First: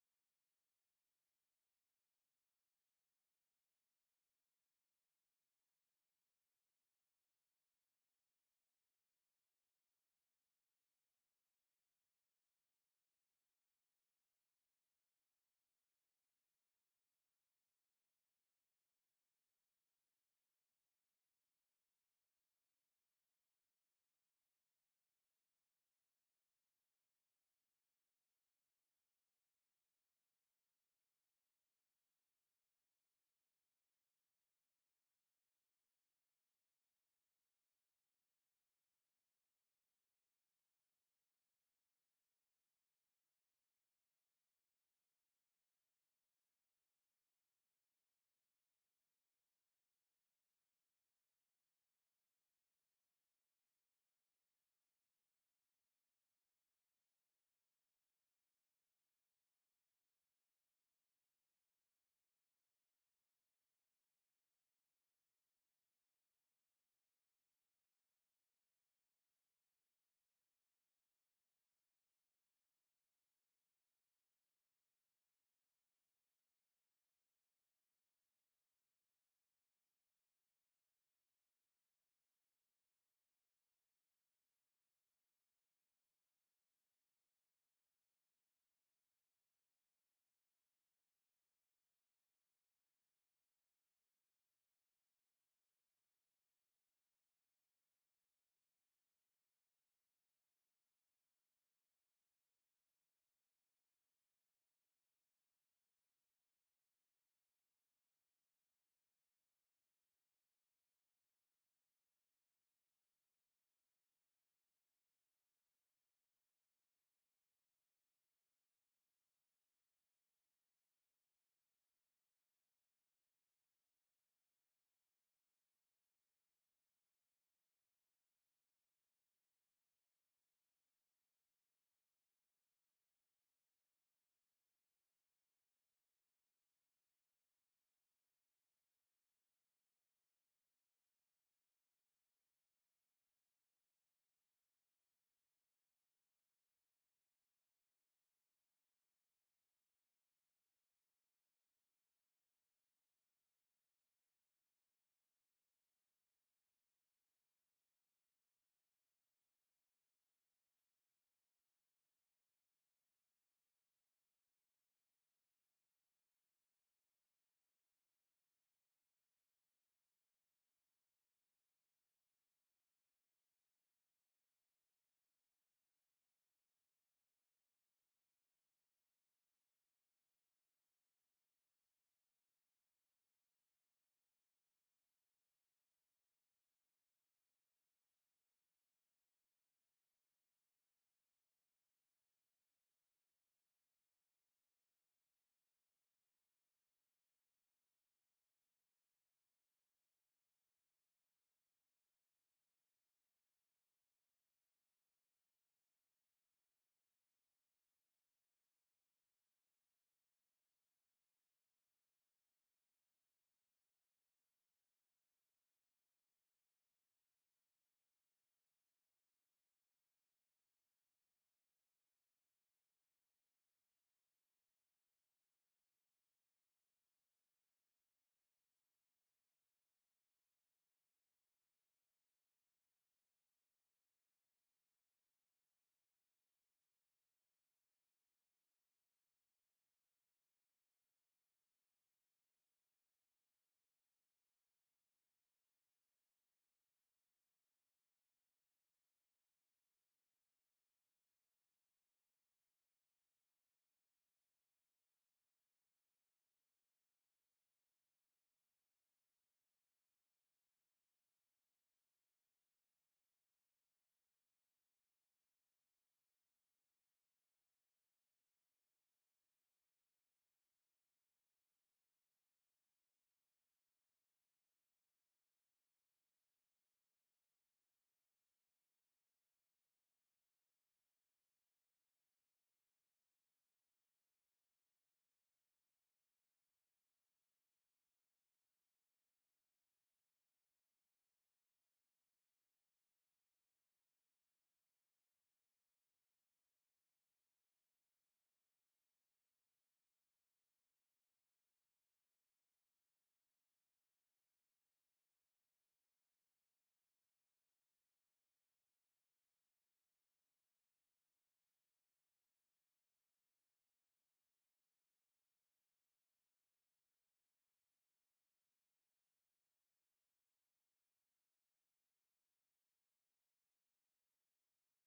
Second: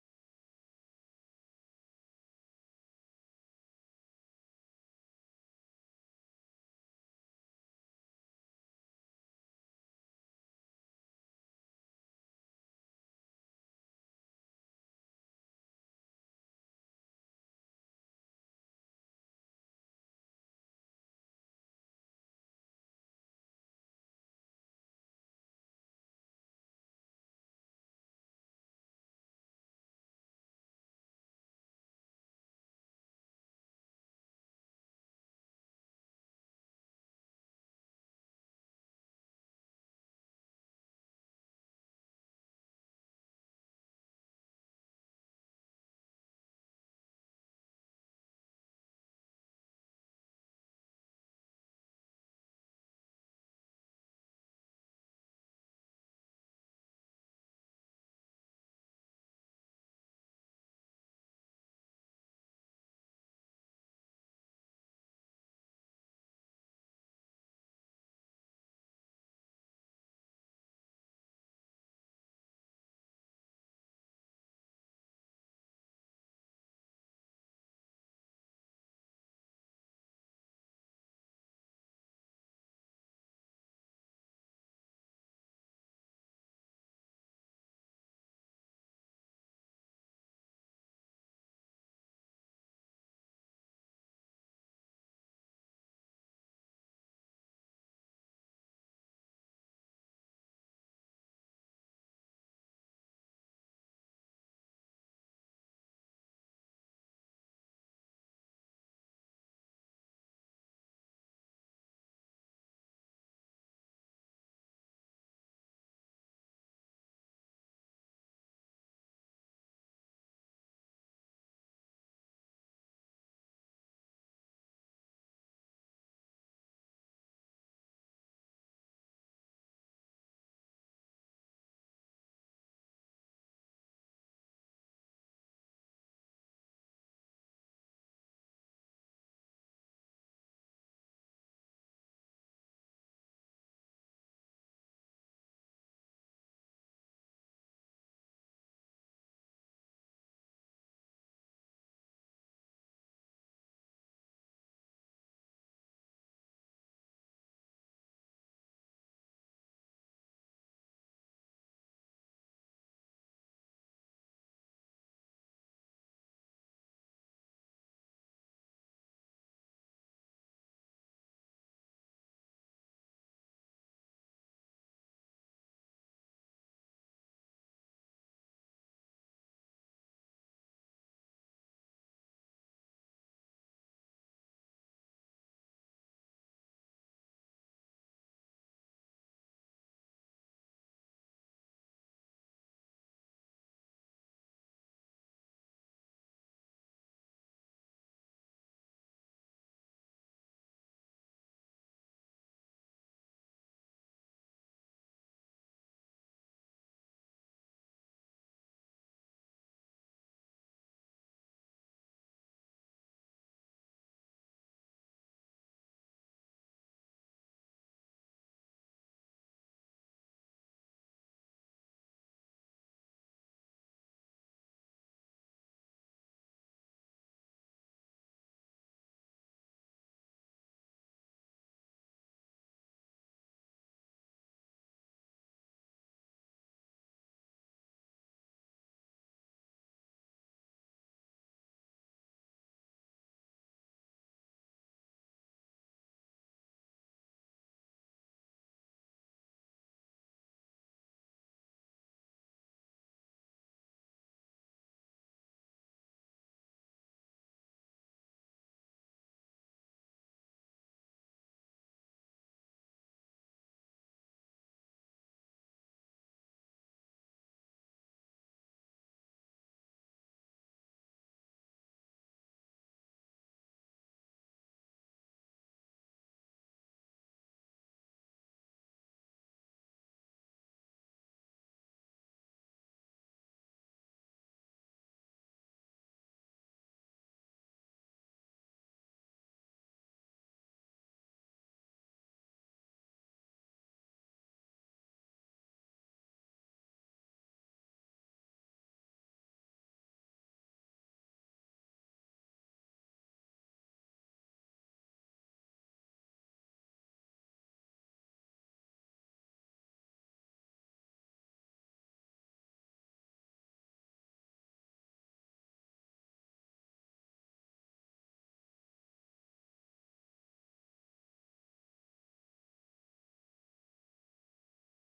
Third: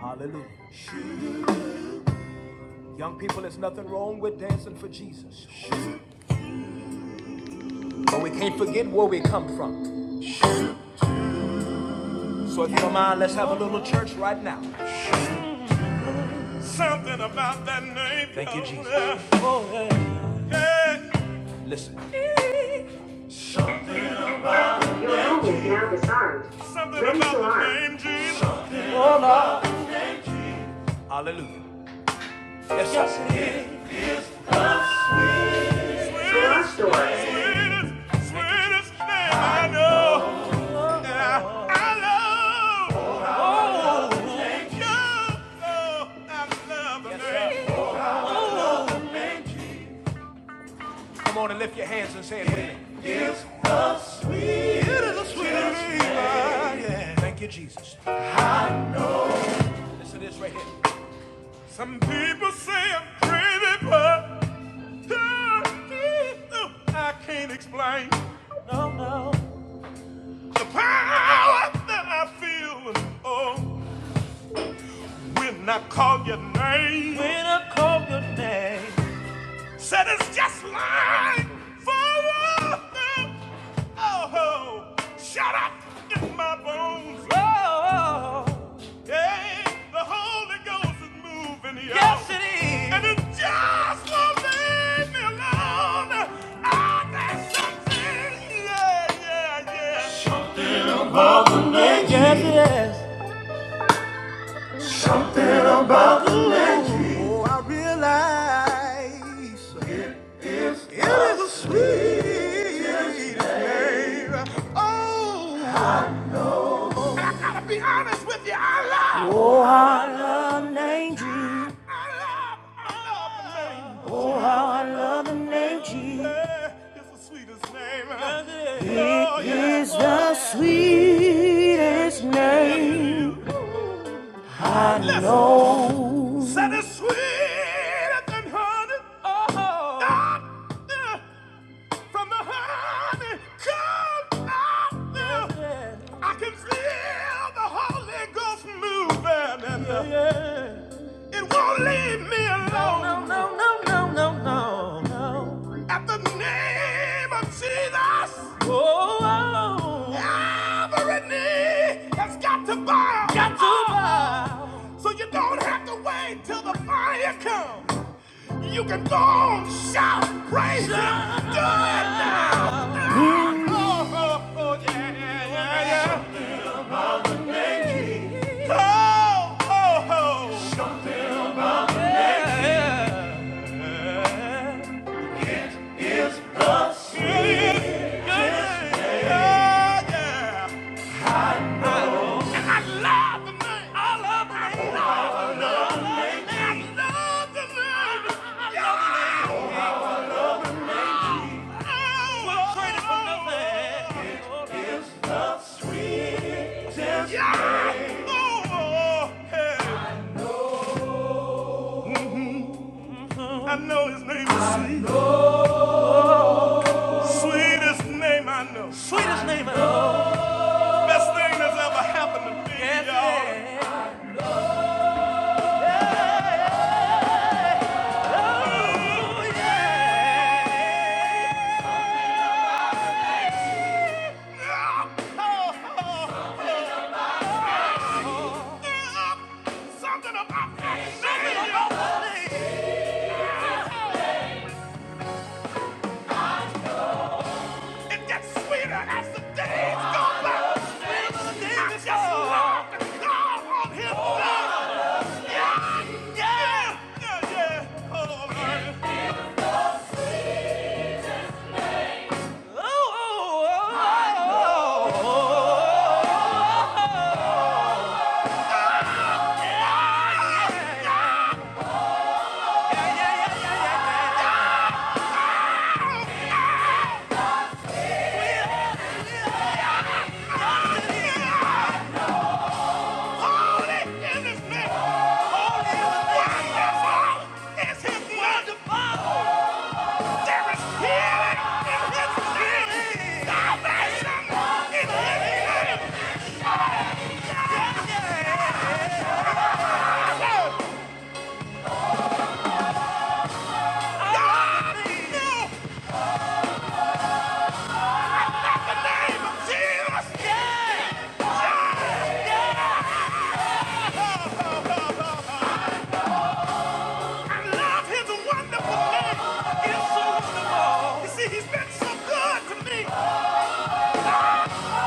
Hallelujah. Young people, there's nothing wrong with dancing for Jesus. But we can't forget where we come from. So if you don't mind, let's have a little church right now. Something about that name. Thank you, Jesus. Oh, yeah. Yeah. Listen. Your home is now designed. Something Ready about to the name Jesus. Oh, Lord. Hallelujah. Yes, yes sir. it is. Sweetest, Sweetest sweetest, sweetest name I know. Yeah, I love. Come on and lift your hands and say it with me. It is a sweet it is a sweet relief. Thank you, Jesus. I know. Listen to this right here. Some people say I'm crazy, but I can't explain. No, no. The power that I feel. Oh, when I call your name. When I call your name. Said it's just line for a while. oh, shut up in my bones. Oh, yeah, the Holy Ghost is moving, you Yes, it is. And it just won't leave me alone. Oh, there's something, yeah, yeah, yeah. Yes, yes, yes. Oh, I realize. It is a sweet name. Oh, I gotta be honest with you. I love. Oh, I love the name Jesus. I love, I love the name. Oh, how I love the name Jesus. Yeah, It's the sweetest name. Yes, It is Oh, yeah. is the sweetest name. I Listen, know. Said it's sweeter than honey. Oh. Ah, yeah. From the honey comes out there. Yeah, yeah. I can feel the Holy Ghost moving. And yeah, yeah. It won't leave me alone. No, no, no, no, no, no. no. At the name of Jesus, oh, every knee has got to bow. Got to bow. So you don't have to wait till the fire comes. You can go on, shout, praise Him, do it now. now. Oh, oh, oh, yeah, yeah, yeah, yeah. Thank you. Oh, oh, oh. Yeah, yeah. I know his name is sweet. Sweetest name I know. Sweetest name I know. Best thing that's ever happened to me, yes, y'all. Yes. Something about me. It gets sweeter as the days go by. I just love to call on his name. Yeah, yeah, yeah, yeah. Oh, man. Oh, oh, oh, oh, oh, oh. Yeah, yeah, yeah, yeah, yeah. Jesus! Yeah! Yeah! Yeah! I love his wonderful name. so wonderful. You see, he's been so good to me.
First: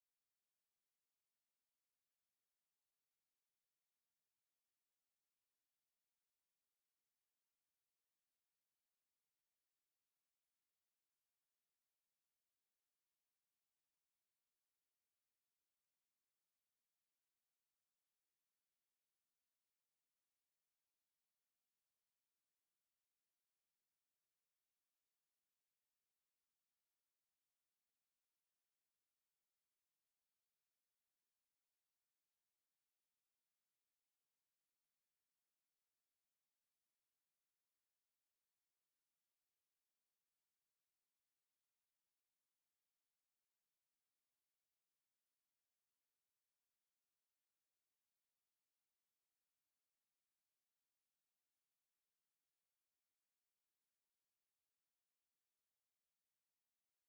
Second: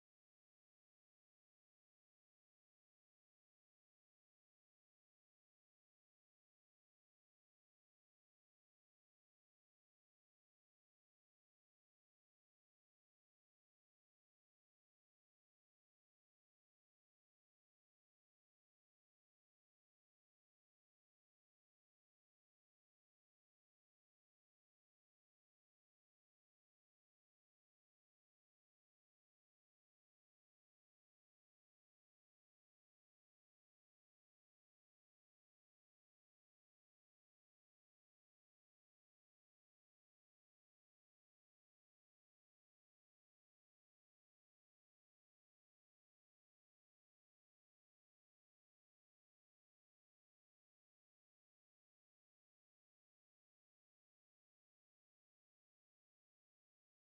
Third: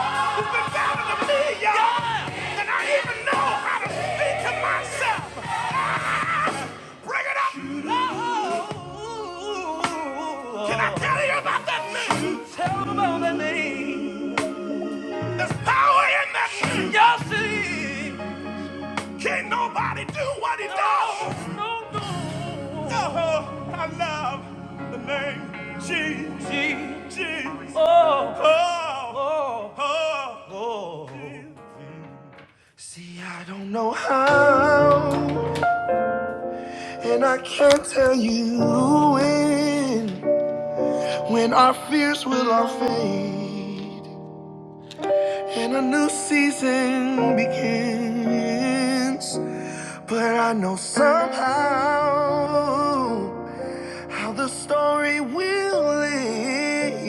He's been better to me, y'all. Yeah. And I even know how to speak to myself. Ah, bring it up. Can I tell you about that name? Tell me about that name. There's power in that name. Yes, it is. Can nobody do what he does? No, no. no. Oh, I love the name Jesus. Jesus. Oh, oh, oh. oh. See, I don't know how, and I can't tell you when. When our fears will all fade, and a new season begins. But I know somehow. how the story will end.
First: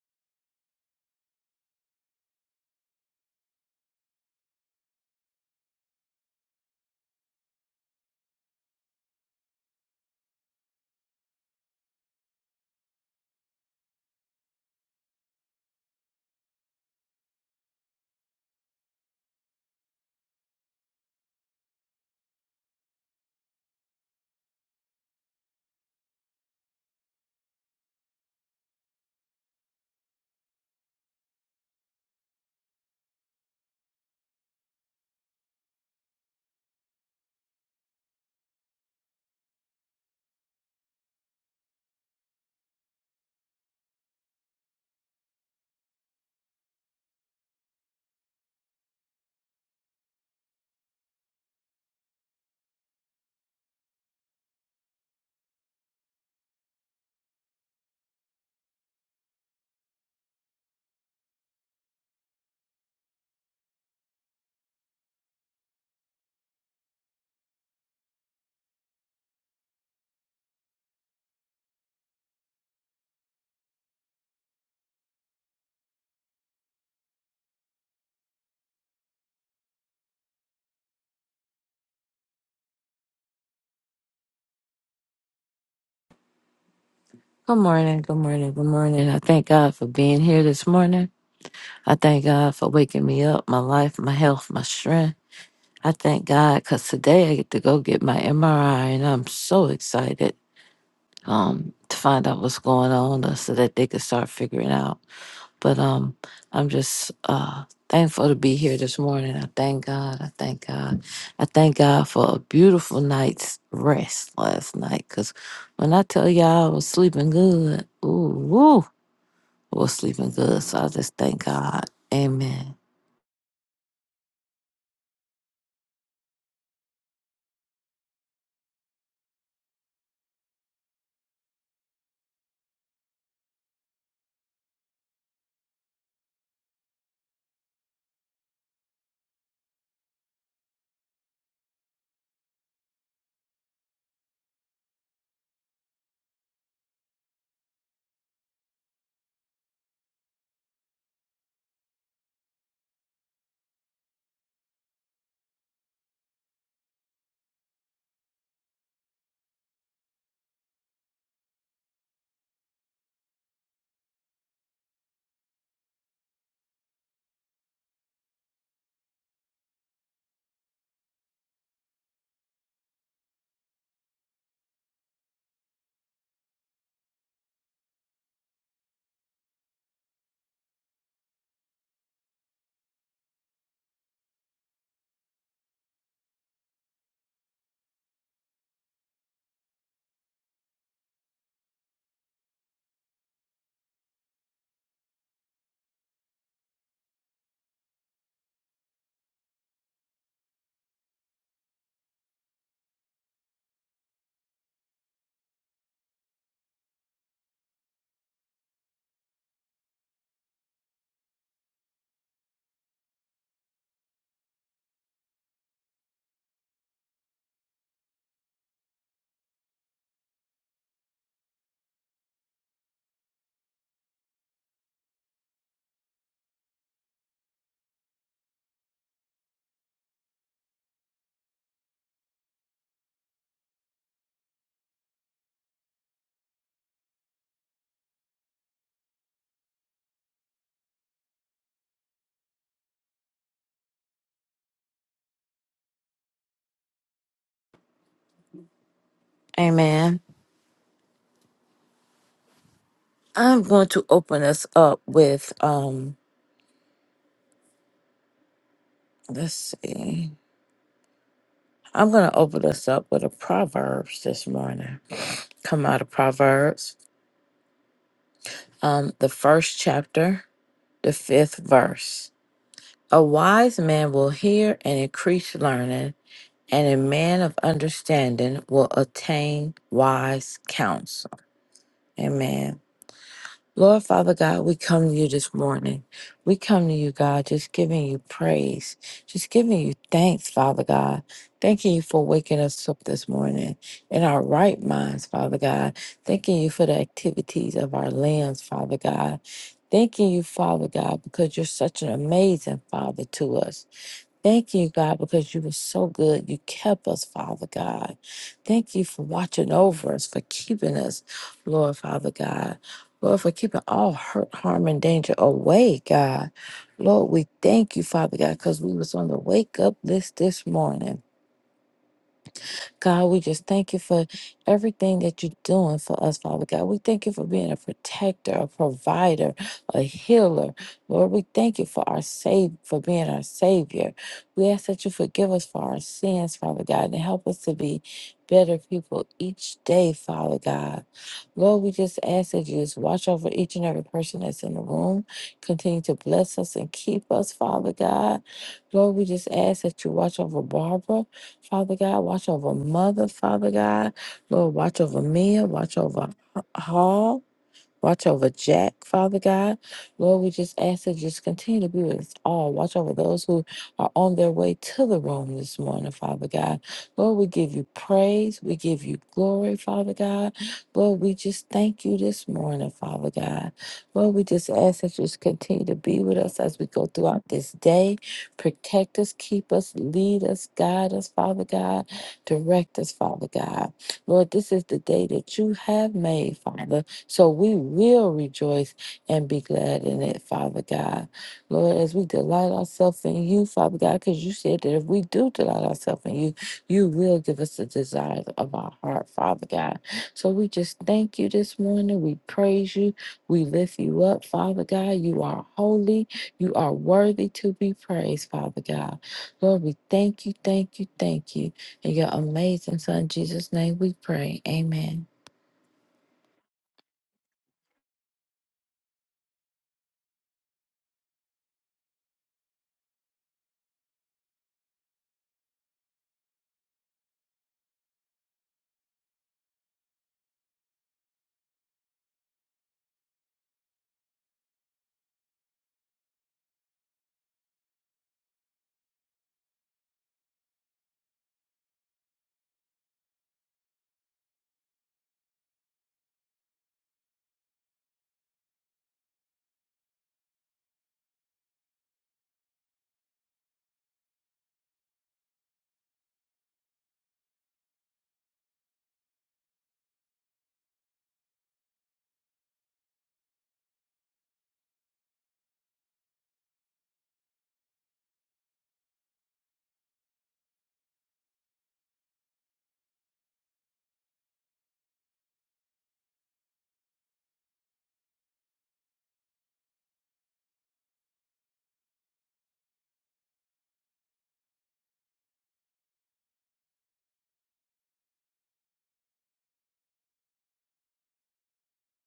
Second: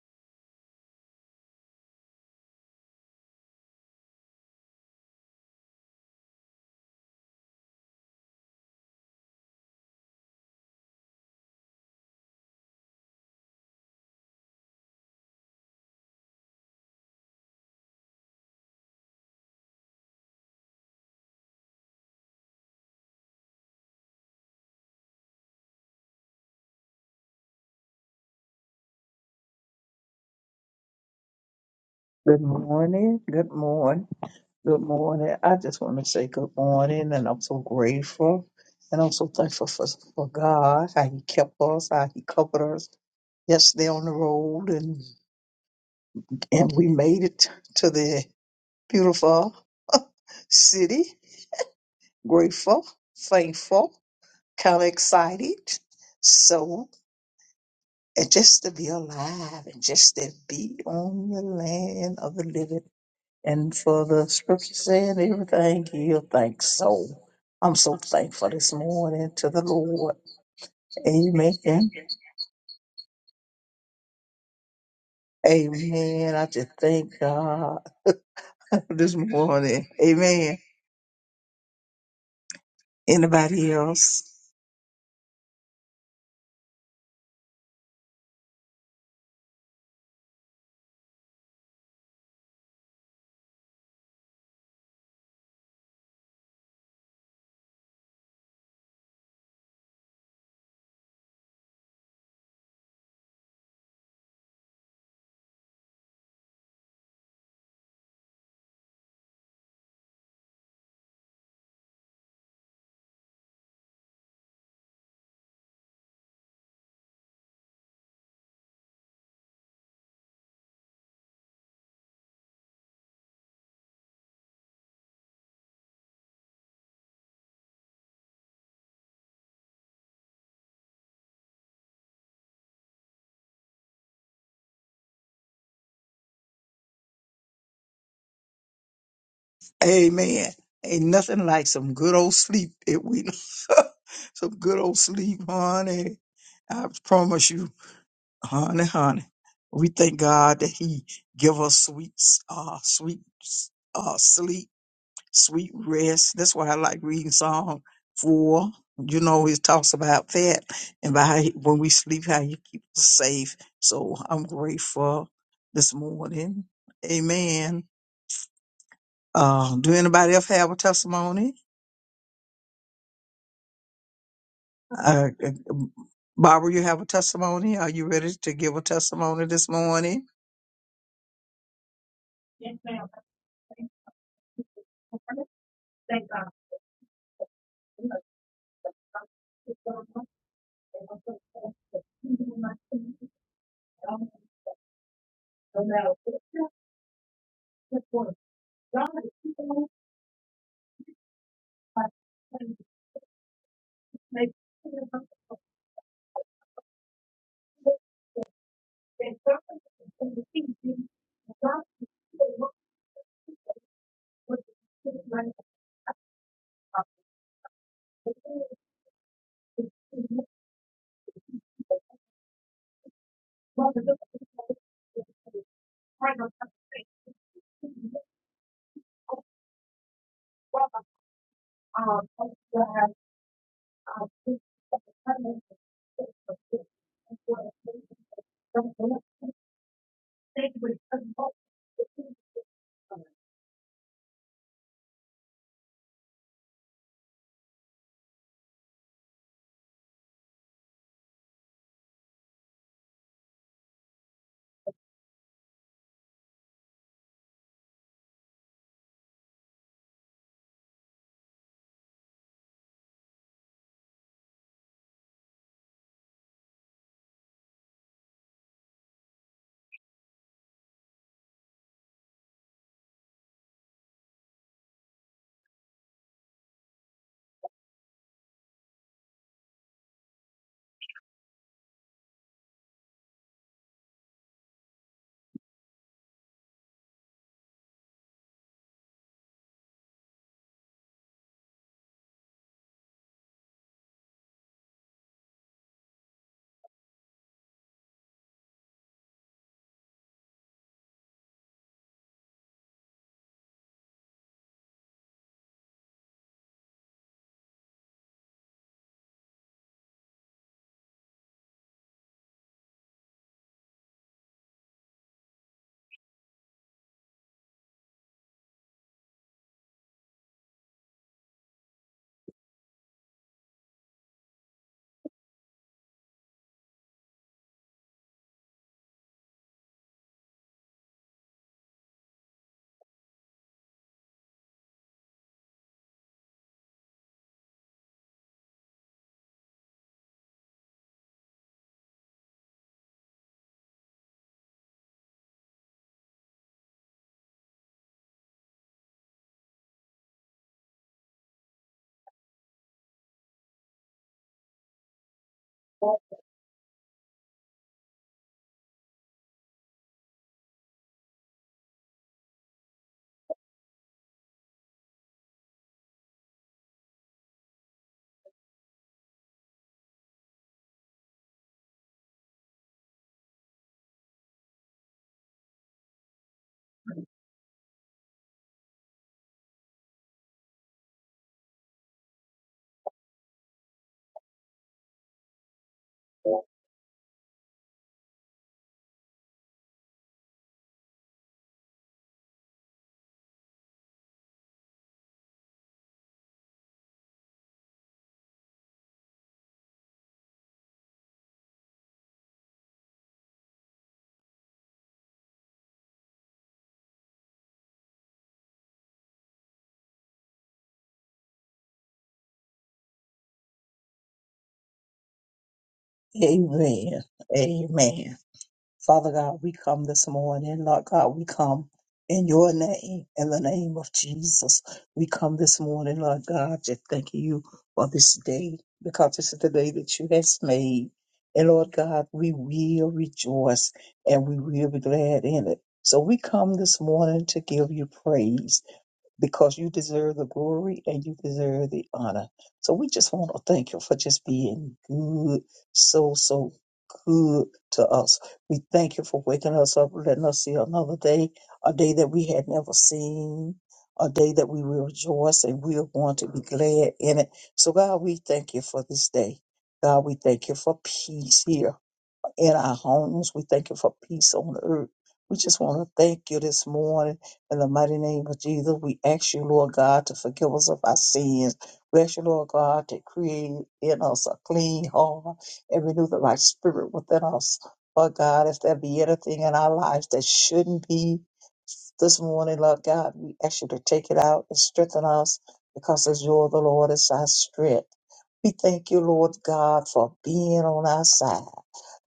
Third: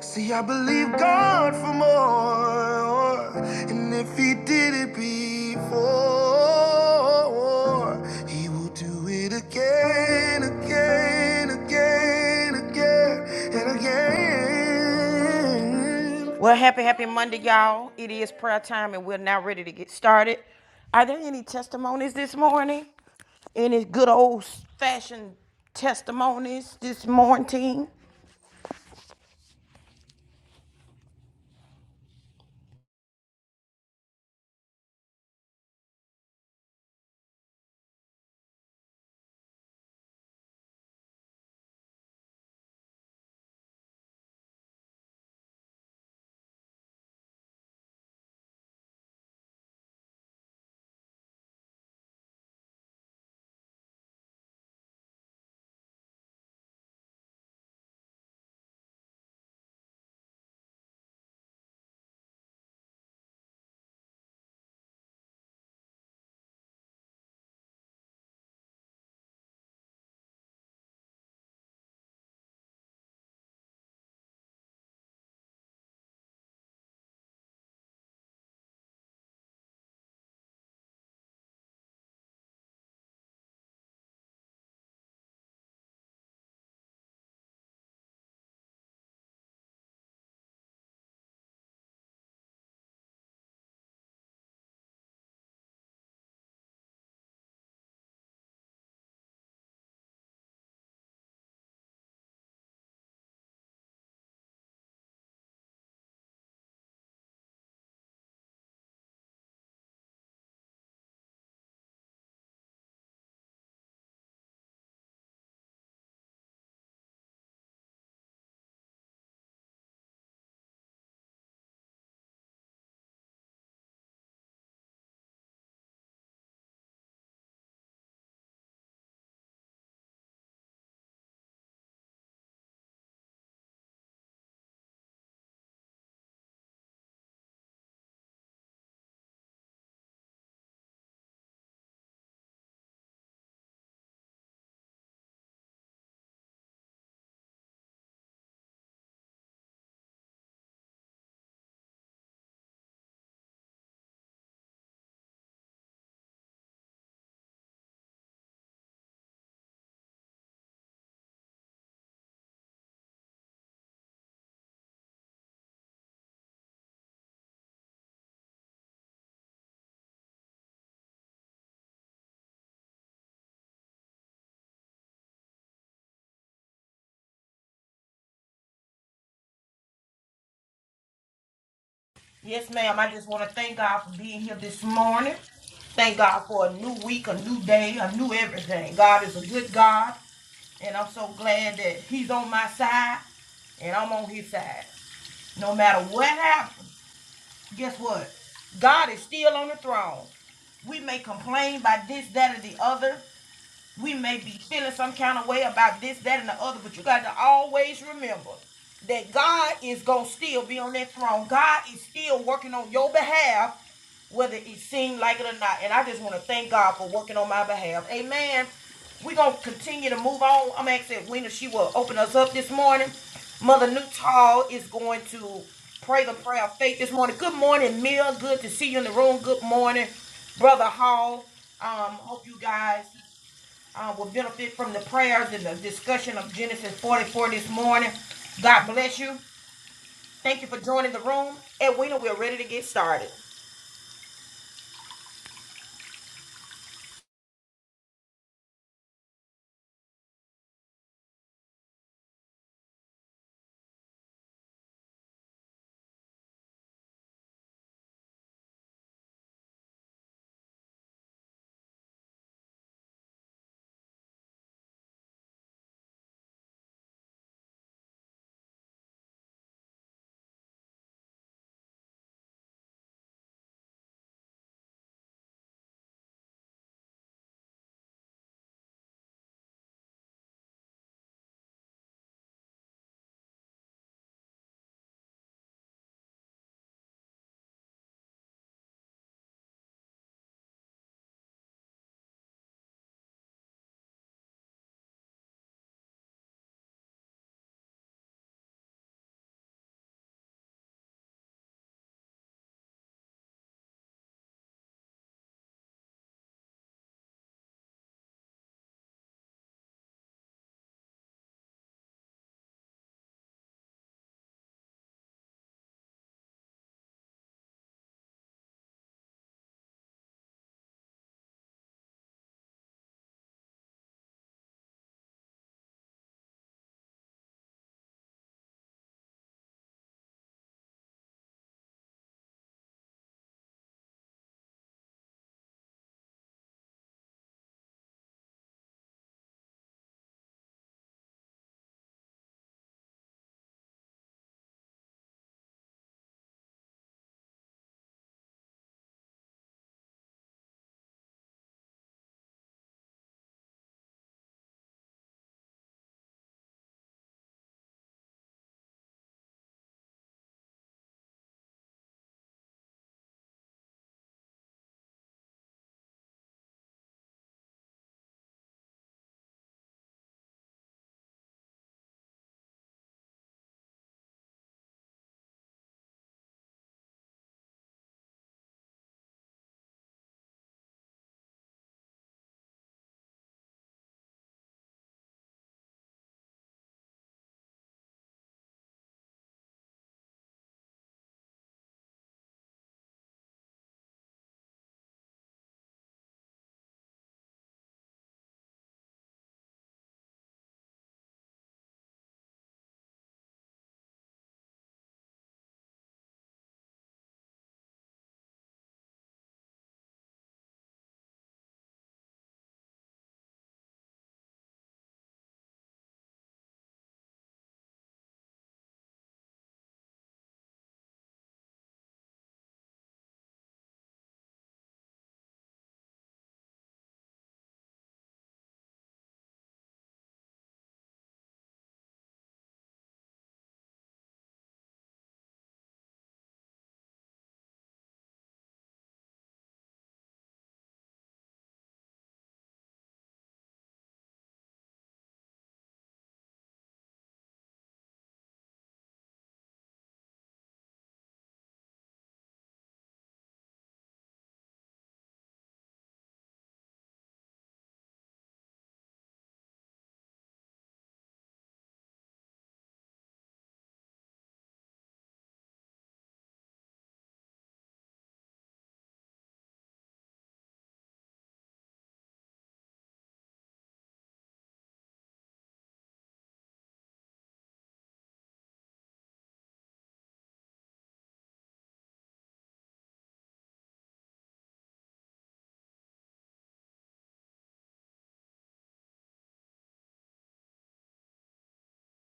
See, I believe God for more, and if He did it before, He will do it again, again, again, again, and again. Well, happy, happy Monday, y'all. It is prayer time, and we're now ready to get started. Are there any testimonies this morning? Any good old fashioned testimonies this morning? Good morning. Good morning. Good morning. I just want to say good morning, and I'm so grateful, and I'm so thankful for, for God how He kept us, how He covered us yesterday on the road, and and we made it to the beautiful city. Grateful, thankful, kind of excited. So, and just to be alive, and just to be on the land of the living. And for the scripture saying everything, give thanks. So I'm so thankful this morning to the Lord. Amen. Amen. I just thank God this morning. Amen. Anybody else? Good morning, good morning, good morning. I thank God for being here this morning. I thank God for waking me up, my life, my health, my strength. I thank God because today I get to go get my MRI and I'm so excited um, to find out what's going on uh, so that they can start figuring out. But um, I'm just uh, thankful to be here this morning. I thank God. I thank God. I thank God for a beautiful night's rest last night because when I tell y'all I was sleeping good, ooh, woo. Was sleeping good. So I just thank God. Amen. Amen. Ain't nothing like some good old sleep. It we some good old sleep, honey. I promise you, honey, honey. We thank God that He give us sweet, uh, sweet, uh, sleep sweet rest. That's why I like reading Psalm 4. You know, it talks about that and by how he- when we sleep, how you keep us safe. So I'm grateful this morning. Amen. Uh, do anybody else have a testimony? Uh, uh, Barbara, you have a testimony? Are you ready to give a testimony this morning? Yes, ma'am. I just want to thank God for being here this morning. Thank God for a new week, a new day, a new everything. God is a good God, and I'm so glad that He's on my side and I'm on His side. No matter what happens, guess what? God is still on the throne. We may complain about this, that, or the other. We may be feeling some kind of way about this, that, and the other, but you got to always remember that God is going to still be on that throne. God is still working on your behalf, whether it seems like it or not. And I just want to thank God for working on my behalf. Amen. We're going to continue to move on. I'm asking Wena, she will open us up this morning. Mother Newtall is going to pray the prayer of faith this morning. Good morning, Mill. Good to see you in the room. Good morning, Brother Hall. Um, hope you guys uh, will benefit from the prayers and the discussion of Genesis 44 this morning. God bless you. Thank you for joining the room. Edwina, we're ready to get started. Amen. I'm going to open us up with um let's see. I'm gonna open us up with a Proverbs this morning. Come out of Proverbs. Um, the first chapter, the fifth verse. A wise man will hear and increase learning, and a man of understanding will attain wise counsel. Amen. Lord Father God, we come to you this morning. We come to you, God, just giving you praise, just giving you thanks, Father God. Thanking you for waking us up this morning in our right minds, Father God. Thanking you for the activities of our lands, Father God. Thanking you, Father God, because you're such an amazing Father to us. Thank you, God, because you were so good. You kept us, Father God. Thank you for watching over us, for keeping us, Lord, Father God. Lord, for keeping all hurt, harm, and danger away, God. Lord, we thank you, Father God, because we was on the wake up list this morning. God, we just thank you for everything that you're doing for us, Father God. We thank you for being a protector, a provider, a healer. Lord, we thank you for our save for being our savior. We ask that you forgive us for our sins, Father God, and help us to be better people each day, Father God. Lord, we just ask that you just watch over each and every person that's in the room. Continue to bless us and keep us, Father God. Lord, we just ask that you watch over Barbara. Father God. Watch over Mother, Father God. Lord, watch over Mia. Watch over Hall. Watch over Jack, Father God. Lord, we just ask that you just continue to be with us all. Watch over those who are on their way to the room this morning, Father God. Lord, we give you praise. We give you glory, Father God. Lord, we just thank you this morning, Father God. Lord, we just ask that you just continue to be with us as we go throughout this day. Protect us, keep us, lead us, guide us, Father God. Direct us, Father God. Lord, this is the day that you have made, Father. So we will rejoice and be glad in it, Father God. Lord, as we delight ourselves in you, Father God, because you said that if we do delight ourselves in you, you will give us the desires of our heart, Father God. So we just thank you this morning. We praise you. We lift you up, Father God. You are holy. You are worthy to be praised, Father God. Lord, we thank you, thank you, thank you. In your amazing Son, Jesus' name, we pray. Amen. Amen. Amen. Father God, we come this morning. Lord God, we come in your name, in the name of Jesus. We come this morning, Lord God, just thanking you for this day because this is the day that you has made. And Lord God, we will rejoice and we will be glad in it. So we come this morning to give you praise because you deserve the glory and you deserve the honor. So we just want to thank you for just being good, so, so good to us. We thank you for waking us up, letting us see another day, a day that we had never seen, a day that we will rejoice and we are going to be glad in it. So, God, we thank you for this day. God, we thank you for peace here in our homes. We thank you for peace on earth. We just want to thank you this morning in the mighty name of Jesus. We ask you, Lord God, to forgive us of our sins. We ask you, Lord God, to create in us a clean heart and renew the right spirit within us. Lord God, if there be anything in our lives that shouldn't be this morning, Lord God, we ask you to take it out and strengthen us because as you're the Lord, it's our strength. We thank you, Lord God, for being on our side.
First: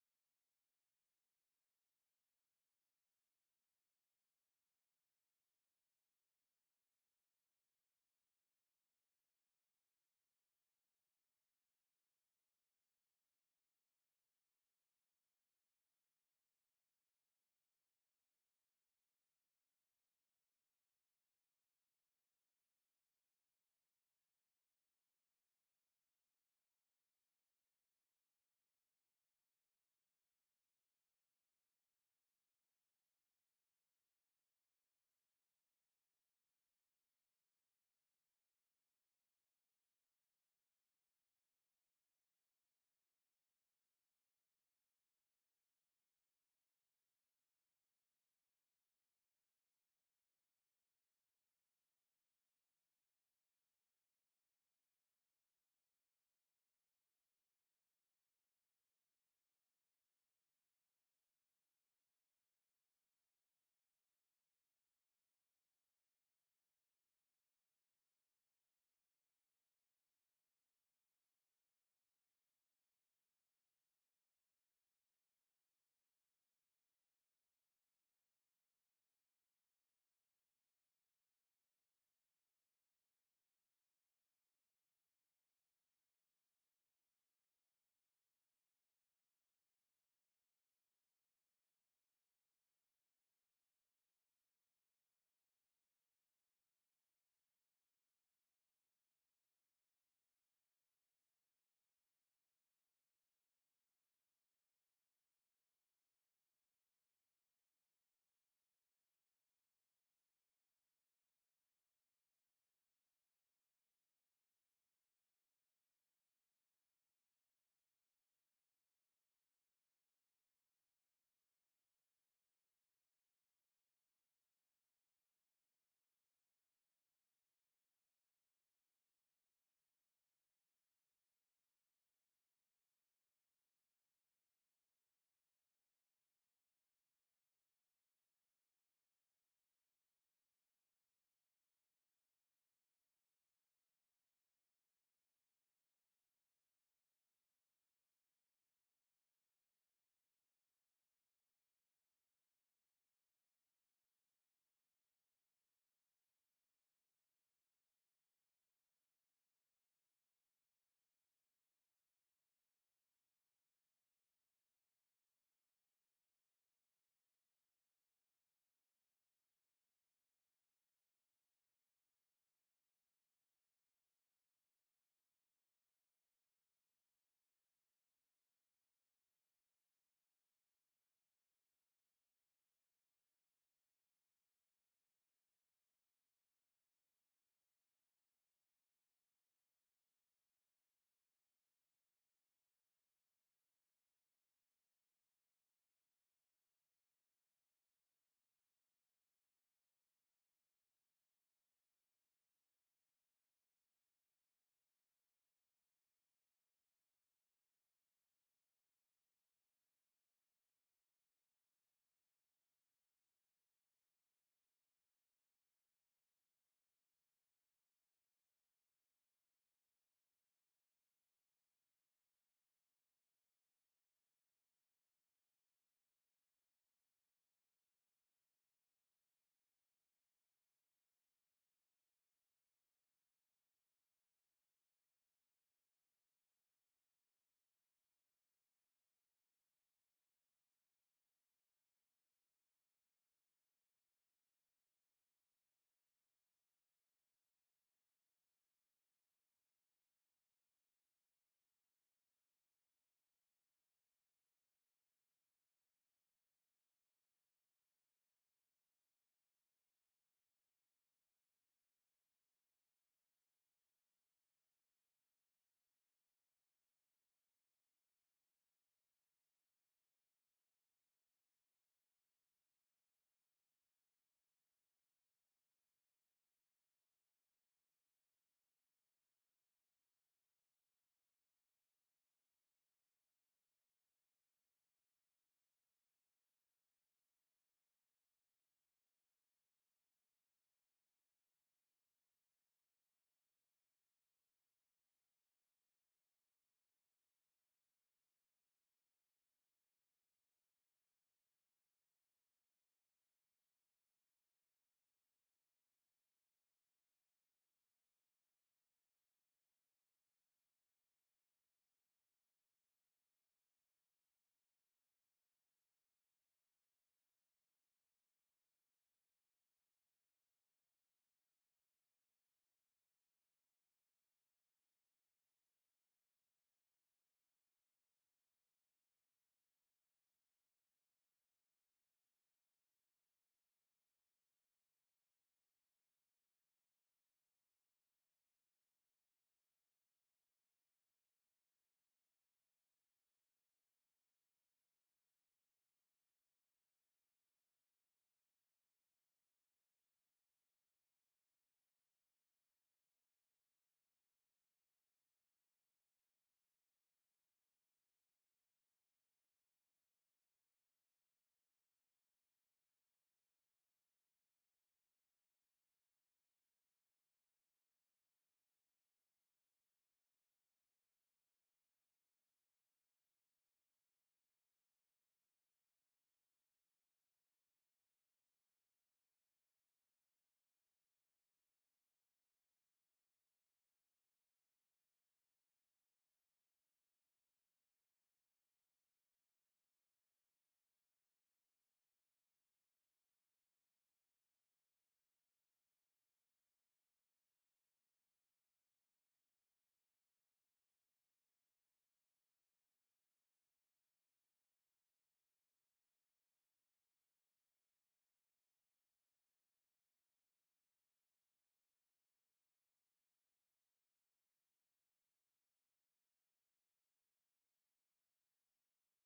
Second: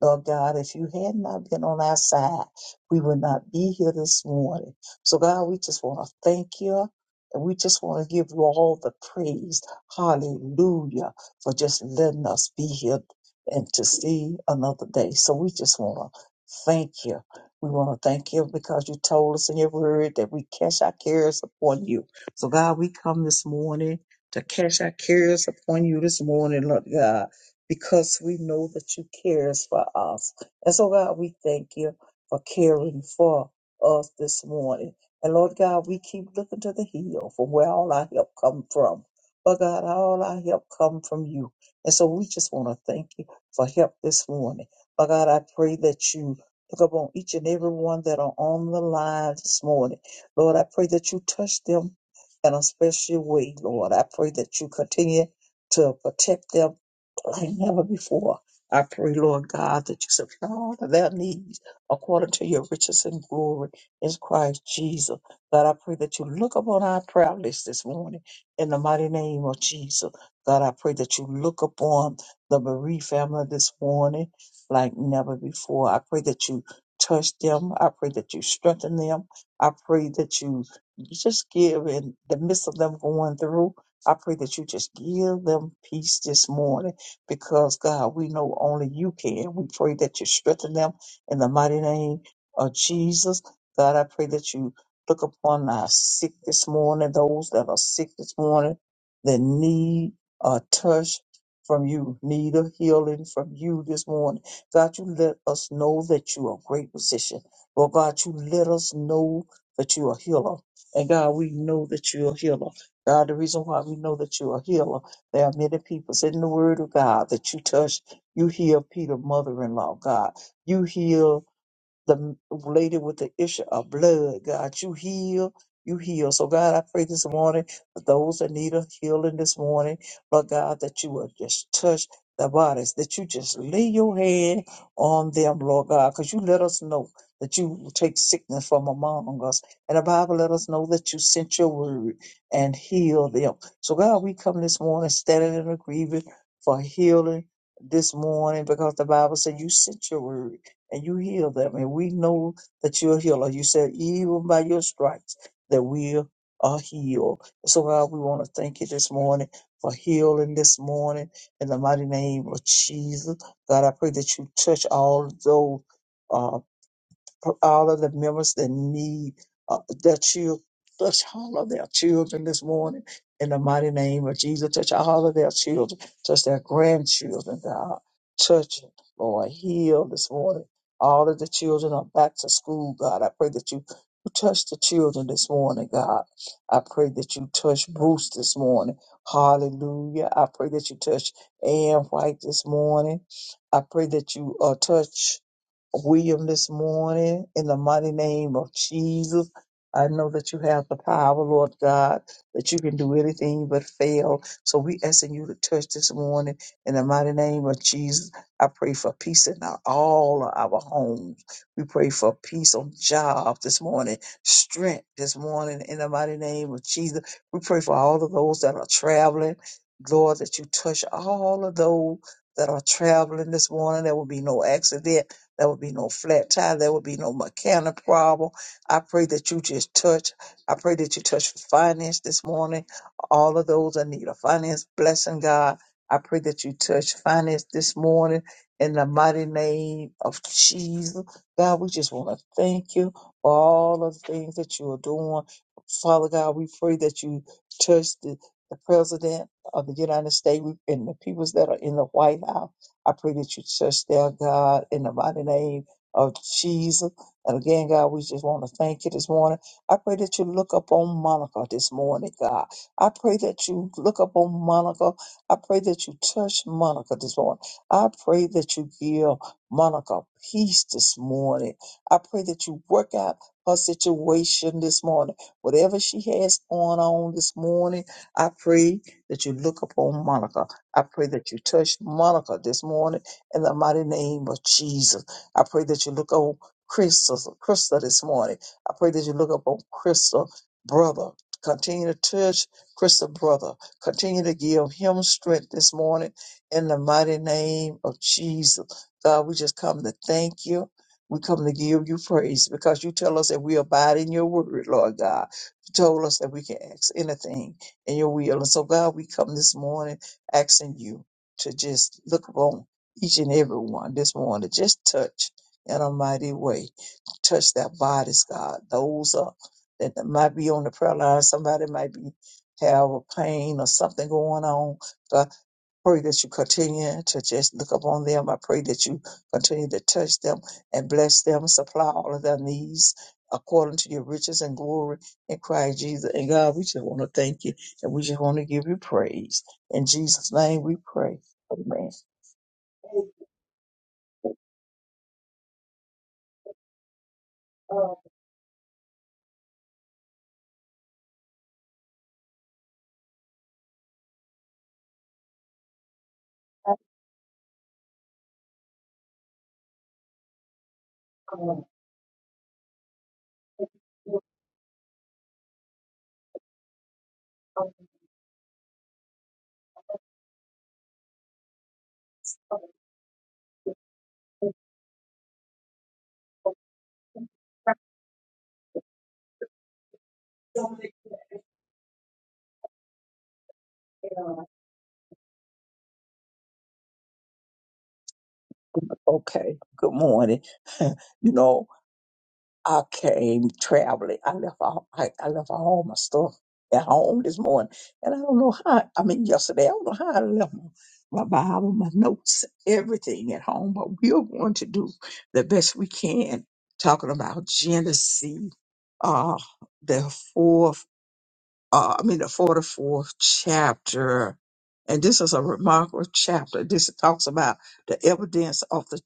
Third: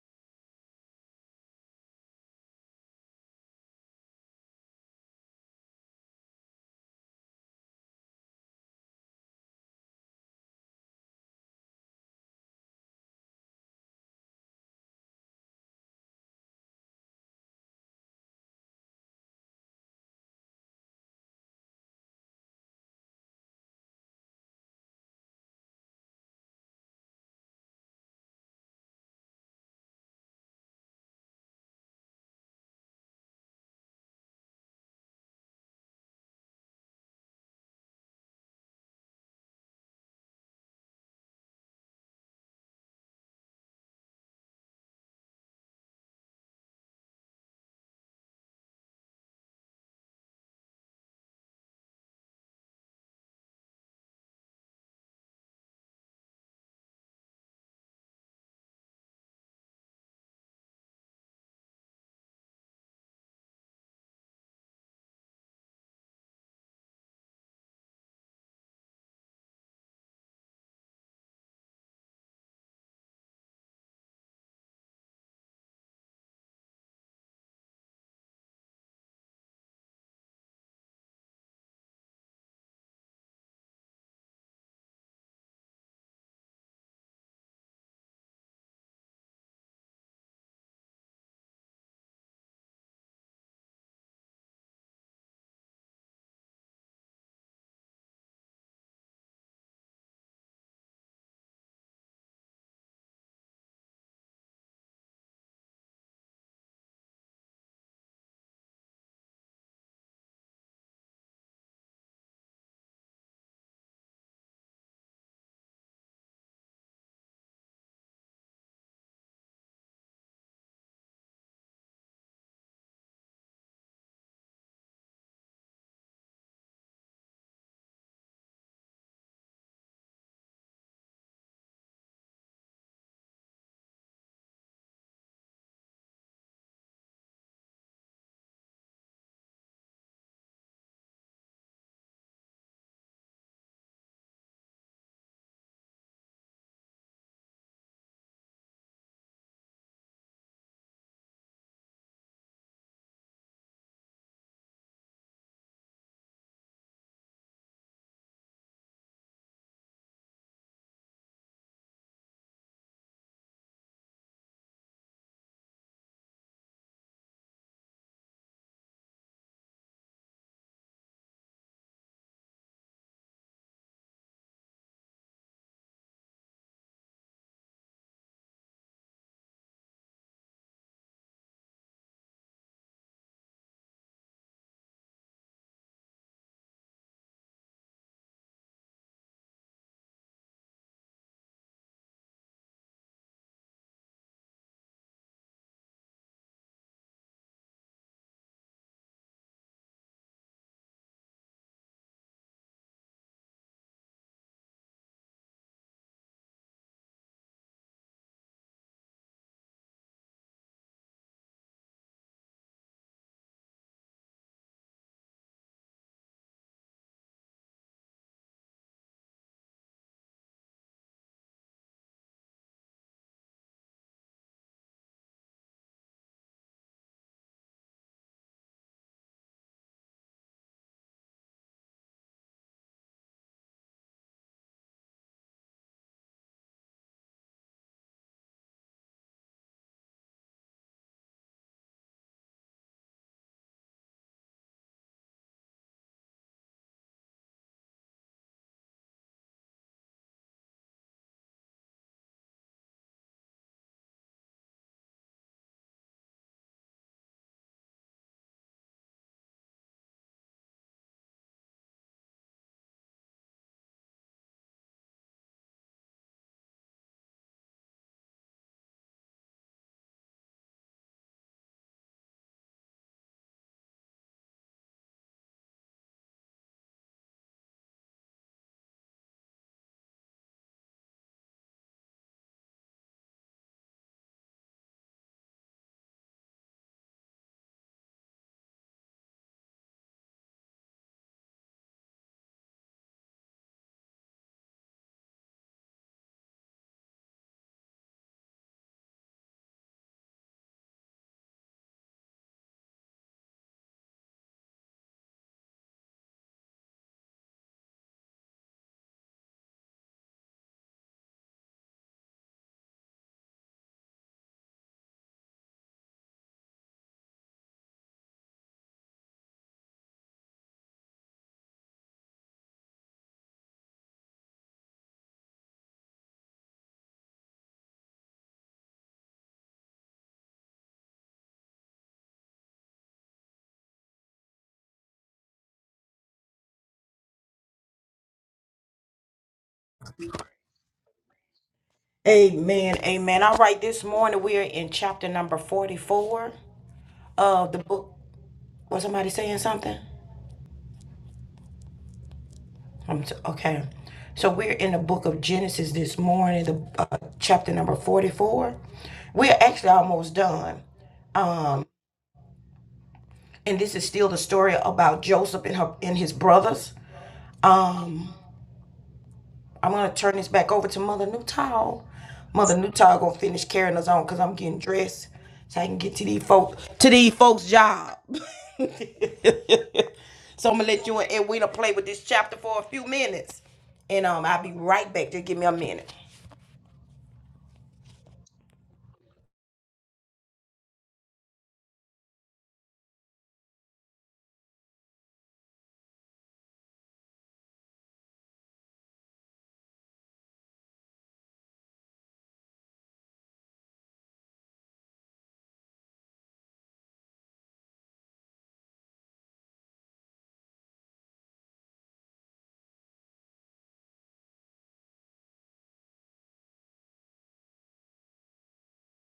Lord God, if you had not been on our side, we would not be here this morning. So, God, we just want to thank you. And we just want to give you all the praise. Hallelujah. For just letting us be here and to see another day. So we just want to thank you. We want to thank you because you told us in your word that we cast our cares upon you. So God, we come this morning to cast our cares upon you this morning, Lord God because we know that you cares for us. And so, God, we thank you for caring for us this morning. And Lord God, we keep looking to the hill from where all our help come from. But God, all our help come from you. And so we just want to thank you for help this morning. But God, I pray that you look upon each and every one that are on the line this morning. Lord, I pray that you touch them in a special way, Lord. I pray that you continue to protect them like never before. I pray, Lord God, that you supply all of their needs according to your riches and glory in Christ Jesus. God, I pray that you look upon our prayer list this morning in the mighty name of Jesus. God, I pray that you look upon the bereaved family this morning like never before. I pray that you touch them. I pray that you strengthen them. I pray that you just give in the midst of them going through. I pray that you just give them peace this morning because God, we know only you can. We pray that you strengthen them in the mighty name of Jesus. God, I pray that you look upon our sick this morning, those that are sick this morning, that need a touch from you, need a healing from you this morning. God, you let us know that you are a great physician. Lord God, you let us know that you are a healer. And God, we know that you're a healer. God, the reason why we know that you're a healer there are many people in the Word of God that you touch. You heal Peter, mother-in-law, God. You heal the lady with the issue of blood. God, you heal, you heal. So, God, I pray this morning for those that need a healing this morning, Lord God, that you will just touch their bodies, that you just lay your hand on them, Lord God, because you let us know that you will take sickness from among us. And the Bible let us know that you sent your word and heal them. So, God, we come this morning standing in agreement for healing this morning because the Bible said you sent your word and you heal them. And we know that you're a healer. You said, even by your stripes, that we are healed. So, God, we want to thank you this morning for healing this morning in the mighty name of Jesus. God, I pray that you touch all those. uh, for all of the members that need uh, their children. Touch all of their children this morning in the mighty name of Jesus. Touch all of their children. Touch their grandchildren, God. Touch them, Lord. Heal this morning. All of the children are back to school, God. I pray that you you touch the children this morning, God. I pray that you touch Bruce this morning. Hallelujah. I pray that you touch Ann White this morning. I pray that you uh, touch William this morning in the mighty name of Jesus. I know that you have the power, Lord God, that you can do anything but fail. So we asking you to touch this morning in the mighty name of Jesus. I pray for peace in our, all of our homes. We pray for peace on jobs this morning, strength this morning in the mighty name of Jesus. We pray for all of those that are traveling. Lord, that you touch all of those that are traveling this morning. There will be no accident there will be no flat tire. There will be no mechanic problem. I pray that you just touch. I pray that you touch finance this morning. All of those that need a finance blessing, God. I pray that you touch finance this morning in the mighty name of Jesus. God, we just want to thank you for all of the things that you are doing. Father God, we pray that you touch the, the president of the United States and the peoples that are in the White House. I pray that you touch their God in the mighty name of Jesus. And again, God, we just want to thank you this morning. I pray that you look up on Monica this morning, God. I pray that you look up on Monica. I pray that you touch Monica this morning. I pray that you give Monica peace this morning. I pray that you work out her situation this morning. Whatever she has going on this morning, I pray that you look upon Monica. I pray that you touch Monica this morning in the mighty name of Jesus. I pray that you look on Crystal, Crystal this morning. I pray that you look up on Crystal, brother. Continue to touch Crystal, brother. Continue to give him strength this morning in the mighty name of Jesus. God, we just come to thank you. We come to give you praise because you tell us that we abide in your word, Lord God. You told us that we can ask anything in your will. And so, God, we come this morning asking you to just look upon each and every one this morning. Just touch in a mighty way. Touch their bodies, God. Those uh, that might be on the prayer line, somebody might be have a pain or something going on pray that you continue to just look upon them. I pray that you continue to touch them and bless them, supply all of their needs according to your riches and glory in Christ Jesus. And God, we just want to thank you and we just want to give you praise. In Jesus' name we pray. Amen. Amen. Amen. All right, this morning we are in chapter number 44 of the book. Was somebody saying something? I'm so- okay. So we're in the book of Genesis this morning, the uh, chapter number 44. We're actually almost done. Um, and this is still the story about Joseph and her and his brothers. Um, I'm gonna turn this back over to Mother Newtile. Mother Newtile gonna finish carrying us on because I'm getting dressed so I can get to these folks to these folks' job. so I'm gonna let you and Edwina play with this chapter for a few minutes, and um, I'll be right back. Just give me a minute. Okay. Good morning. You know, I came traveling. I left all I, I left all my stuff at home this morning, and I don't know how. I mean, yesterday I don't know how I left my, my Bible, my notes, everything at home. But we are going to do the best we can, talking about Genesis, uh, the fourth uh, I mean, the 44th chapter. And this is a remarkable chapter. This talks about the evidence of the,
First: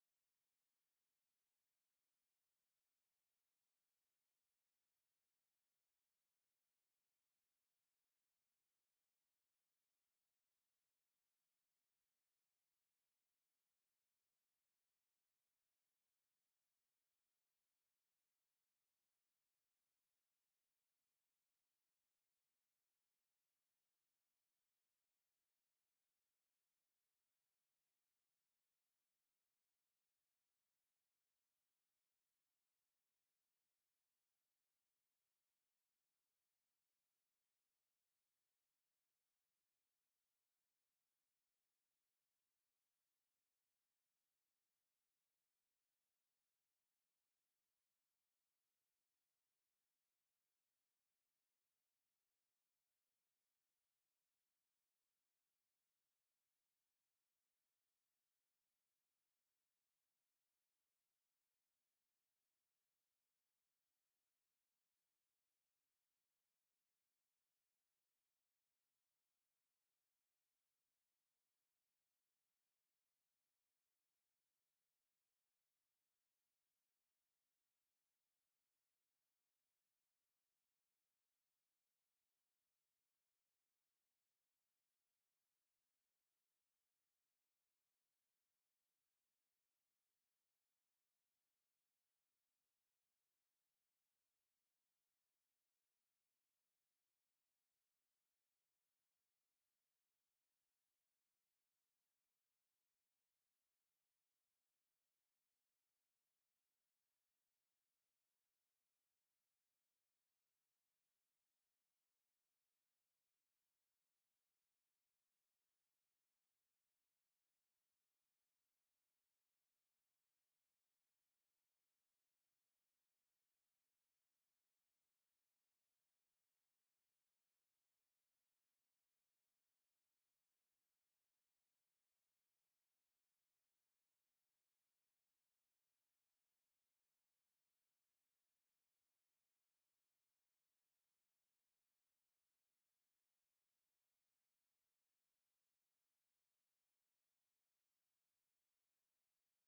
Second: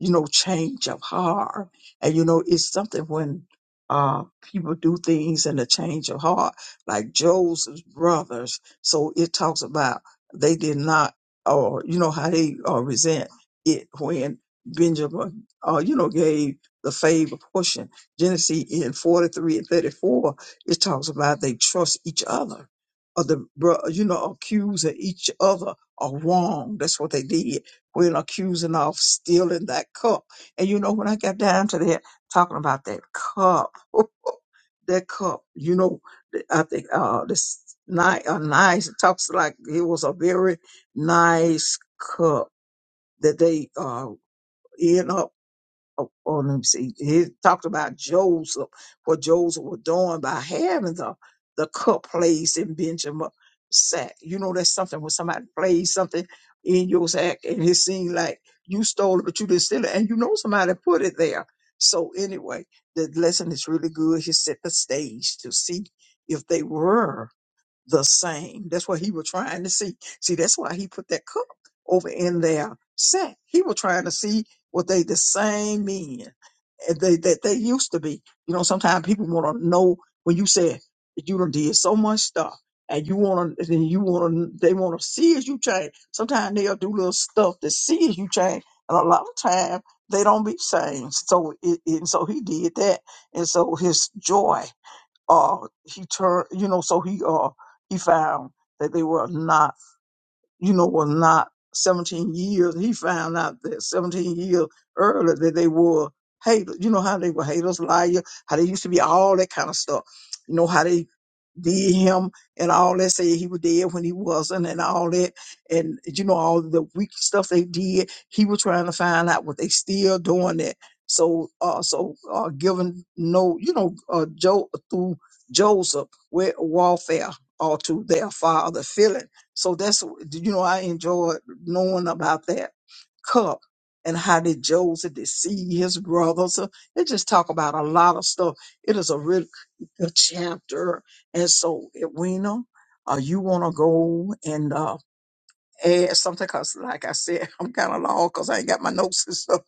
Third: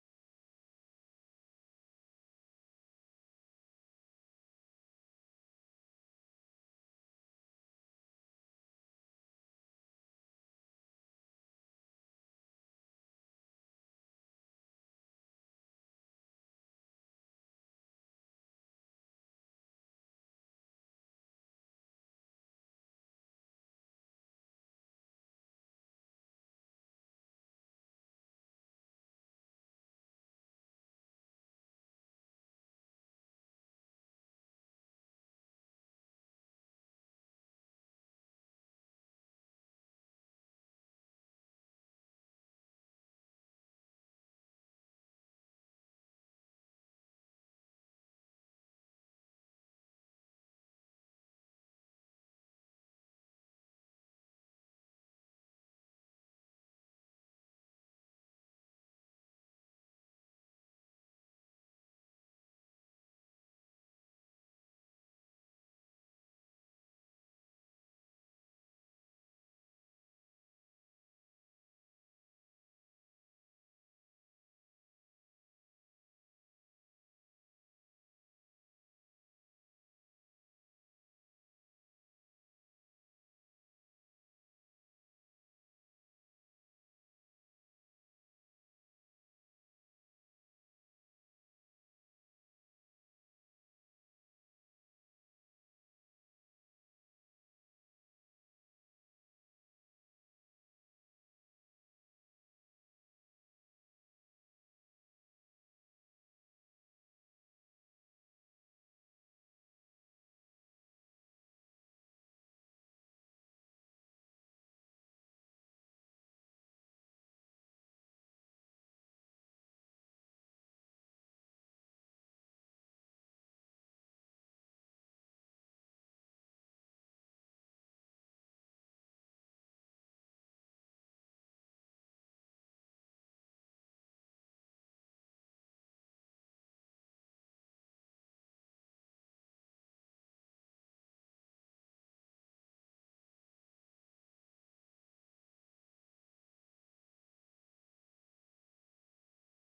you know, change of heart. And, you know, it's something when uh, people do things in the change of heart, like Joseph's brothers. So it talks about they did not, or, you know, how they uh, resent it when Benjamin, uh, you know, gave the favor portion. Genesis in 43 and 34 it talks about they trust each other, or the bro- you know accusing each other of wrong. That's what they did when accusing of stealing that cup. And you know when I got down to that talking about that cup, that cup, you know, th- I think uh this nice, a nice it talks like it was a very nice cup that they uh end up oh, oh, let me see. He talked about Joseph, what Joseph was doing by having the the cup placed in Benjamin's sack. You know, that's something when somebody plays something in your sack and it seemed like you stole it, but you didn't steal it, and you know somebody put it there. So anyway, the lesson is really good. He set the stage to see if they were the same. That's what he was trying to see. See, that's why he put that cup over in their set. He was trying to see what they the same men and they that they used to be. You know, sometimes people want to know when you say that you done did so much stuff and you want to, then you want to, they want to see as you change. Sometimes they'll do little stuff to see as you change, and a lot of time they don't be changed. So it, it, and so he did that, and so his joy uh he turned you know so he uh he found that they were not you know, was not 17 years. He found out that 17 years earlier that they were haters. You know how they were haters, liar, how they used to be, all that kind of stuff. You know how they did him and all that, say he was dead when he wasn't and all that. And, you know, all the weak stuff they did. He was trying to find out what they still doing that. So, uh, so, uh, giving no, you know, uh, Joe, through Joseph, with warfare or to their father feeling. So that's you know I enjoy knowing about that cup and how did Joseph deceive his brothers. So It just talk about a lot of stuff. It is a real good chapter, and so Edwina, uh, you want to go and uh, add something because, like I said, I'm kind of long because I ain't got my notes and stuff.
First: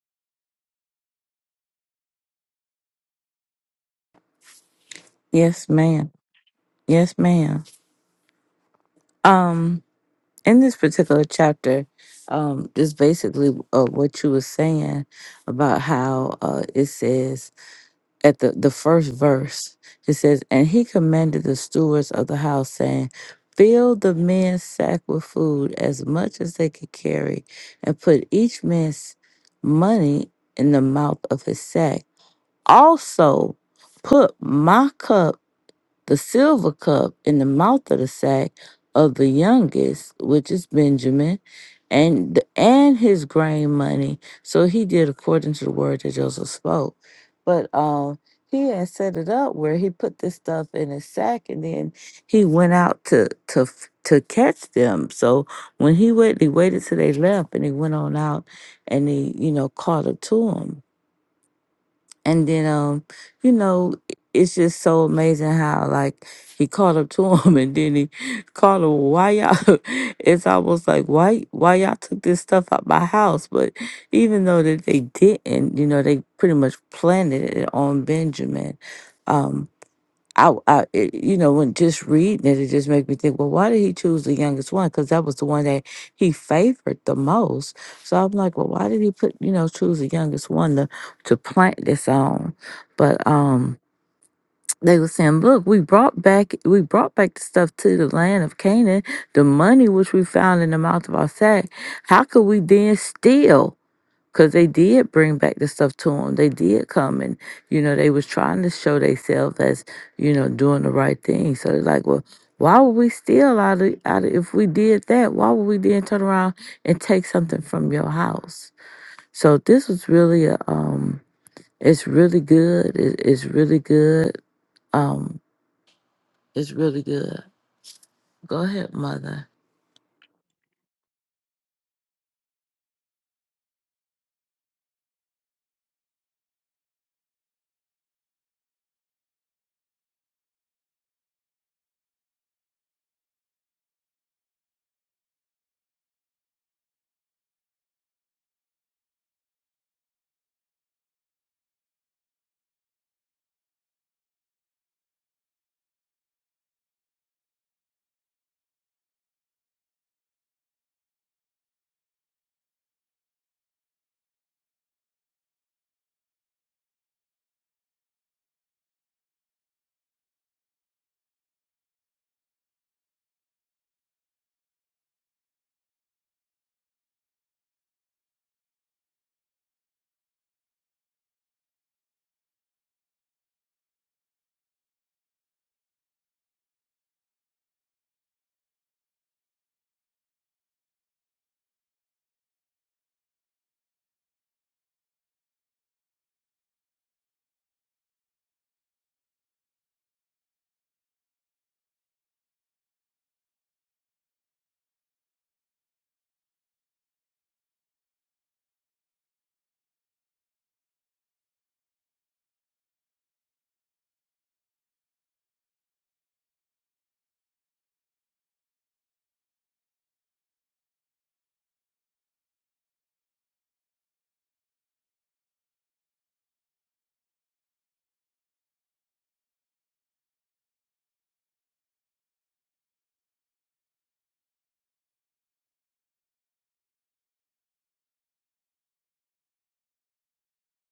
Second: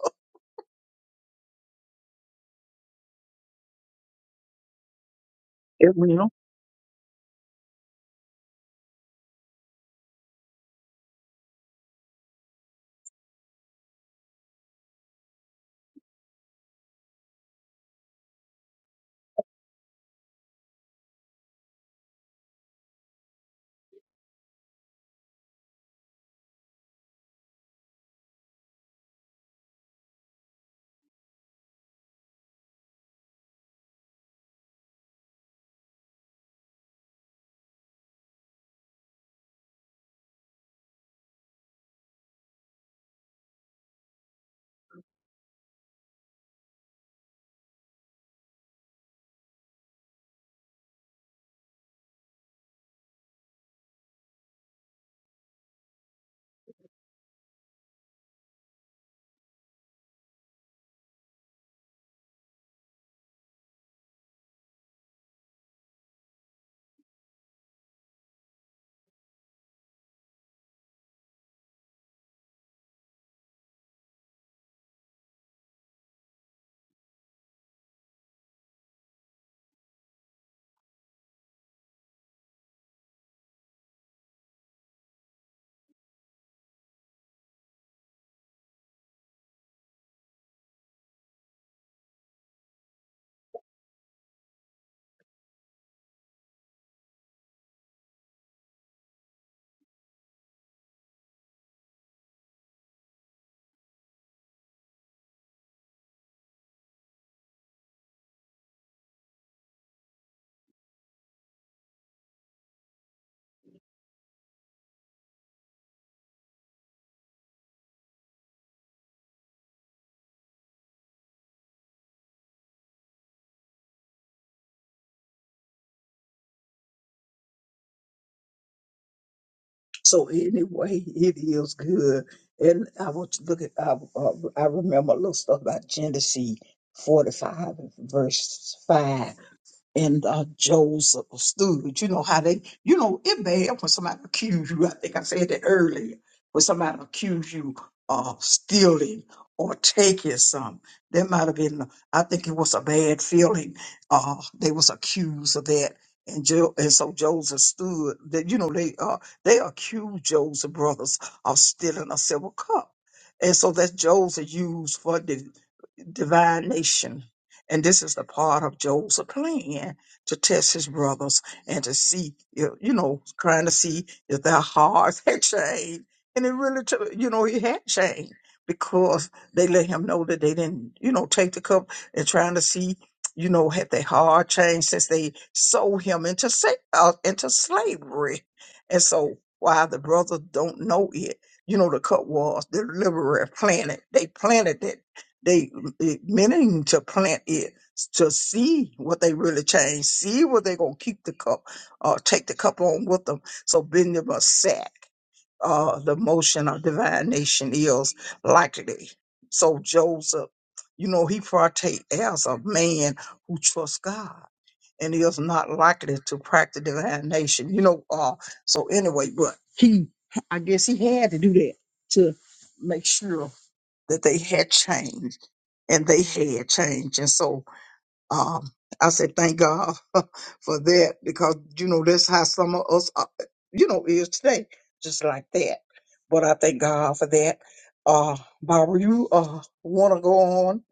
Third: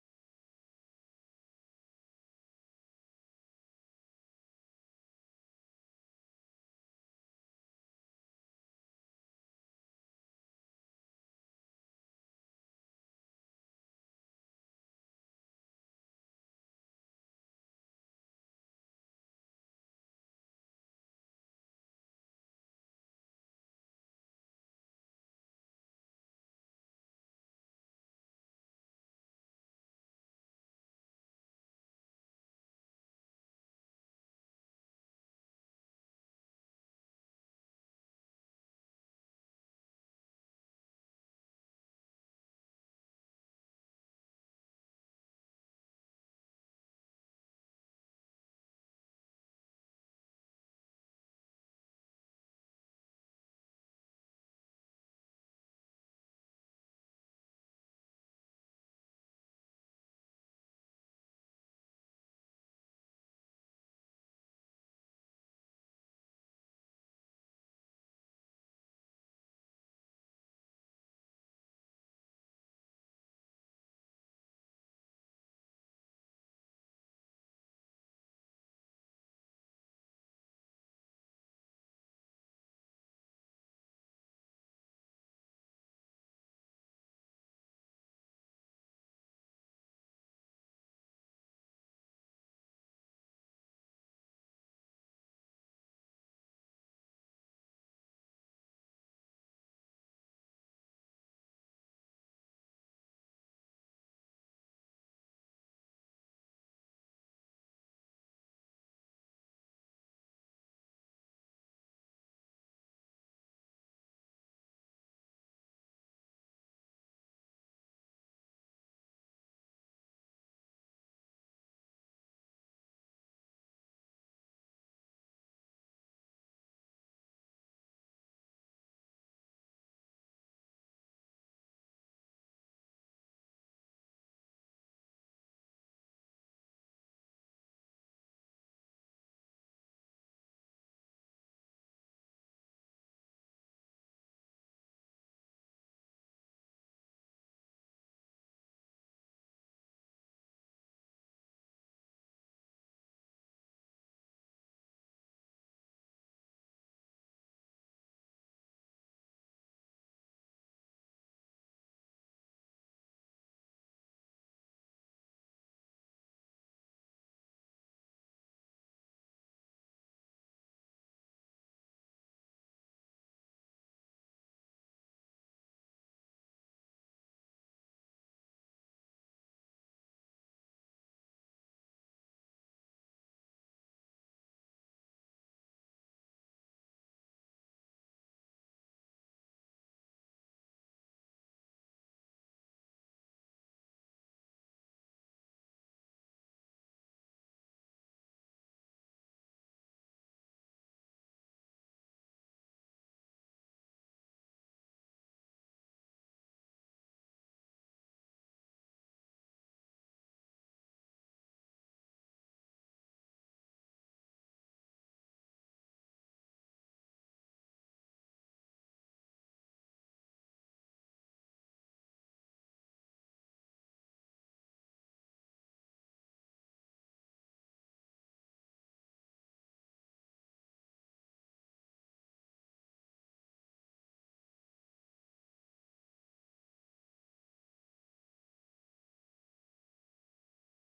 Yes, ma'am. Edwina. Yes, ma'am. Um, in this particular chapter, um, is basically uh, what you were saying about how uh, it says at the the first verse. It says, "And he commanded the stewards of the house, saying." Fill the men's sack with food as much as they could carry, and put each man's money in the mouth of his sack. Also, put my cup the silver cup in the mouth of the sack of the youngest, which is Benjamin, and and his grain money. So he did according to the word that Joseph spoke. But um, he had set it up where he put this stuff in his sack, and then he went out to to f- to catch them. So when he went, he waited till they left, and he went on out, and he you know caught up to them. And then, um, you know, it's just so amazing how like he caught up to him, and then he called him. Why y'all? It's almost like why why y'all took this stuff out my house? But even though that they didn't, you know, they pretty much planted it on Benjamin. um. I, I it, you know, when just reading it, it just made me think, well, why did he choose the youngest one? Because that was the one that he favored the most. So I'm like, well, why did he put, you know, choose the youngest one to to plant this on? But um, they were saying, look, we brought back we brought back the stuff to the land of Canaan, the money which we found in the mouth of our sack. How could we then steal? because they did bring back the stuff to them. They did come and, you know, they was trying to show themselves as, you know, doing the right thing. So they're like, well, why would we steal out of, out of if we did that? Why would we then turn around and take something from your house? So this was really a, um, it's really good. It, it's really good. Um, it's really good. Go ahead, mother. So anyway, it is good. And I want you to look at, I, uh, I remember a little stuff about Genesis 45 verse 5 and uh, Joseph stood. You know how they, you know, it bad when somebody accuse you. I think I said that earlier. When somebody accuse you of stealing or taking something, that might have been. I think it was a bad feeling. Uh, they was accused of that, and jo- and so Joseph stood. That you know they uh they accused Joseph brothers of stealing a silver cup, and so that Joseph used for the divine nation and this is the part of Joseph plan to test his brothers and to see, you you know, trying to see if their hearts had changed. And it really, took, you know, he had changed because they let him know that they didn't, you know, take the cup and trying to see, you know, had their heart changed since they sold him into sa- uh, into slavery. And so while the brothers don't know it, you know, the cup was the deliverer planted. They planted it they it meaning to plant it to see what they really change, see what they gonna keep the cup or take the cup on with them. So Benjamin sack uh the motion of divine nation is likely. So Joseph, you know, he partake as a man who trusts God and is not likely to practice divine nation. You know, uh so anyway, but he I guess he had to do that to make sure that they had changed and they had changed. And so um, I said, thank God for that because, you know, that's how some of us, are, you know, is today, just like that. But I thank God for that. Uh, Barbara, you uh, want to go on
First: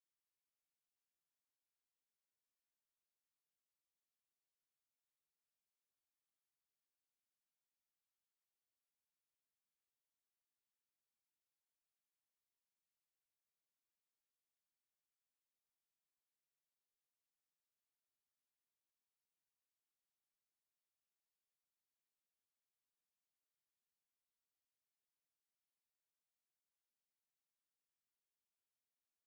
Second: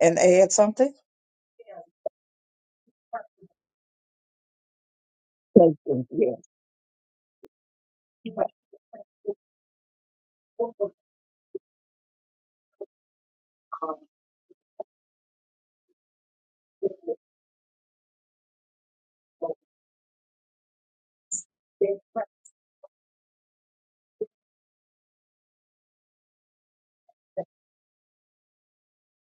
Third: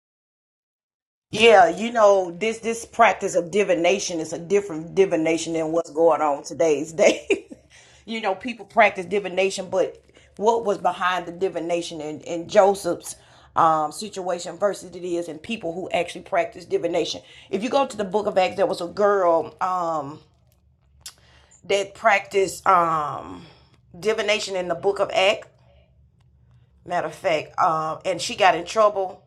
and add something? Yeah, you know, this this practice of divination is a different divination than Thank what's you. going Yes. on today's day. you know, people practice divination, but what was behind the divination in, in Joseph's um, situation versus it is in people who actually practice divination. If you go to the book of Acts, there was a girl um, that practiced um, divination in the book of Acts. Matter of fact, um, and she got in trouble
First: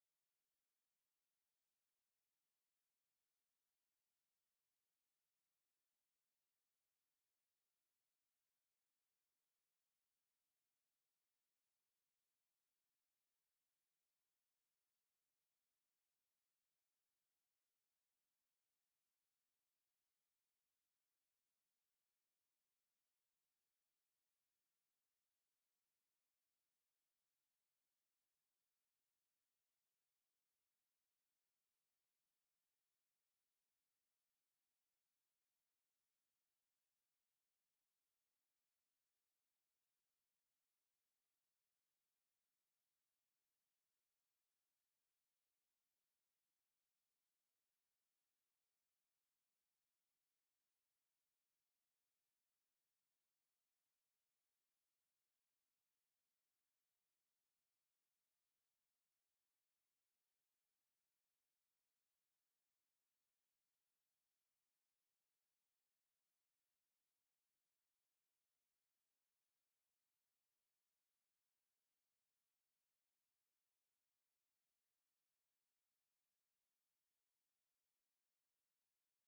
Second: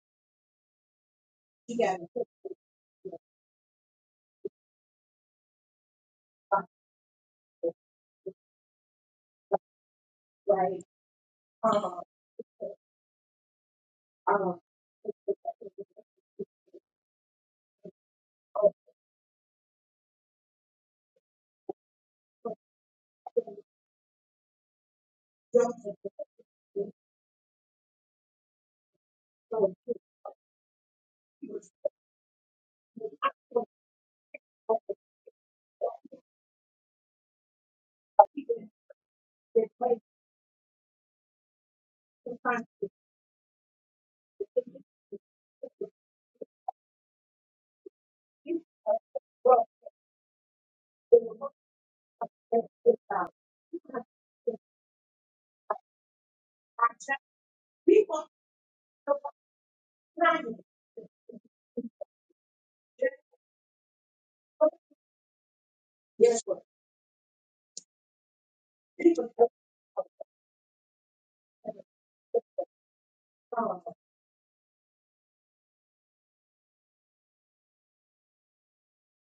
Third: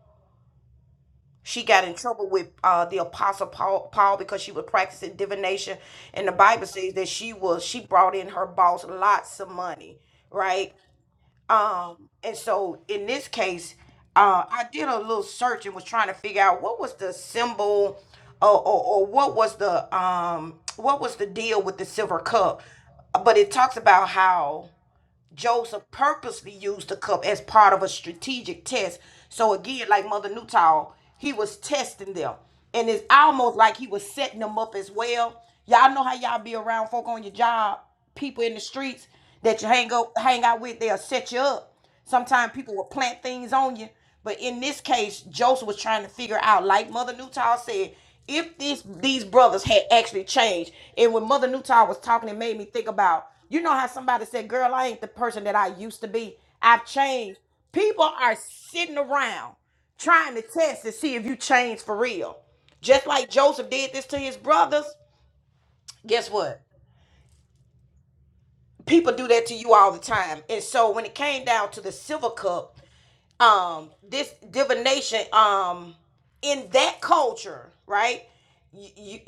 She got in trouble with uh, the apostle Paul, Paul because she was practicing divination, and the Bible says that she was she brought in her boss lots of money, right? Um, and so in this case, uh, I did a little search and was trying to figure out what was the symbol or, or, or what was the um what was the deal with the silver cup. But it talks about how Joseph purposely used the cup as part of a strategic test. So again, like Mother Newtall, he was testing them. And it's almost like he was setting them up as well. Y'all know how y'all be around folk on your job people in the streets that you hang go hang out with, they'll set you up. Sometimes people will plant things on you. But in this case, Joseph was trying to figure out, like Mother Newtall said, if this these brothers had actually changed. And when Mother Newtall was talking, it made me think about, you know how somebody said, Girl, I ain't the person that I used to be. I've changed. People are sitting around trying to test to see if you change for real. Just like Joseph did this to his brothers, guess what? people do that to you all the time. And so when it came down to the silver cup, um, this divination, um, in that culture, right? You, you,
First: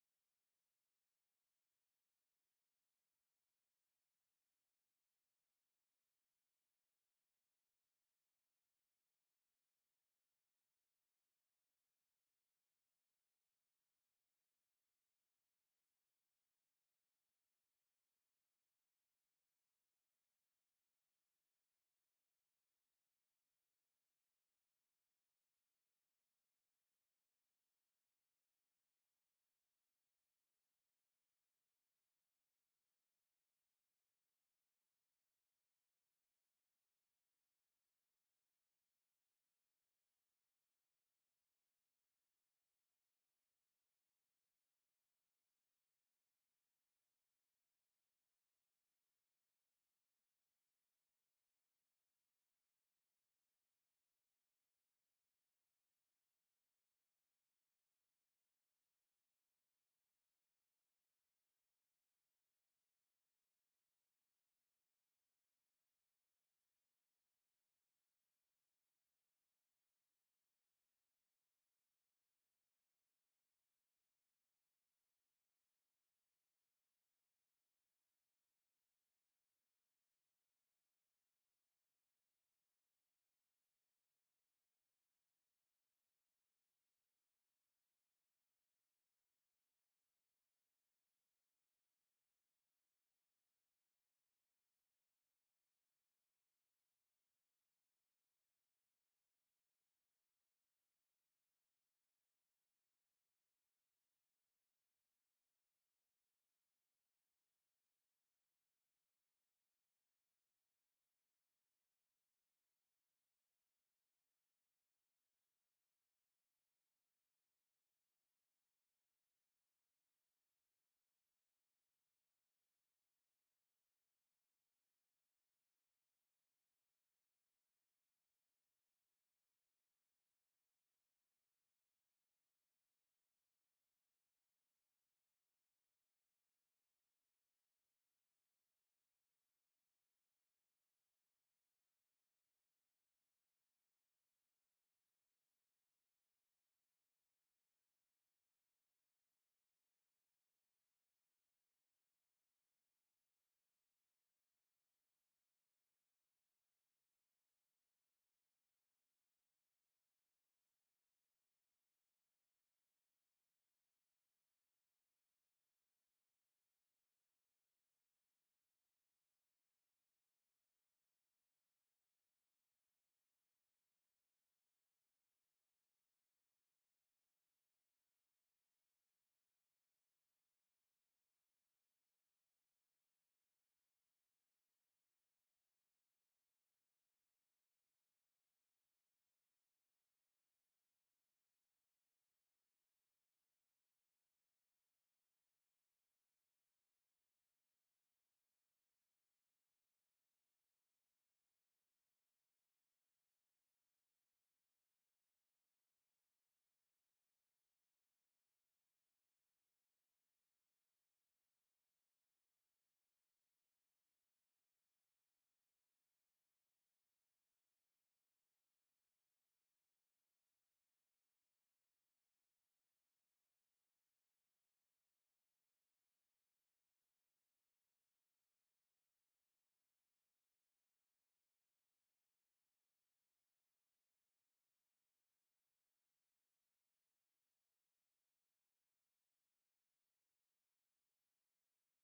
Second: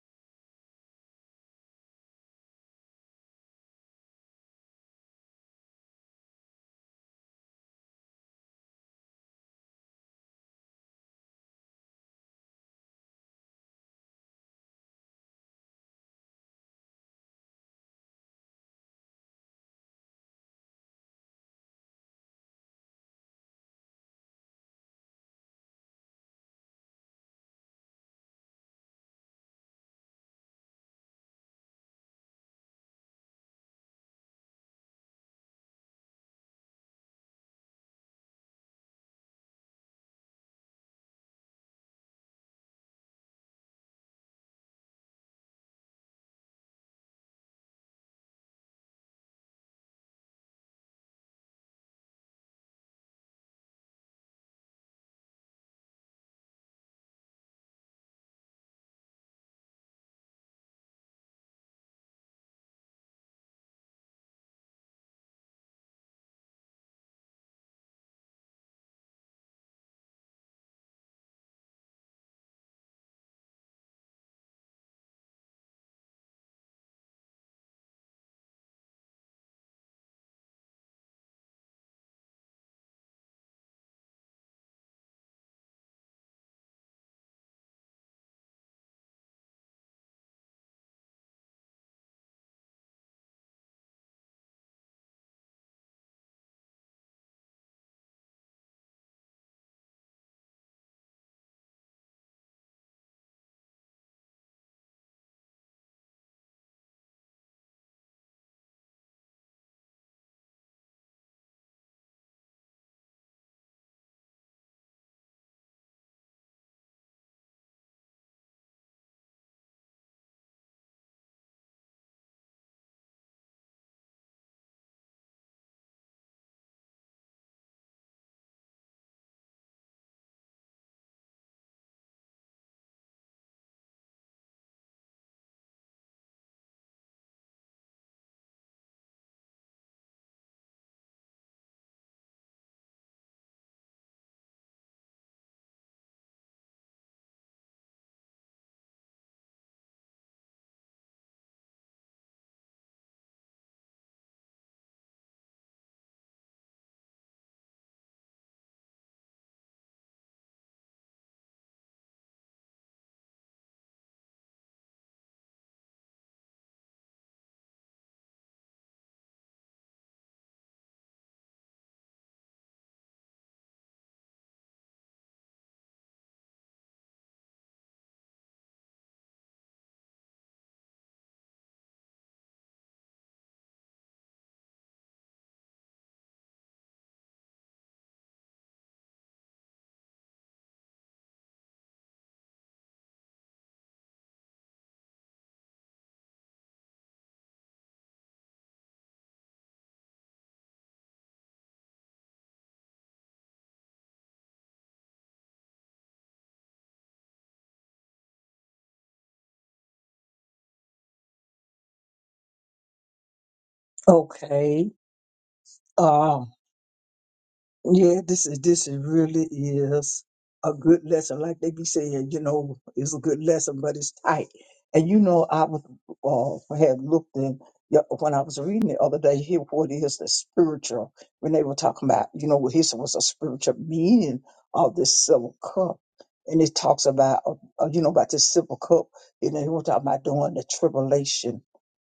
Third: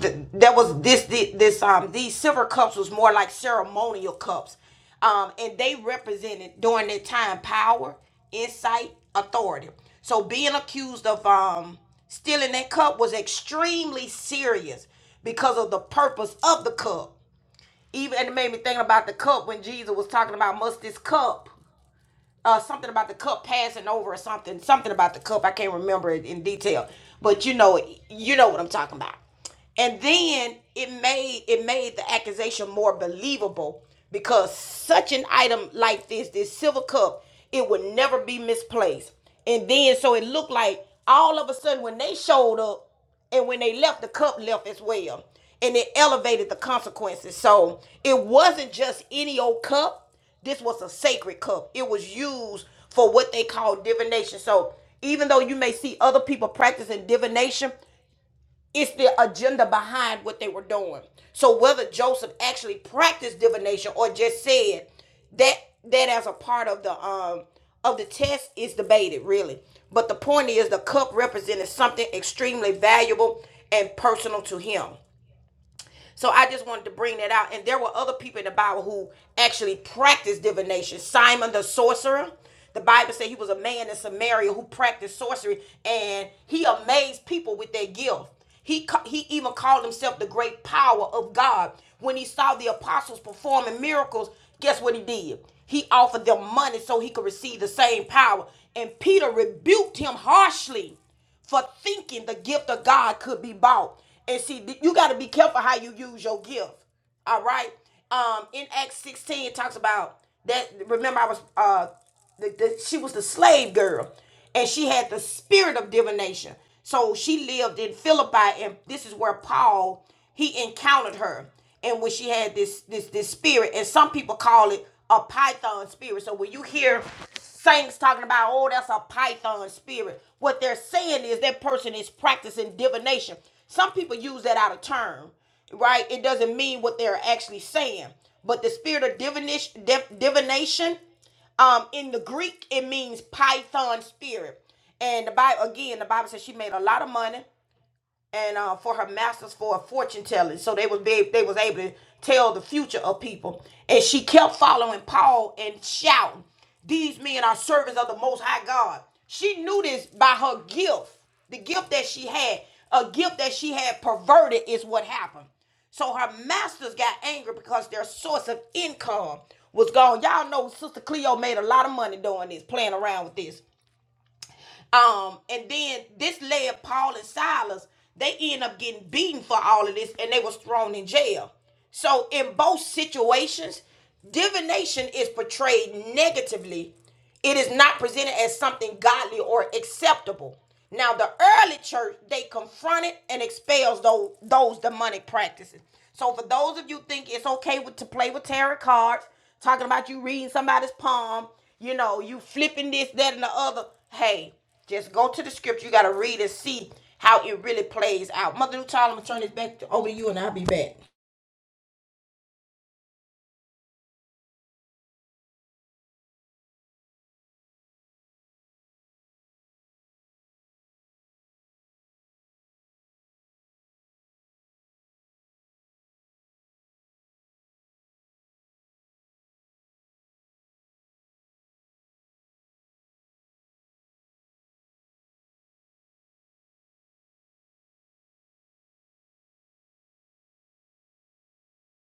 th- there was this, thi- this, um, these silver cups was more like ceremonial cups, um, and they represented during that time power, insight, authority. So being accused of um stealing that cup was extremely serious because of the purpose of the cup even and it made me think about the cup when Jesus was talking about must this cup uh, something about the cup passing over or something, something about the cup. I can't remember it in detail, but you know, you know what I'm talking about. And then it made it made the accusation more believable because such an item like this, this silver cup, it would never be misplaced. And then so it looked like all of a sudden when they showed up and when they left, the cup left as well. And it elevated the consequences. So it wasn't just any old cup this was a sacred cup. It was used for what they call divination. So even though you may see other people practicing divination, it's the agenda behind what they were doing. So whether Joseph actually practiced divination or just said that that as a part of the um of the test is debated really. But the point is the cup represented something extremely valuable and personal to him. So I just wanted to bring that out. And there were other people in the Bible who actually practiced divination. Simon the sorcerer. The Bible said he was a man in Samaria who practiced sorcery, and he amazed people with that gift. He he even called himself the great power of God. When he saw the apostles performing miracles, guess what he did? He offered them money so he could receive the same power. And Peter rebuked him harshly for thinking the gift of God could be bought. And see, you got to be careful how you use your gift. All right. Um, in Acts 16, it talks about that. Remember, I was uh, the, the, she was the slave girl, and she had the spirit of divination. So she lived in Philippi, and this is where Paul he encountered her, and when she had this this this spirit, and some people call it a python spirit. So when you hear saints talking about, oh, that's a python spirit, what they're saying is that person is practicing divination. Some people use that out of turn, right? It doesn't mean what they're actually saying. But the spirit of divination, divination um, in the Greek, it means python spirit. And the Bible, again, the Bible says she made a lot of money and uh, for her masters for a fortune telling. So they was be, they was able to tell the future of people. And she kept following Paul and shouting, "These men are servants of the Most High God." She knew this by her gift, the gift that she had, a gift that she had perverted is what happened. So her masters got angry because their source of income was gone. Y'all know Sister Cleo made a lot of money doing this, playing around with this. Um, and then this led Paul and Silas. They end up getting beaten for all of this, and they was thrown in jail. So in both situations, divination is portrayed negatively. It is not presented as something godly or acceptable. Now, the early church they confronted and expels those those demonic practices. So, for those of you think it's okay with, to play with tarot cards, talking about you reading somebody's palm, you know, you flipping this, that, and the other. Hey, just go to the script. You got to read and see how it really plays out. Mother Nutall, I'm going to turn this back to, over to you and I'll be back. Okay. um, Yeah, this is this is really is a good lesson. Like they be saying, you know, it's a good lesson, but it's tight. And you know, I was uh, had looked in yeah, when I was reading the other day here what is the spiritual when they were talking about, you know, what his was a spiritual meaning of this silver cup. And it talks about, uh, uh, you know, about this silver cup. And they were talking about during the tribulation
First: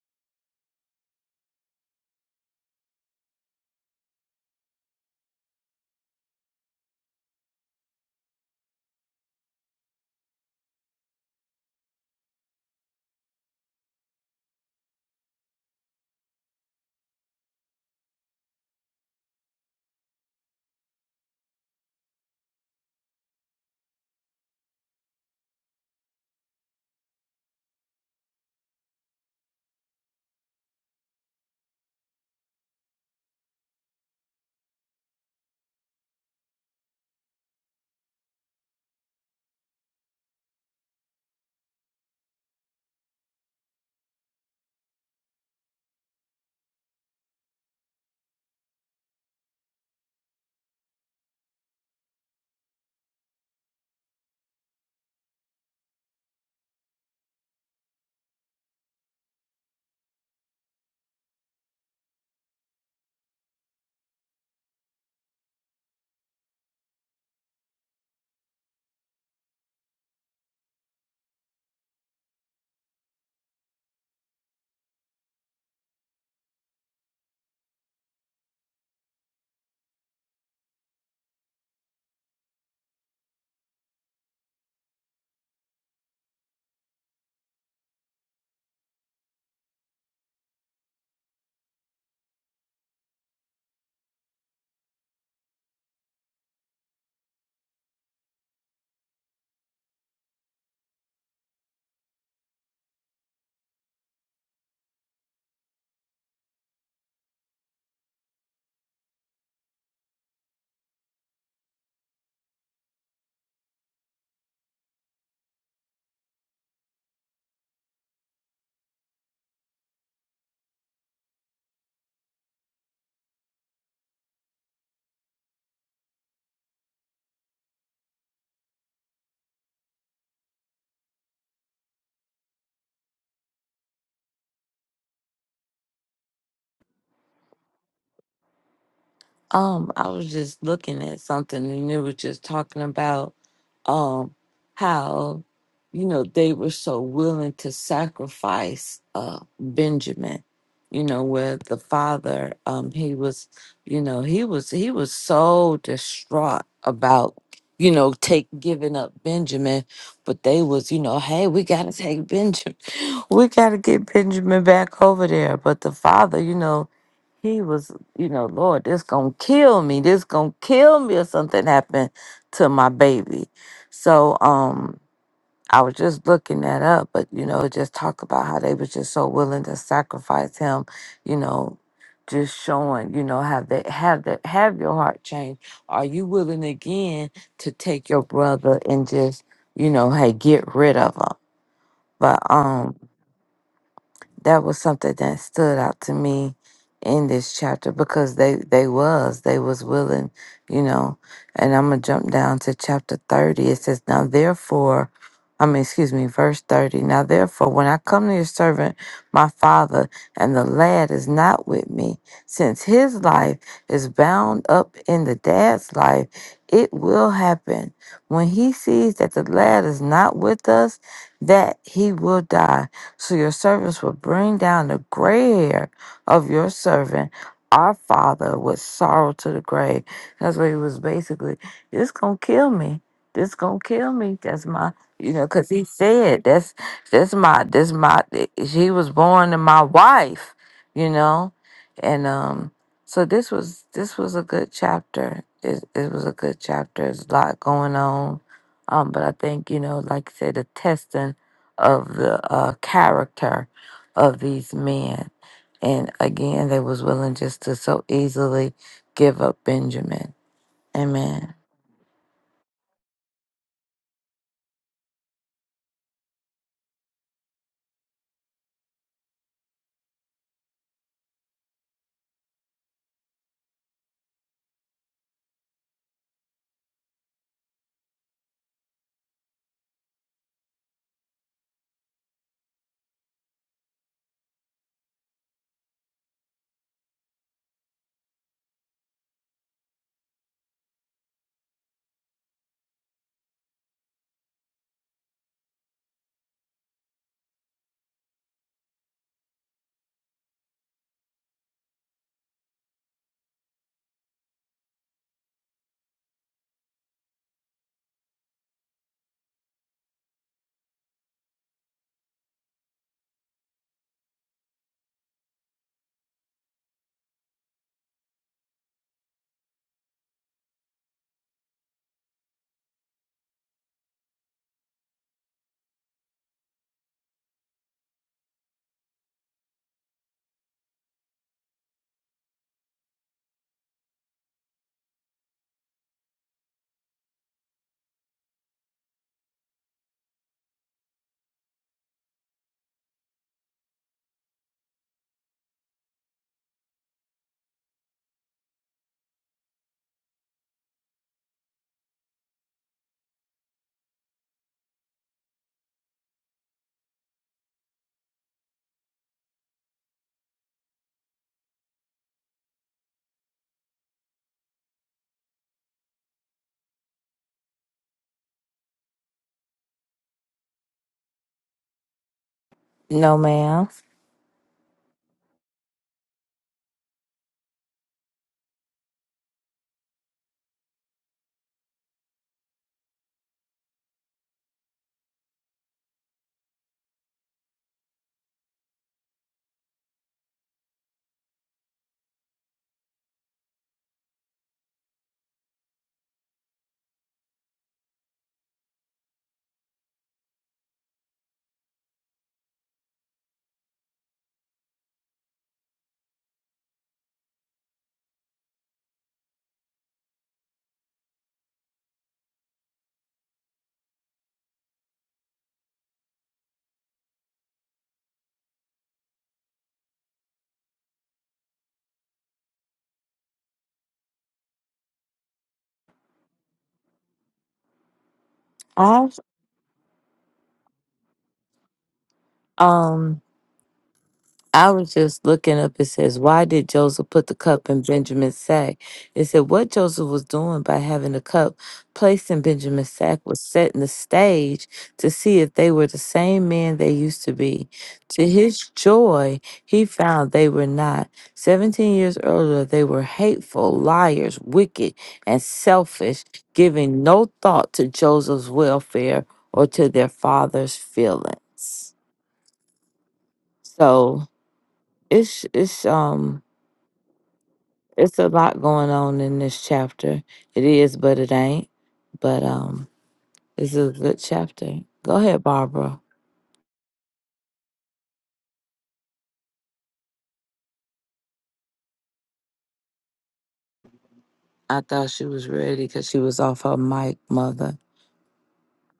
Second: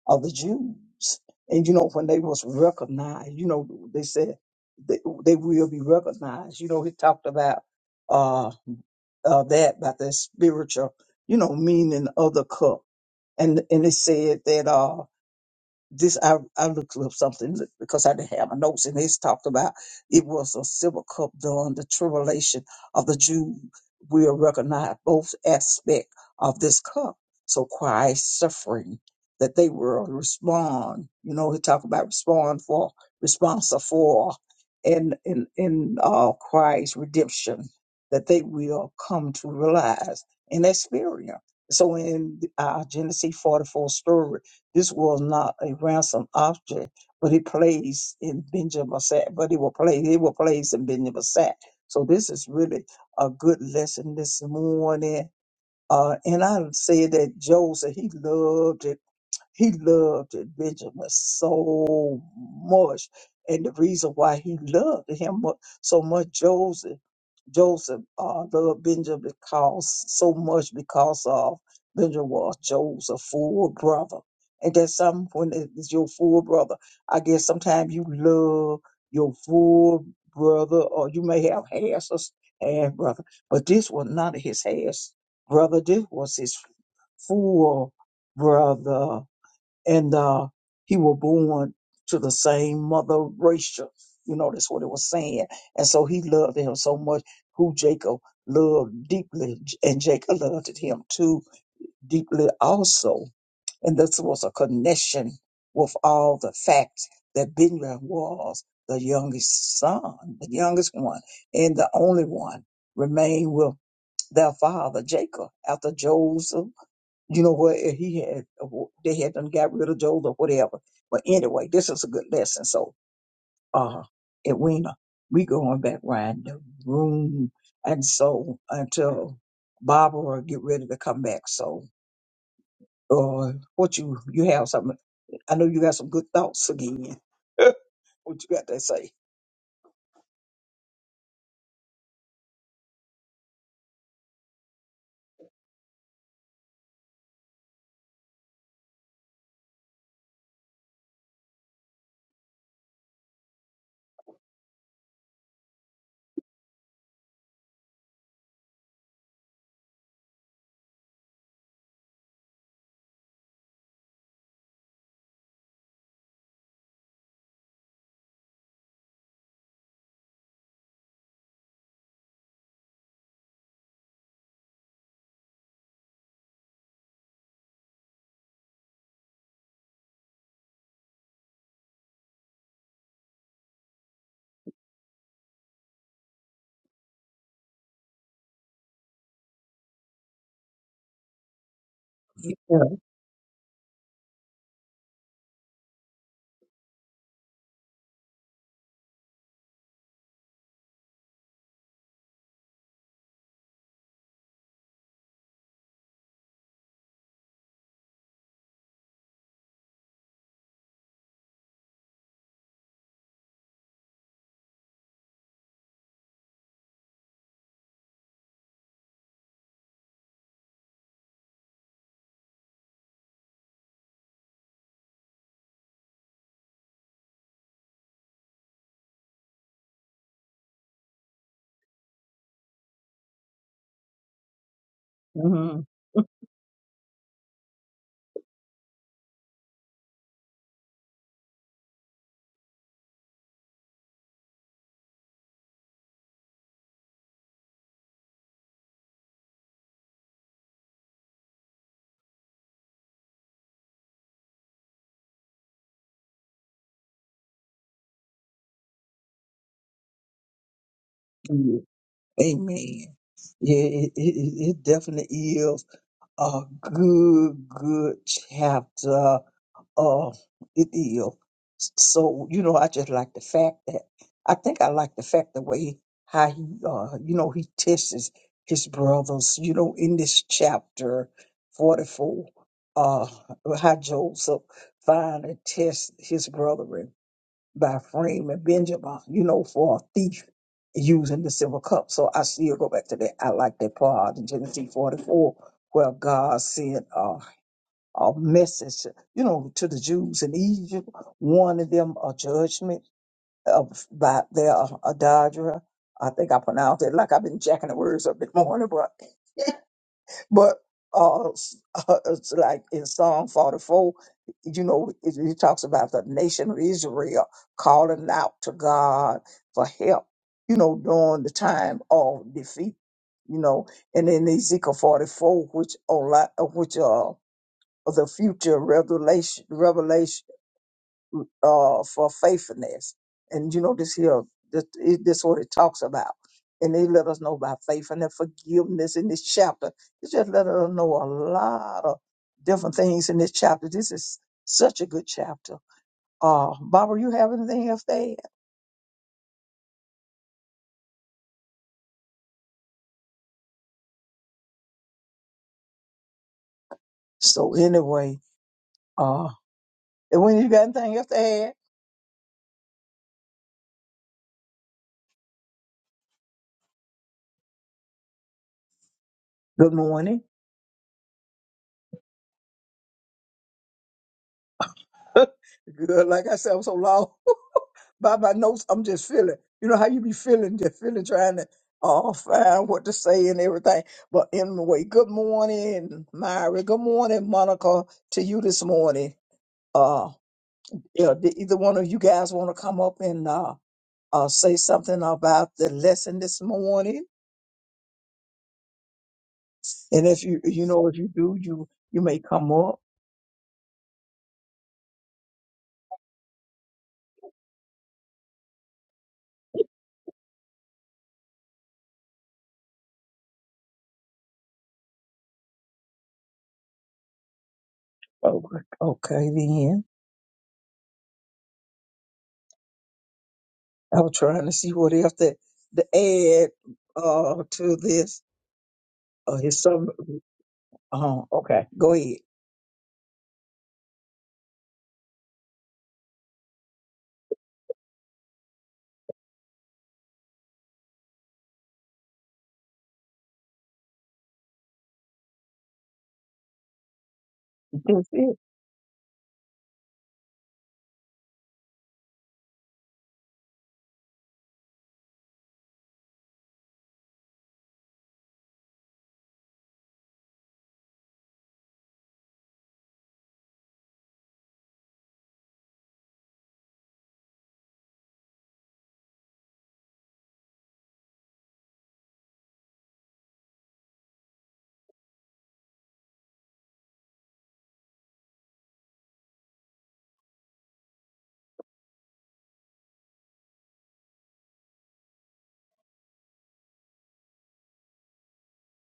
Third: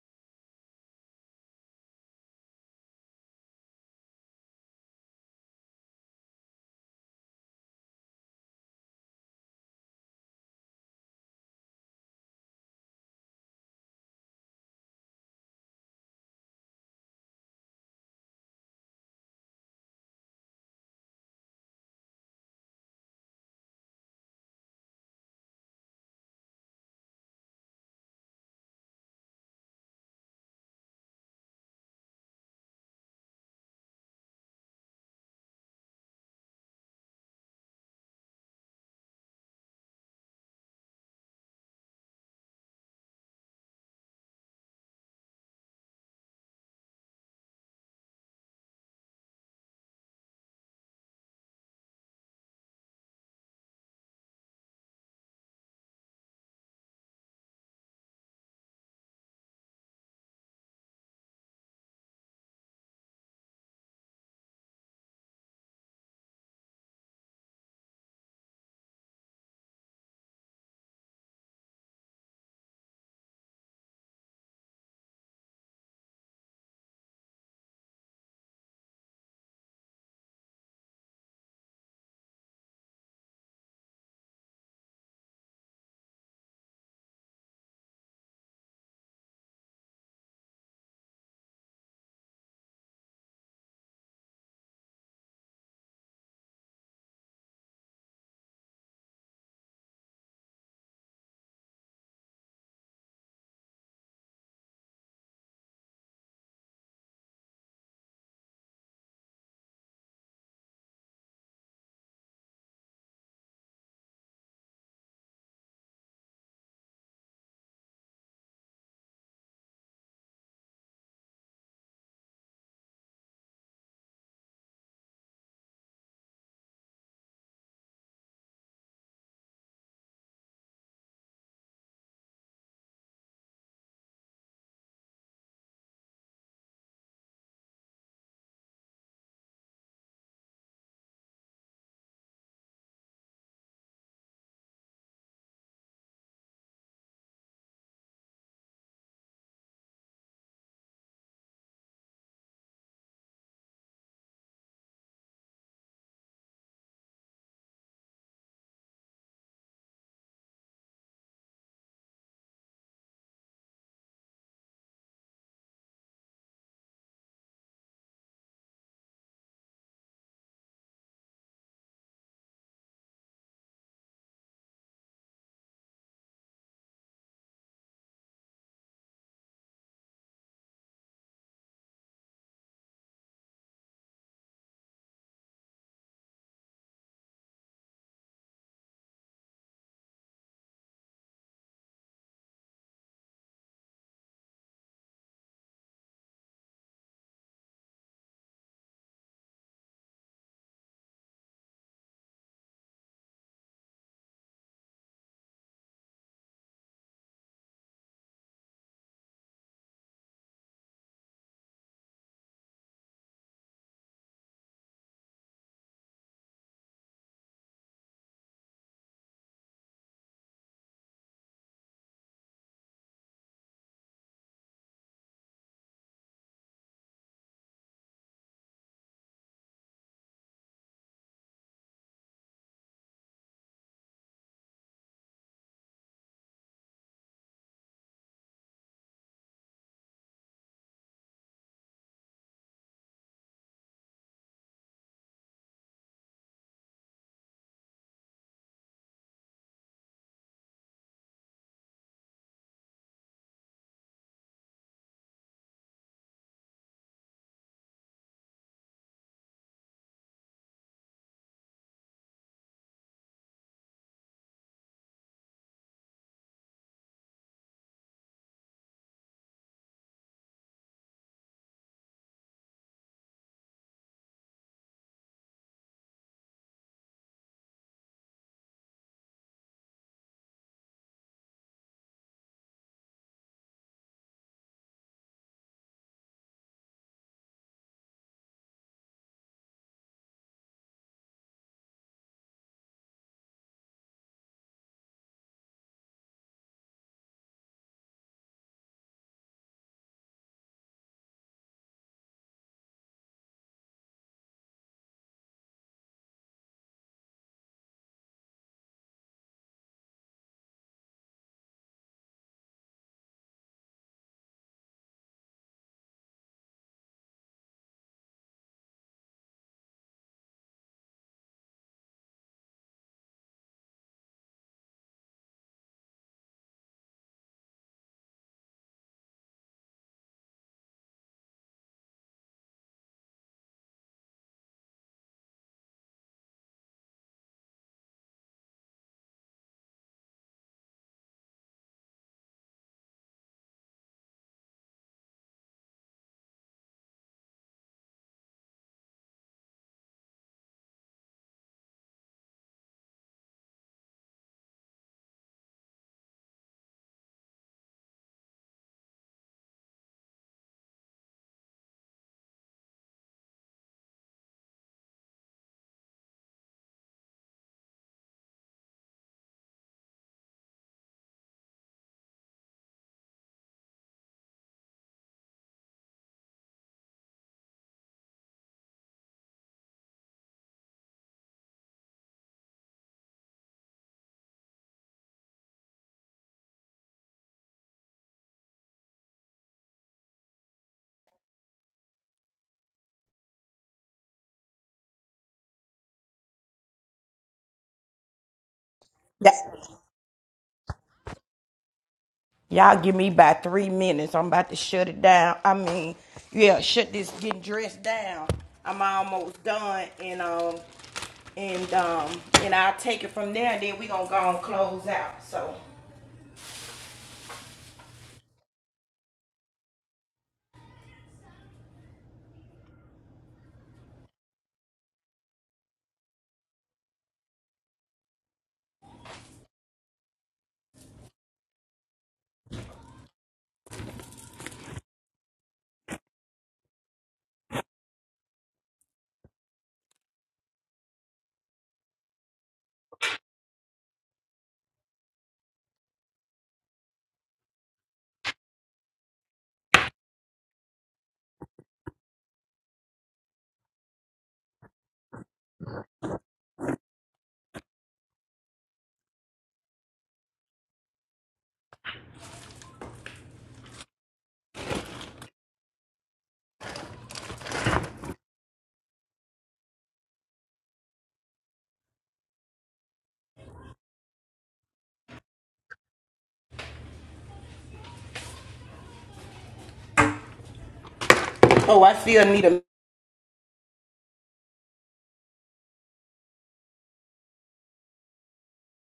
of the Jews. And, you know, when they was recognized, you know, they said they, they will be recognized. You know, he talked about uh, uh that about the spiritual, you know, meaning of the cup, and and it said that uh this I, I looked up something because I didn't have my notes, and it's talked about it was a silver cup during the tribulation of the Jew. We'll recognize both aspect of this cup. So Christ's suffering that they will respond. You know, he talked about respond for responsive for and in in uh, Christ's redemption that they will come to realize and experience. So in uh, Genesis 44 story this was not a ransom object, but he plays in Benjamin Sack. But he will play, he will plays in Benjamin Sack. So this is really a good lesson this morning. Uh, and I say that Joseph, he loved it. He loved it, Benjamin, so much. And the reason why he loved him mu- so much, Joseph. Joseph, uh, the Lord Benjamin because so much because of Benjamin was Joseph's full brother. And that's something when it's your full brother. I guess sometimes you love your full brother, or you may have half sis- half brother, but this was not his half brother. This was his full brother and uh, he was born to the same mother Rachel. You know, that's what it was saying. And so he loved him so much, who Jacob loved deeply, and Jacob loved him too deeply also. And this was a connection with all the facts that Benjamin was the youngest son, the youngest one, and the only one remained with their father Jacob after Joseph you know what if he had they had done got rid of Joel or whatever. But anyway, this is a good lesson. So uh Edwina, we going back round the room and so until Barbara get ready to come back. So uh what you you have something I know you got some good thoughts again. what you got to say? Um, I was just looking at something and it was just talking about um how you know they were so willing to sacrifice uh Benjamin, you know, where the father um he was you know, he was he was so distraught about you know, take giving up Benjamin, but they was, you know, hey, we gotta take Benjamin, we gotta get Benjamin back over there. But the father, you know, he was you know, Lord, this gonna kill me. This gonna kill me if something happened to my baby. So um I was just looking that up, but you know, it just talk about how they was just so willing to sacrifice him, you know, just showing, you know, have that have that have your heart changed. Are you willing again to take your brother and just, you know, hey, get rid of him? But Yeah. um that was something that stood out to me in this chapter because they they was they was willing you know and i'm gonna jump down to chapter 30 it says now therefore i mean excuse me verse 30 now therefore when i come to your servant my father and the lad is not with me since his life is bound up in the dad's life it will happen when he sees that the lad is not with us that he will die so your servants will bring down the gray hair of your servant, our father, with sorrow to the grave. That's what he was basically, this gonna kill me. This gonna kill me. That's my you know, cause he Mhm. said that's that's my that's my she was born to my wife, you know? And um so this was this was a good chapter. It it was a good chapter. There's a lot going on. Um, but I think, you know, like I said, the testing of the uh, character of these men. And again, they was willing just to so easily give up Benjamin. Amen. Yeah. Amen. Yeah, it, it, it it definitely is a good, good chapter. uh, it is. So you know, I just like the fact that I think I like the fact the way how he, uh, you know, he tests his brothers. You know, in this chapter forty-four, uh, how Joseph finally tests his brethren by framing Benjamin. You know, for a thief using the silver cup. So I still go back to that. I like that part in Genesis forty-four where God said. uh, a message, you know, to the Jews in Egypt, warning them a judgment of by their adulterer. I think I pronounced it like I've been jacking the words up this morning, but but uh, s- it's like in Psalm 44, you know, it, it talks about the nation of Israel calling out to God for help, you know, during the time of defeat, you know, and in Ezekiel 44, which, oh, like, uh, which uh, of the future revelation revelation uh, for faithfulness. And you know this here, this, it- this what it talks about. And they let us know about faith and the forgiveness in this chapter. It just let us know a lot of different things in this chapter. This is such a good chapter. Uh, Barbara, you have anything else to add? So anyway, uh, and when you got anything else to add, good morning. No, ma'am. good, like I said, I'm so long. Baba knows I'm just feeling. You know how you be feeling, just feeling, trying to uh, find what to say and everything. But anyway, good morning, Myra. Good morning, Monica, to you this morning. Uh, yeah, did either one of you guys want to come up and uh, uh, say something about the lesson this morning? That, And if you you know if you do, you you may come up. y'all give me about three minutes. I'm about to shut it down. I mean, yeah, shut this getting dressed down. I'm almost done, and um, and um, and I'll take it from there. And then we gonna go and close out. So, Oh, okay, then. I was trying to see what else to, to add uh, to this. I Uh, his some. Uh, okay, go um. I was just looking up. It says, Why did Joseph put the cup in Benjamin's sack? It said, What Joseph was doing by having the cup placed in Benjamin's sack was setting the stage to see if they were the same man they used to be. ahead. To his joy, he found they were not. Seventeen years earlier, they were hateful, liars, wicked, and selfish, giving no thought to Joseph's welfare or to their father's feelings. So, it's it's um It's a lot going on in this chapter. It is, but it ain't. But um, this is a good chapter. Go ahead, Barbara. oh, I still need a. I thought she was ready because she was off her mic, mother.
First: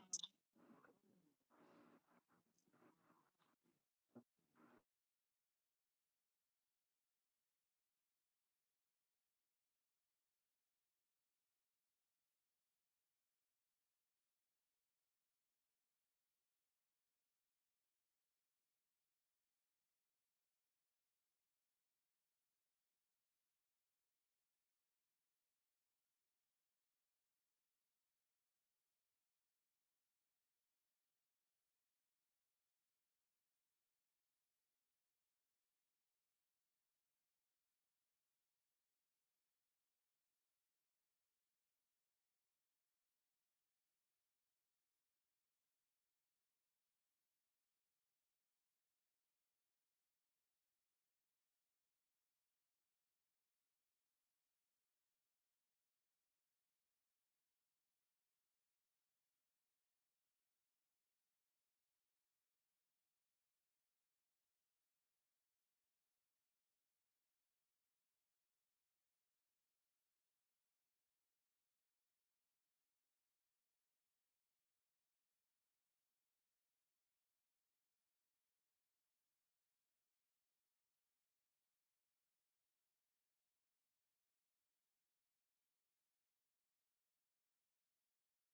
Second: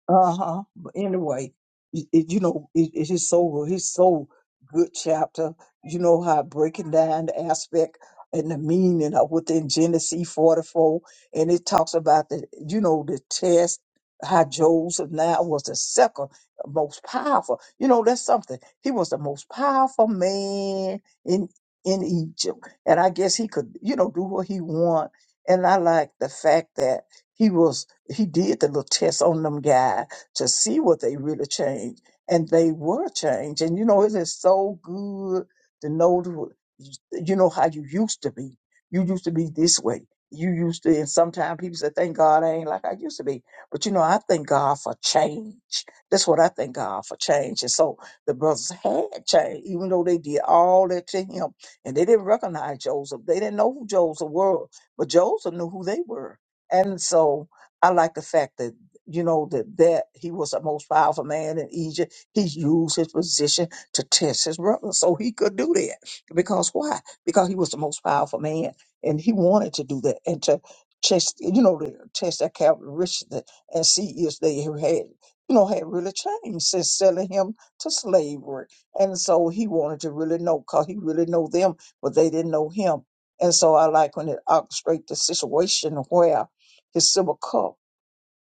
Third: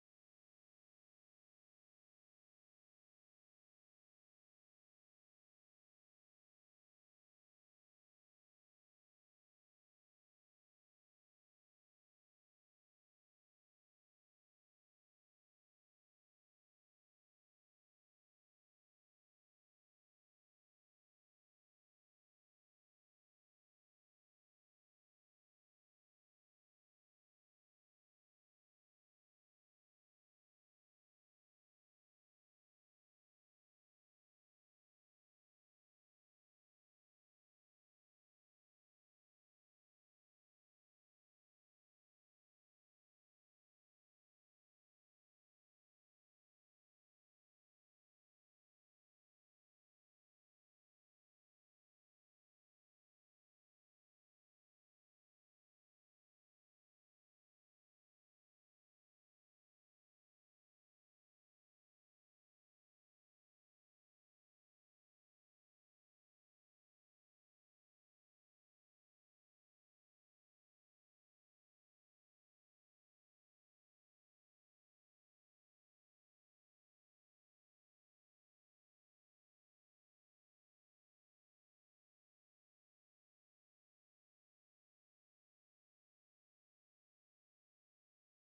Uh huh. But anyway, it, it- you know, it, it's just so it's so good chapter. You know how breaking down the aspect and the meaning of within Genesis forty four, and it talks about the you know the test. How Joseph now was the second most powerful. You know, that's something. He was the most powerful man in in Egypt, and I guess he could you know do what he want. And I like the fact that. He was he did the little test on them guy to see what they really changed, and they were changed. And you know, it is so good to know the, you know how you used to be. You used to be this way. You used to, and sometimes people say, "Thank God I ain't like I used to be." But you know, I thank God for change. That's what I thank God for change. And so the brothers had changed, even though they did all that to him, and they didn't recognize Joseph. They didn't know who Joseph was, but Joseph knew who they were. And so I like the fact that, you know, that, that he was the most powerful man in Egypt. He used his position to test his brother. So he could do that. Because why? Because he was the most powerful man and he wanted to do that and to test, you know, to test their characteristics and see if they had, you know, had really changed since selling him to slavery. And so he wanted to really know because he really know them, but they didn't know him. And so I like when it orchestrates the situation where his silver cup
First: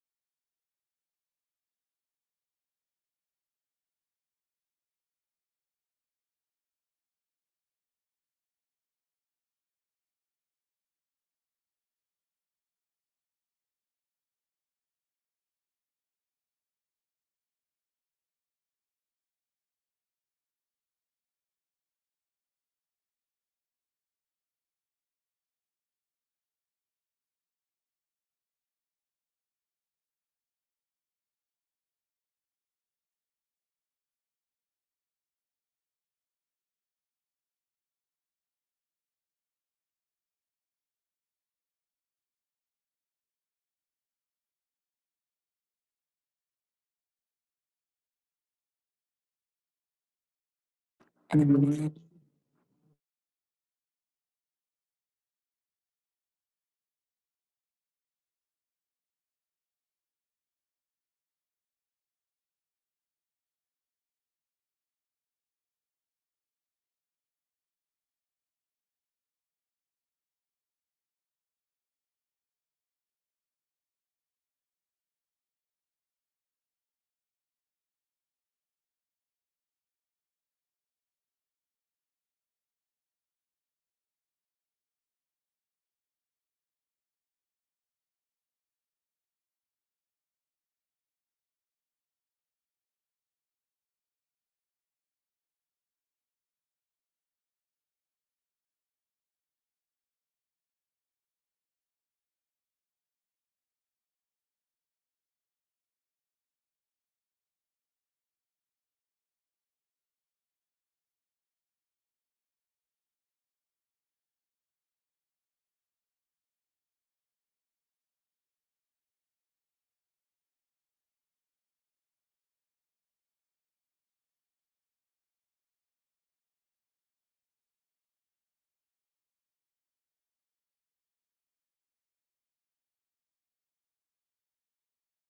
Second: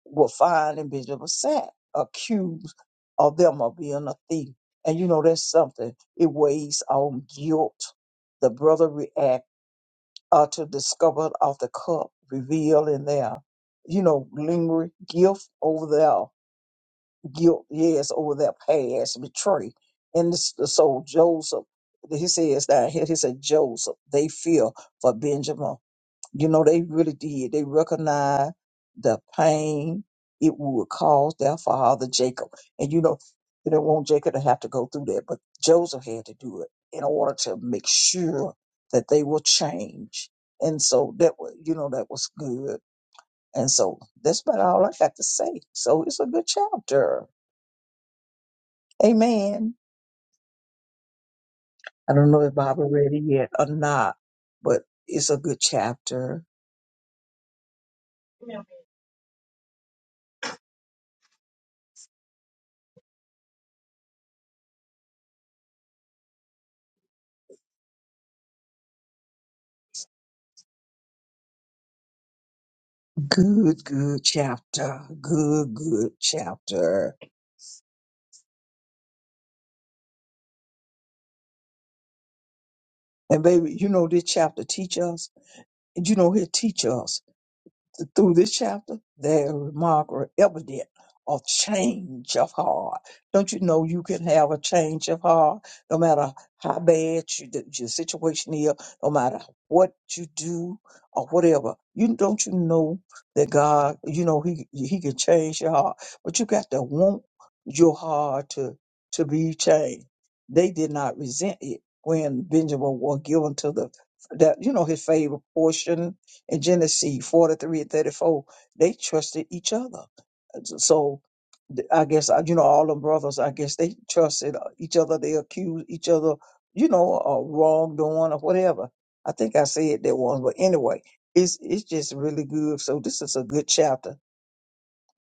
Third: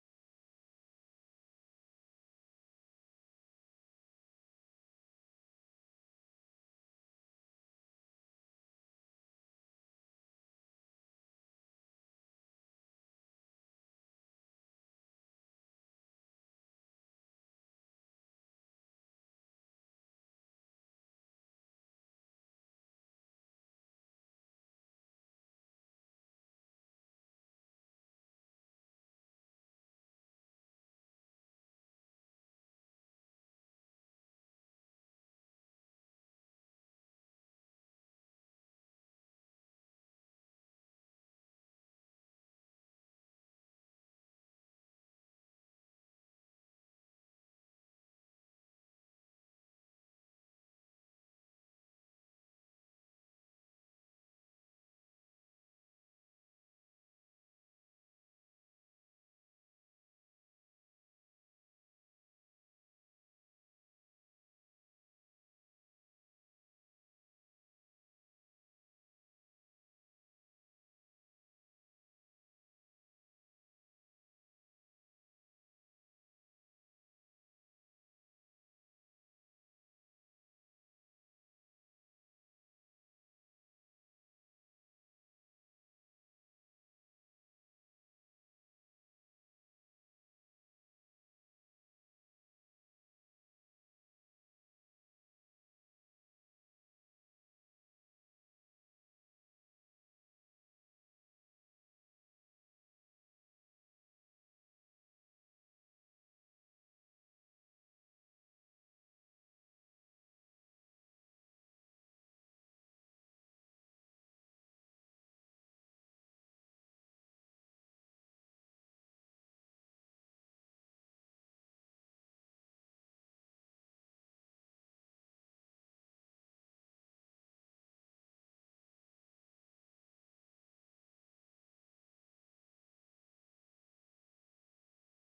will find and Bishop of Sack accused of them of being a thief. And you know that's something. It weighs on guilt. The brother react uh, to discovered of the cup revealed in their, you know, lingering guilt over their guilt, yes, over their past betray. And this, so Joseph, he says that here, he said Joseph, they fear for Benjamin you know, they really did. They recognized the pain it would cause their father, Jacob. And you know, they didn't want Jacob to have to go through that, but Joseph had to do it in order to make sure that they will change. And so that was, you know, that was good. And so that's about all I got to say. So it's a good chapter. Amen. I don't know if Barbara read it yet or not, but it's a good chapter. Good, good chapter. Good, good chapter. And baby, you know this chapter teach us. You know it teach us. through this chapter, they remark are evident of change of heart. Don't you know you can have a change of heart no matter how bad you, the, your situation is, no matter what you do or whatever. You don't you know that God, you know He He can change your heart, but you got to want your heart to to be changed. They did not resent it when Benjamin was given to the that you know his favorite portion in Genesis 43 and 34, they trusted each other. So so th- I guess, uh, you know, all them brothers, I guess they trusted uh, each other. They accused each other, you know, of wrongdoing or whatever. I think I said that once, but anyway, it's, it's just really good. So this is a good chapter.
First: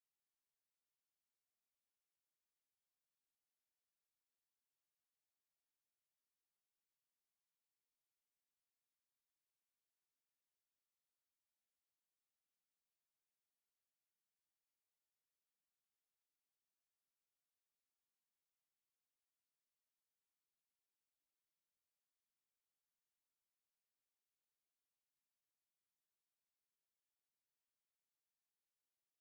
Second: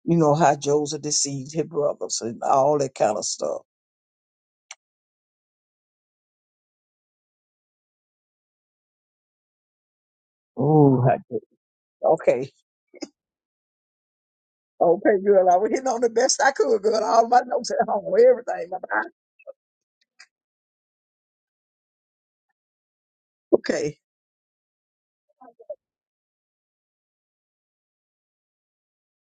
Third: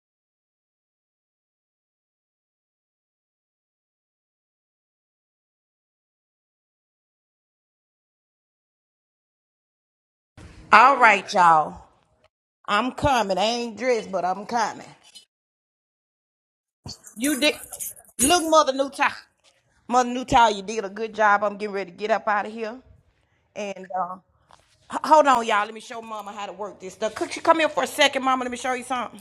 You know, how Joseph deceived his brothers and all that kind of stuff. All Oh, right, y'all. okay. I'm coming. I ain't dressed, but I'm coming. Okay, girl. I was hitting on the best I could, girl. All You my did. notes at home, Look, everything. Mother My- Newtown. Mother Newtown, you did a good job. I'm getting ready to get up out of here. And Okay. uh, h- hold on, y'all. Let me show Mama how to work this stuff. Could you come here for a second, Mama? Let me show you something.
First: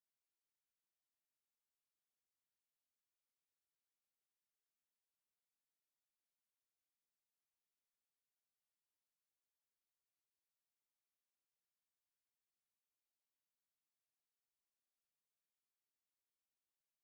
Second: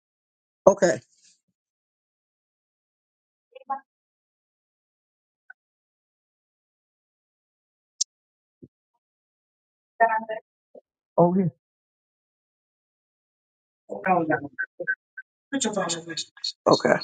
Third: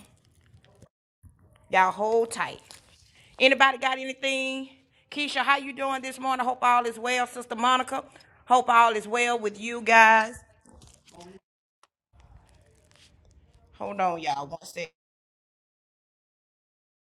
Okay. Y'all hold tight. Anybody got anything? Keisha, how you doing this morning? Hope all is well, Sister Monica. Hope all is well with you guys. Okay. Hold on, y'all. One sec. Okay.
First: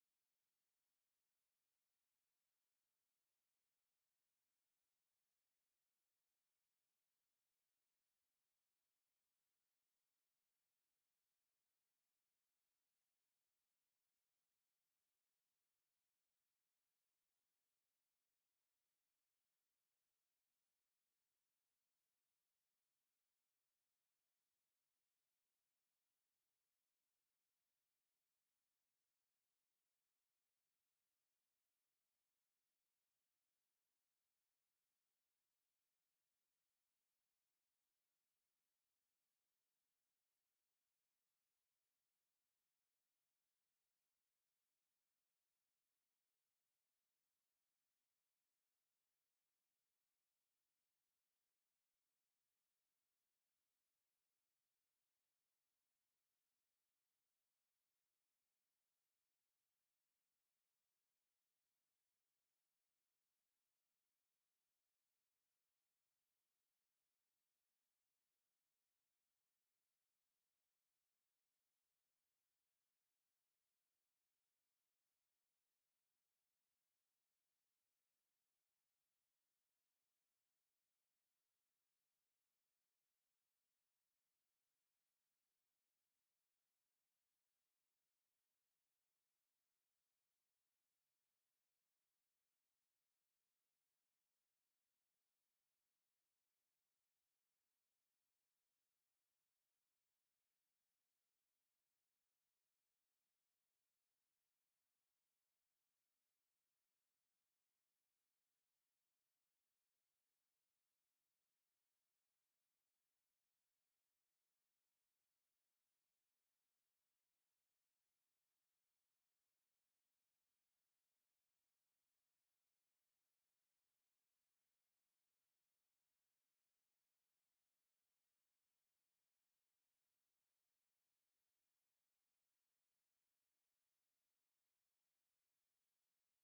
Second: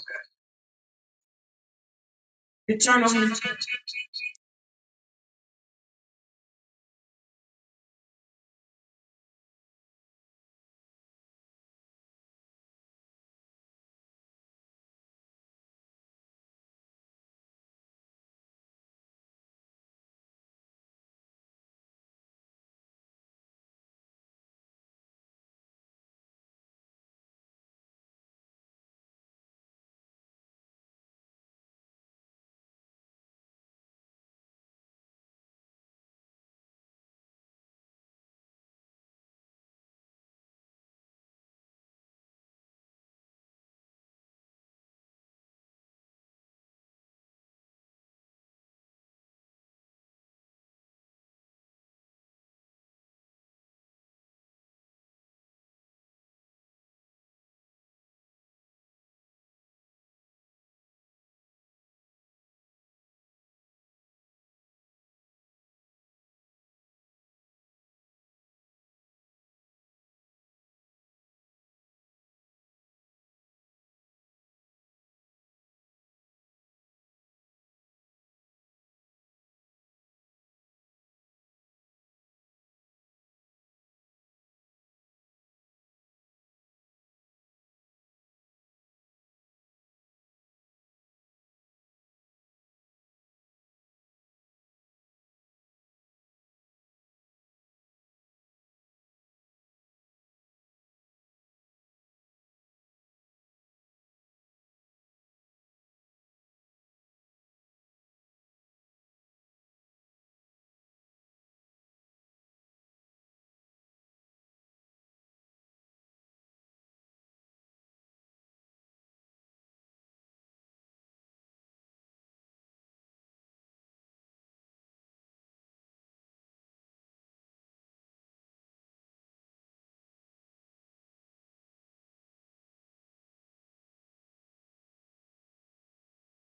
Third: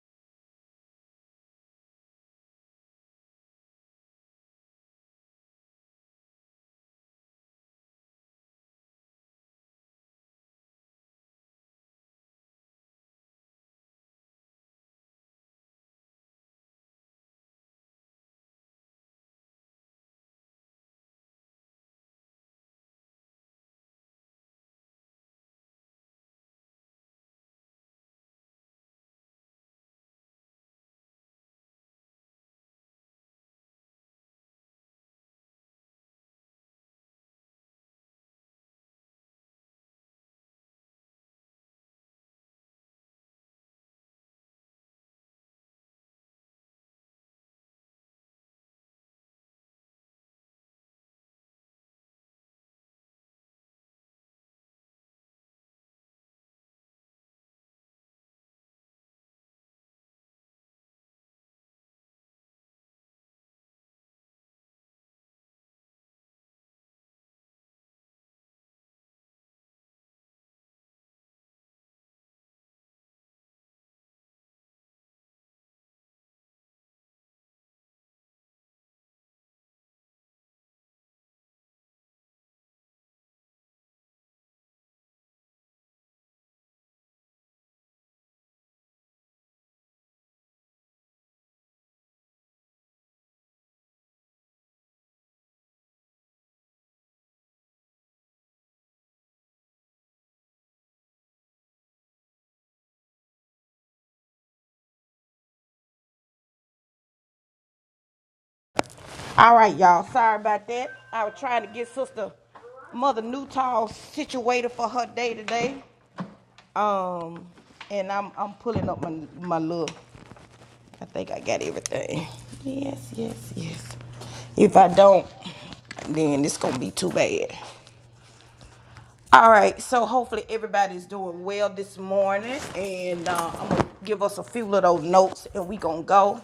All right, y'all. Sorry about that. I was trying to get Sister Mother Newtall situated for her day today. Um, and I'm I'm pulling up my my little. I think I got everything. Yes, yes, yes. If I don't, then it's gonna be too bad. All right. So hopefully everybody's doing well this morning, and uh, I'm gonna give us a few of those notes, and we gonna go.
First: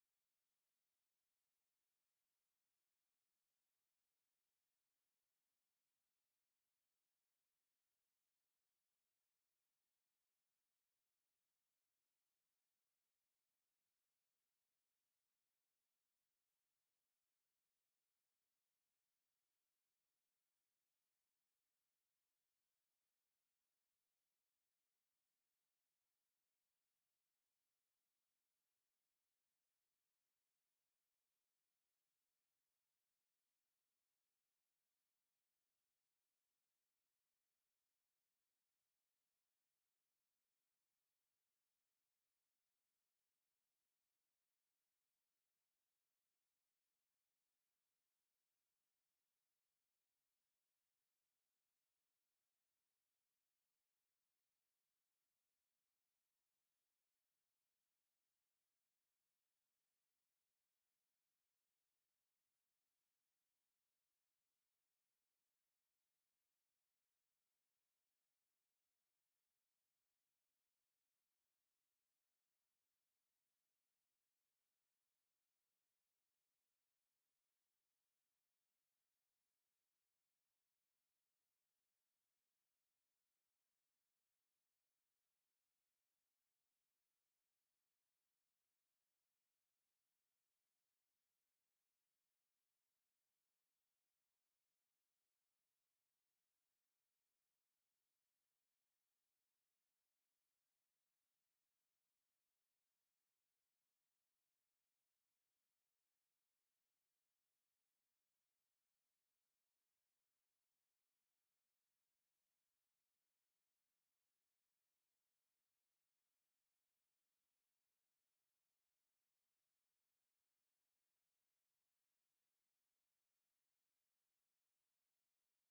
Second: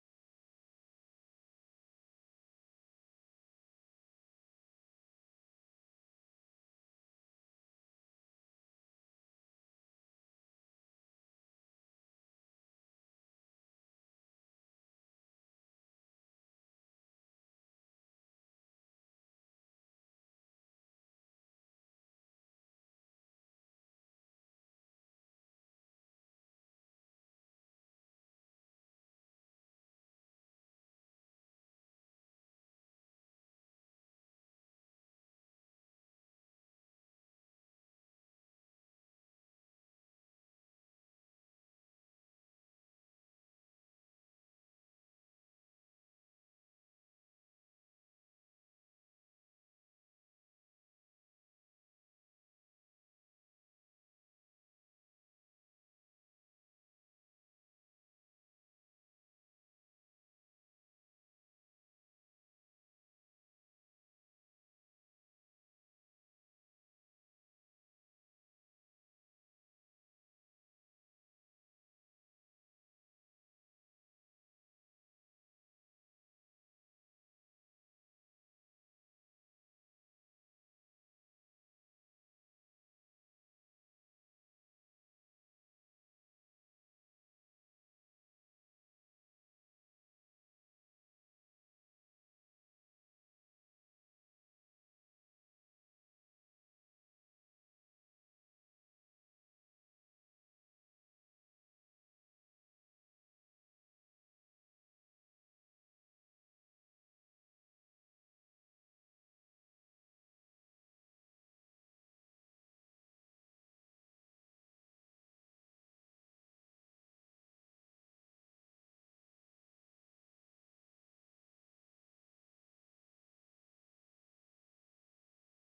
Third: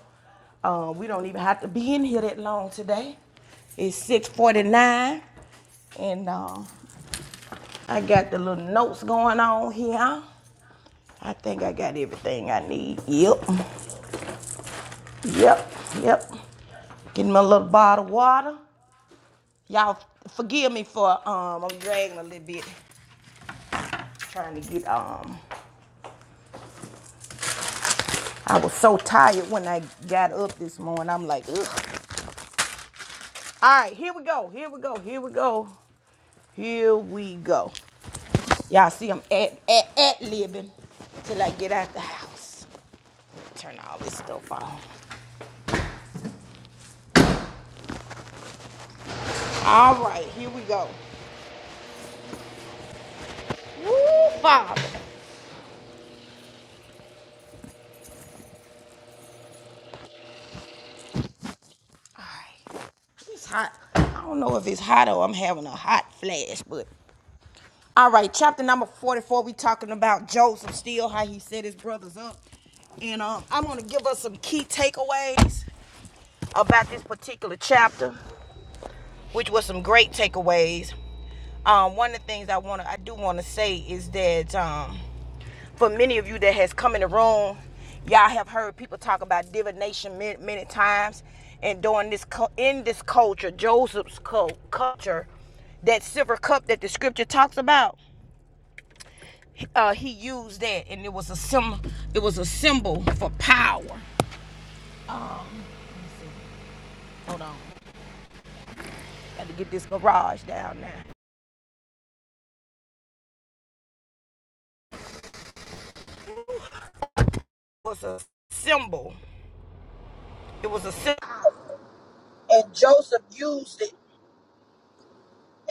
Uh, we don't even have to be in here that long today. It's 6:49, and uh, I got the little notes going on here. I think I got everything I need. Yep, yep, yep. Get my little bottle of water. Y'all forgive me for um I'm dragging a little bit trying to get um I was so tired when I got up this morning. I'm like, ugh. All right, here we go. Here we go. Here we go. Here we go. Y'all see I'm at at at living till I get out the house. Turn all this stuff off. All right, here we go. Woo, Father. All right. It's hot. I don't know if it's hot or I'm having a hot flash, but all right, chapter number 44, we talking about Joseph still, how he set his brothers up. And um, I'm gonna give us some key takeaways about this particular chapter which was some great takeaways. Um, one of the things I want to, I do want to say is that um, for many of you that has come in the room, y'all have heard people talk about divination many, many times, and during this in this culture, Joseph's culture, that silver cup that the scripture talks about, uh, he used that, and it was a sim, it was a symbol for power. Hold on, got to get this garage down now. It was a symbol. It was a symbol. and Joseph used it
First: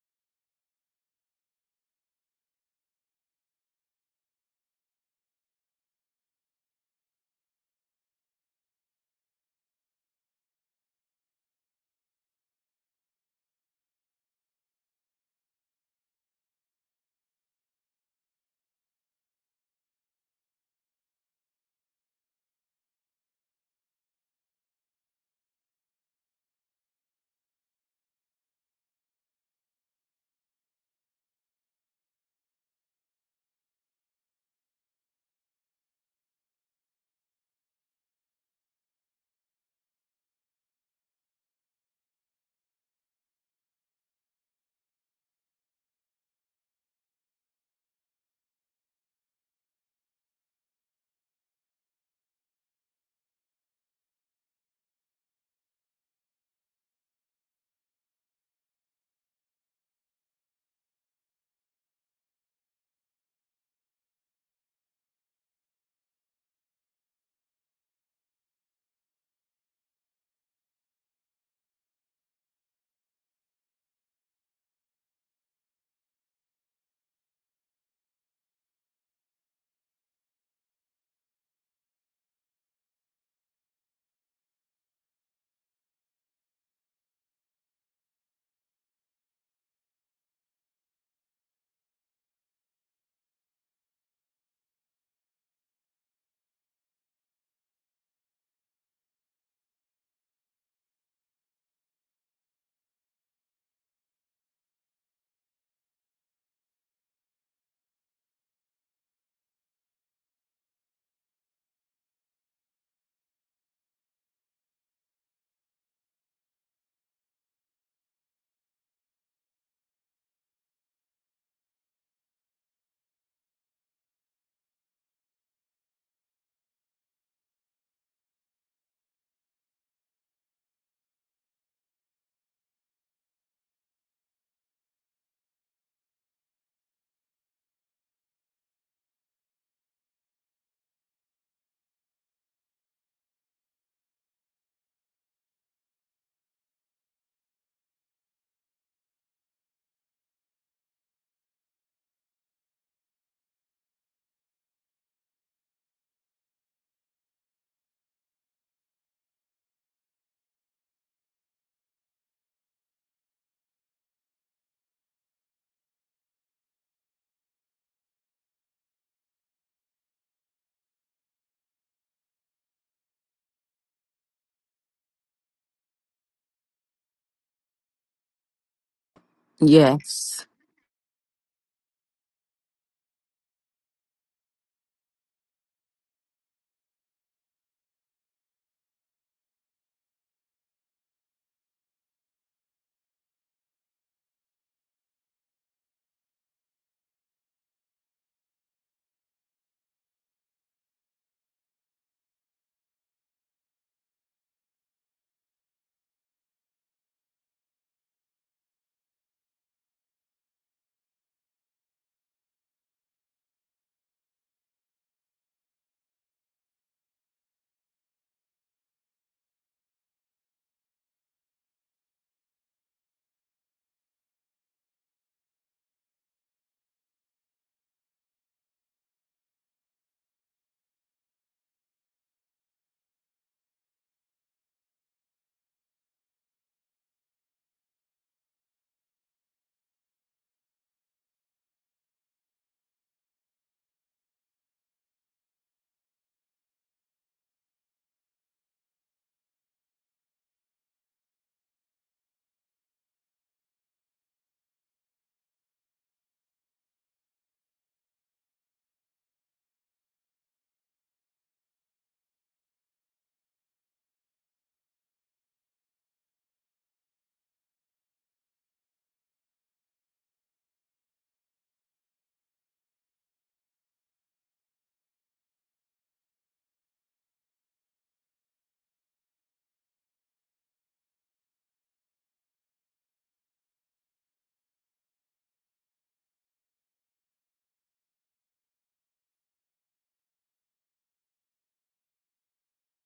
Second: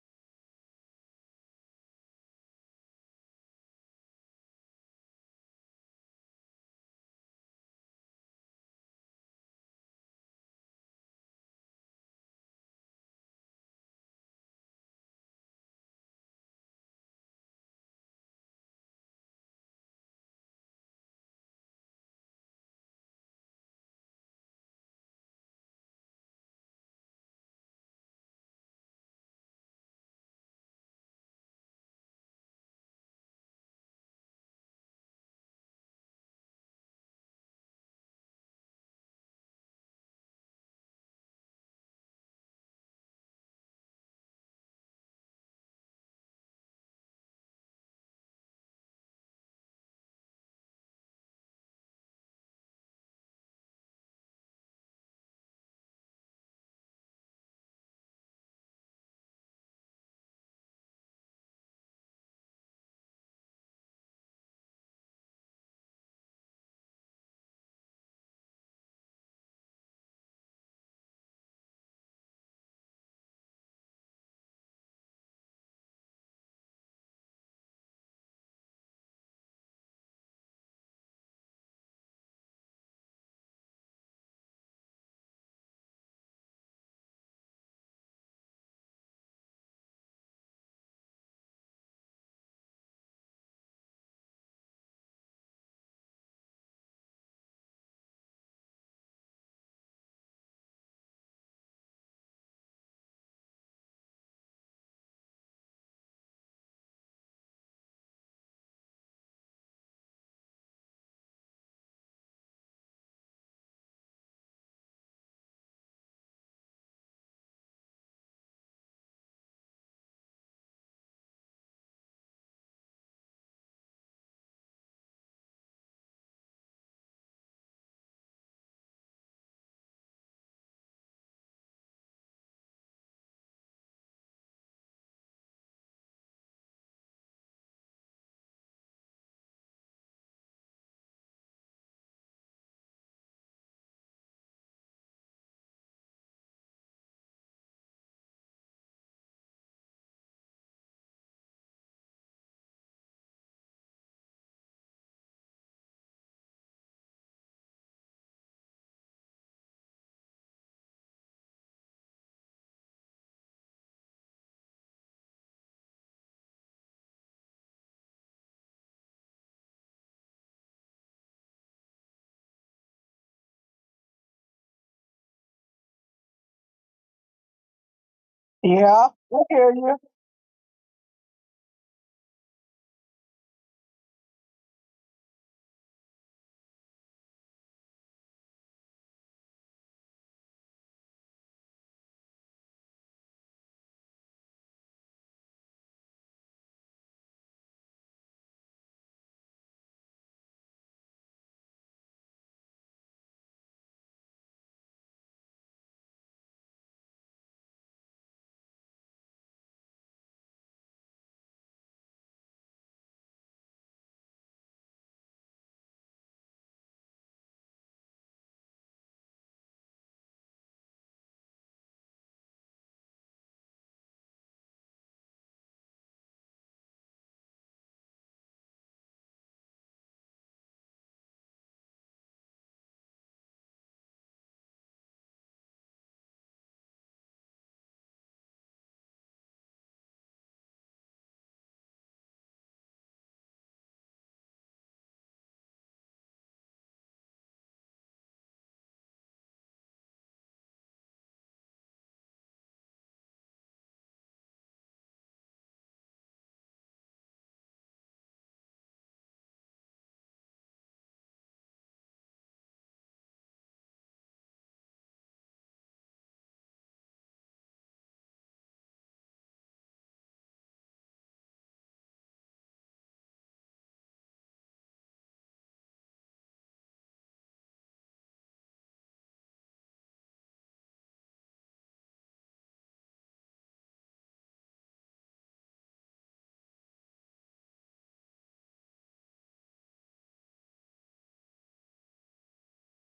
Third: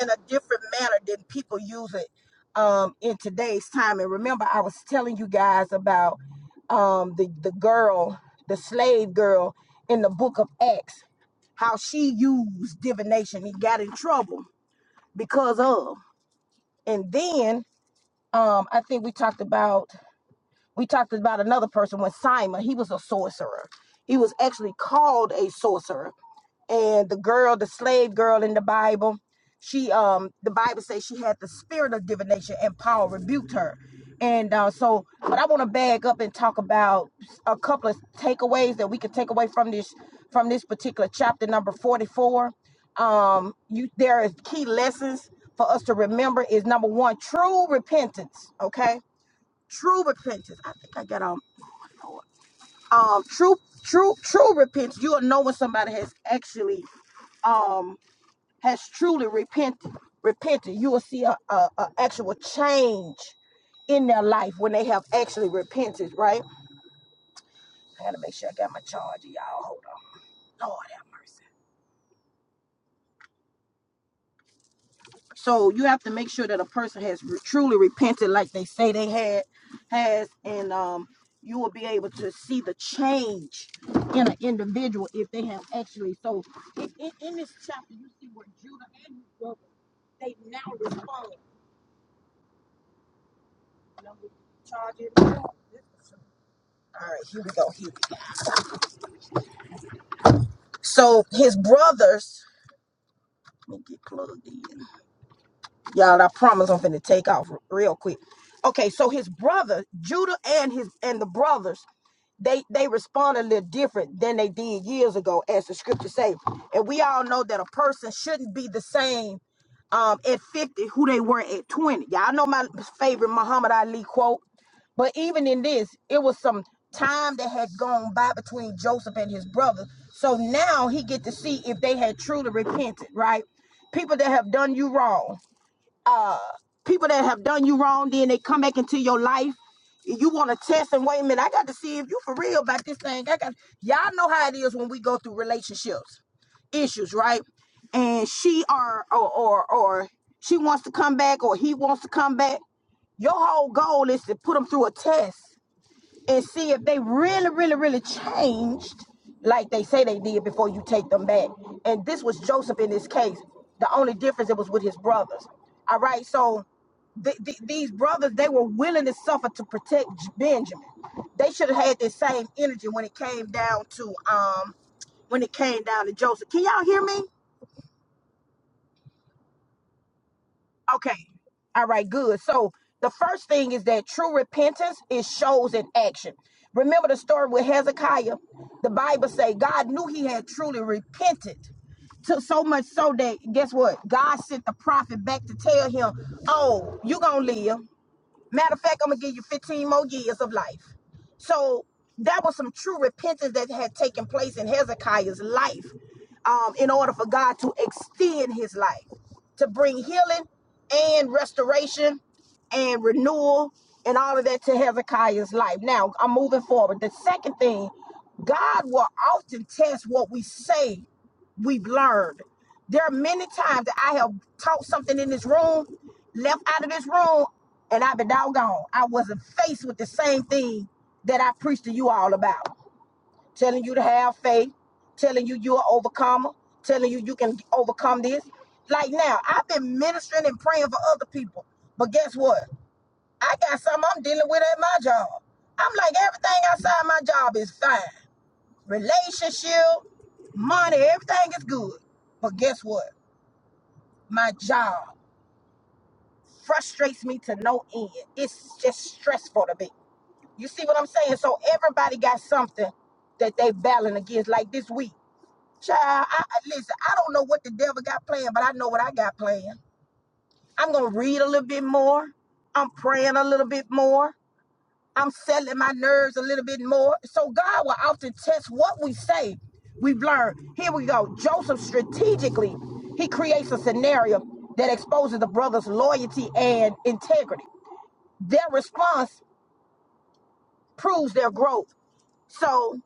in a different manner than people use it um, in today's time. And remember, I was telling you guys about um, the the girl, the slave girl in the Book of Acts, how she used divination and got in trouble because of. And then um, I think we talked about. We talked about another person when Simon, he was a sorcerer. He was actually called a sorcerer. And the girl, the slave girl in the Bible, she um the Bible says she had the spirit of divination and Paul rebuked her. And uh, so, but I want to bag up and talk about a couple of takeaways that we could take away from this from this particular chapter number 44. Um, you there is key lessons for us to remember is number one, true repentance. Okay True repentance. I think I got um um true true true repentance. You'll know when somebody has actually um has truly repented repented. You will see a, a, a actual change in their life when they have actually repented, right? I gotta make sure I got my charger, y'all. Hold on. Lord have mercy. So you have to make sure that a person has re- truly repented, like they say they had, has, and um, you will be able to see the change in an individual if they have actually. So in, in, in this chapter, you see where Judah and his brother they now respond. You know, with charging. All right, here we go. Here. we go. So his brothers. Let me get plugged in. Y'all, I promise I'm finna take off r- real quick. Okay, so his brother, Judah and his and the brothers, they they respond a little different than they did years ago, as the scriptures say. And we all know that a person shouldn't be the same um at 50 who they were at 20. Y'all know my favorite Muhammad Ali quote. But even in this, it was some time that had gone by between Joseph and his brother. So now he get to see if they had truly repented, right? People that have done you wrong people that have done you wrong, then they come back into your life. You want to test and wait a minute. I got to see if you for real about this thing. I got y'all know how it is when we go through relationships issues, right? And she are or or, or she wants to come back, or he wants to come back. Your whole goal is to put them through a test and see if they really, really, really changed like they say they did before you take them back. And this was Joseph in this case. The only difference it was with his brothers. All right, so th- th- these brothers they were willing to suffer to protect J- Benjamin. They should have had this same energy when it came down to um when it came down to Joseph. Can y'all hear me? Yeah, I hear you. Yes. Okay. All right, good. So the first thing is that true repentance is shows in action. Remember the story with Hezekiah? The Bible say God knew he had truly repented. To so much so that guess what? God sent the prophet back to tell him, Oh, you gonna live. Matter of fact, I'm gonna give you 15 more years of life. So that was some true repentance that had taken place in Hezekiah's life um, in order for God to extend his life, to bring healing and restoration and renewal and all of that to Hezekiah's life. Now, I'm moving forward. The second thing, God will often test what we say we've learned. There are many times that I have taught something in this room, left out of this room, and I've been doggone. I wasn't faced with the same thing that I preached to you all about. Telling you to have faith, telling you you're an overcomer, telling you you can overcome this. Like now, I've been ministering and praying for other people. But guess what? I got something I'm dealing with at my job. I'm like, everything outside my job is fine relationship, money, everything is good. But guess what? My job frustrates me to no end. It's just stressful to me. You see what I'm saying? So everybody got something that they battling against. Like this week, child. I, I- listen, I don't know what the devil got planned, but I know what I got planned. I'm gonna read a little bit more. I'm praying a little bit more. I'm settling my nerves a little bit more. So God will often test what we say. We've learned. Here we go. Joseph strategically, he creates a scenario that exposes the brothers' loyalty and integrity. Their response proves their growth. So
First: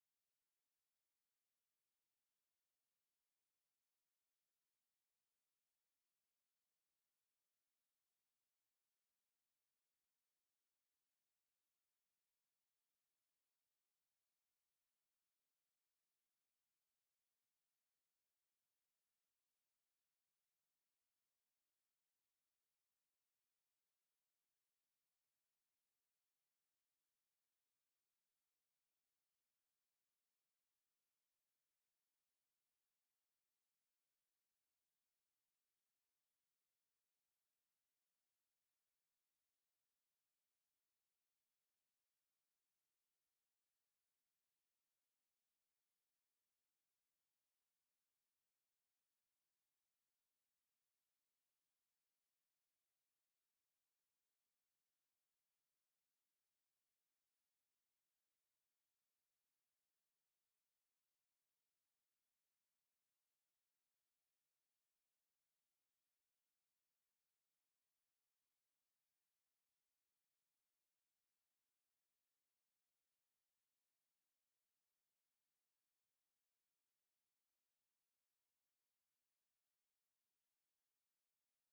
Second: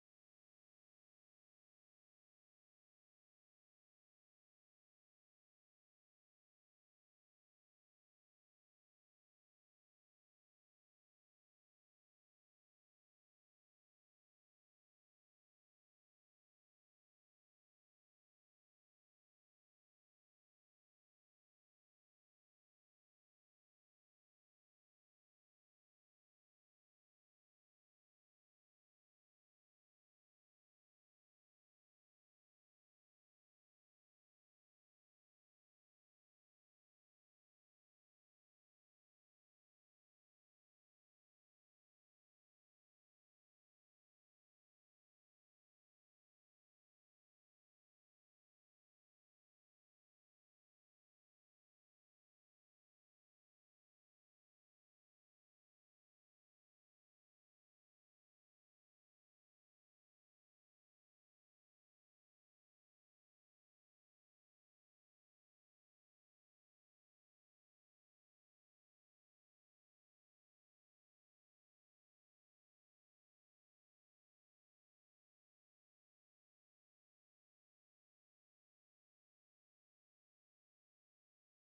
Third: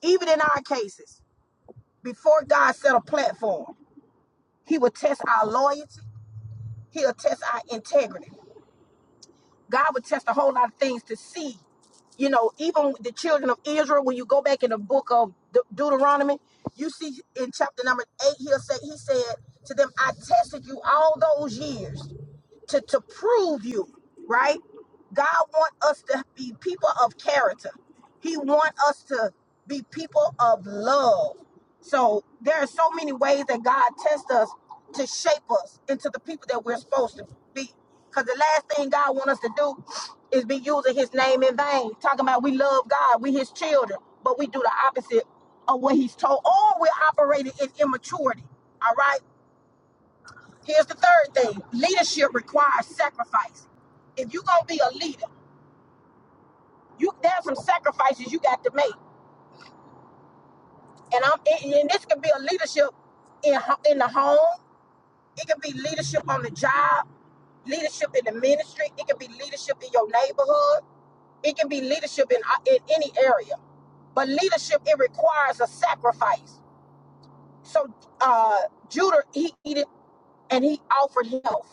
even in our cases, before God set a platform, he will test our loyalty, he'll test our integrity. God would test a whole lot of things to see. You know, even the children of Israel, when you go back in the book of De- Deuteronomy, you see in chapter number eight, he'll say, he said to them, I tested you all those years to, to prove you, right? God want us to be people of character. He want us to be people of love. So there are so many ways that God tests us to shape us into the people that we're supposed to be. Because the last thing God wants us to do is be using his name in vain. Talking about we love God, we his children, but we do the opposite of what he's told. Or we're operating in immaturity. All right? Here's the third thing. Leadership requires sacrifice. If you're gonna be a leader, you there's some sacrifices you got to make. And I'm and and this could be a leadership in ho- in the home. It can be leadership on the job, leadership in the ministry. It can be leadership in your neighborhood. It can be leadership in, uh, in any area. But leadership, it requires a sacrifice. So uh, Judah, he, he did, and he offered help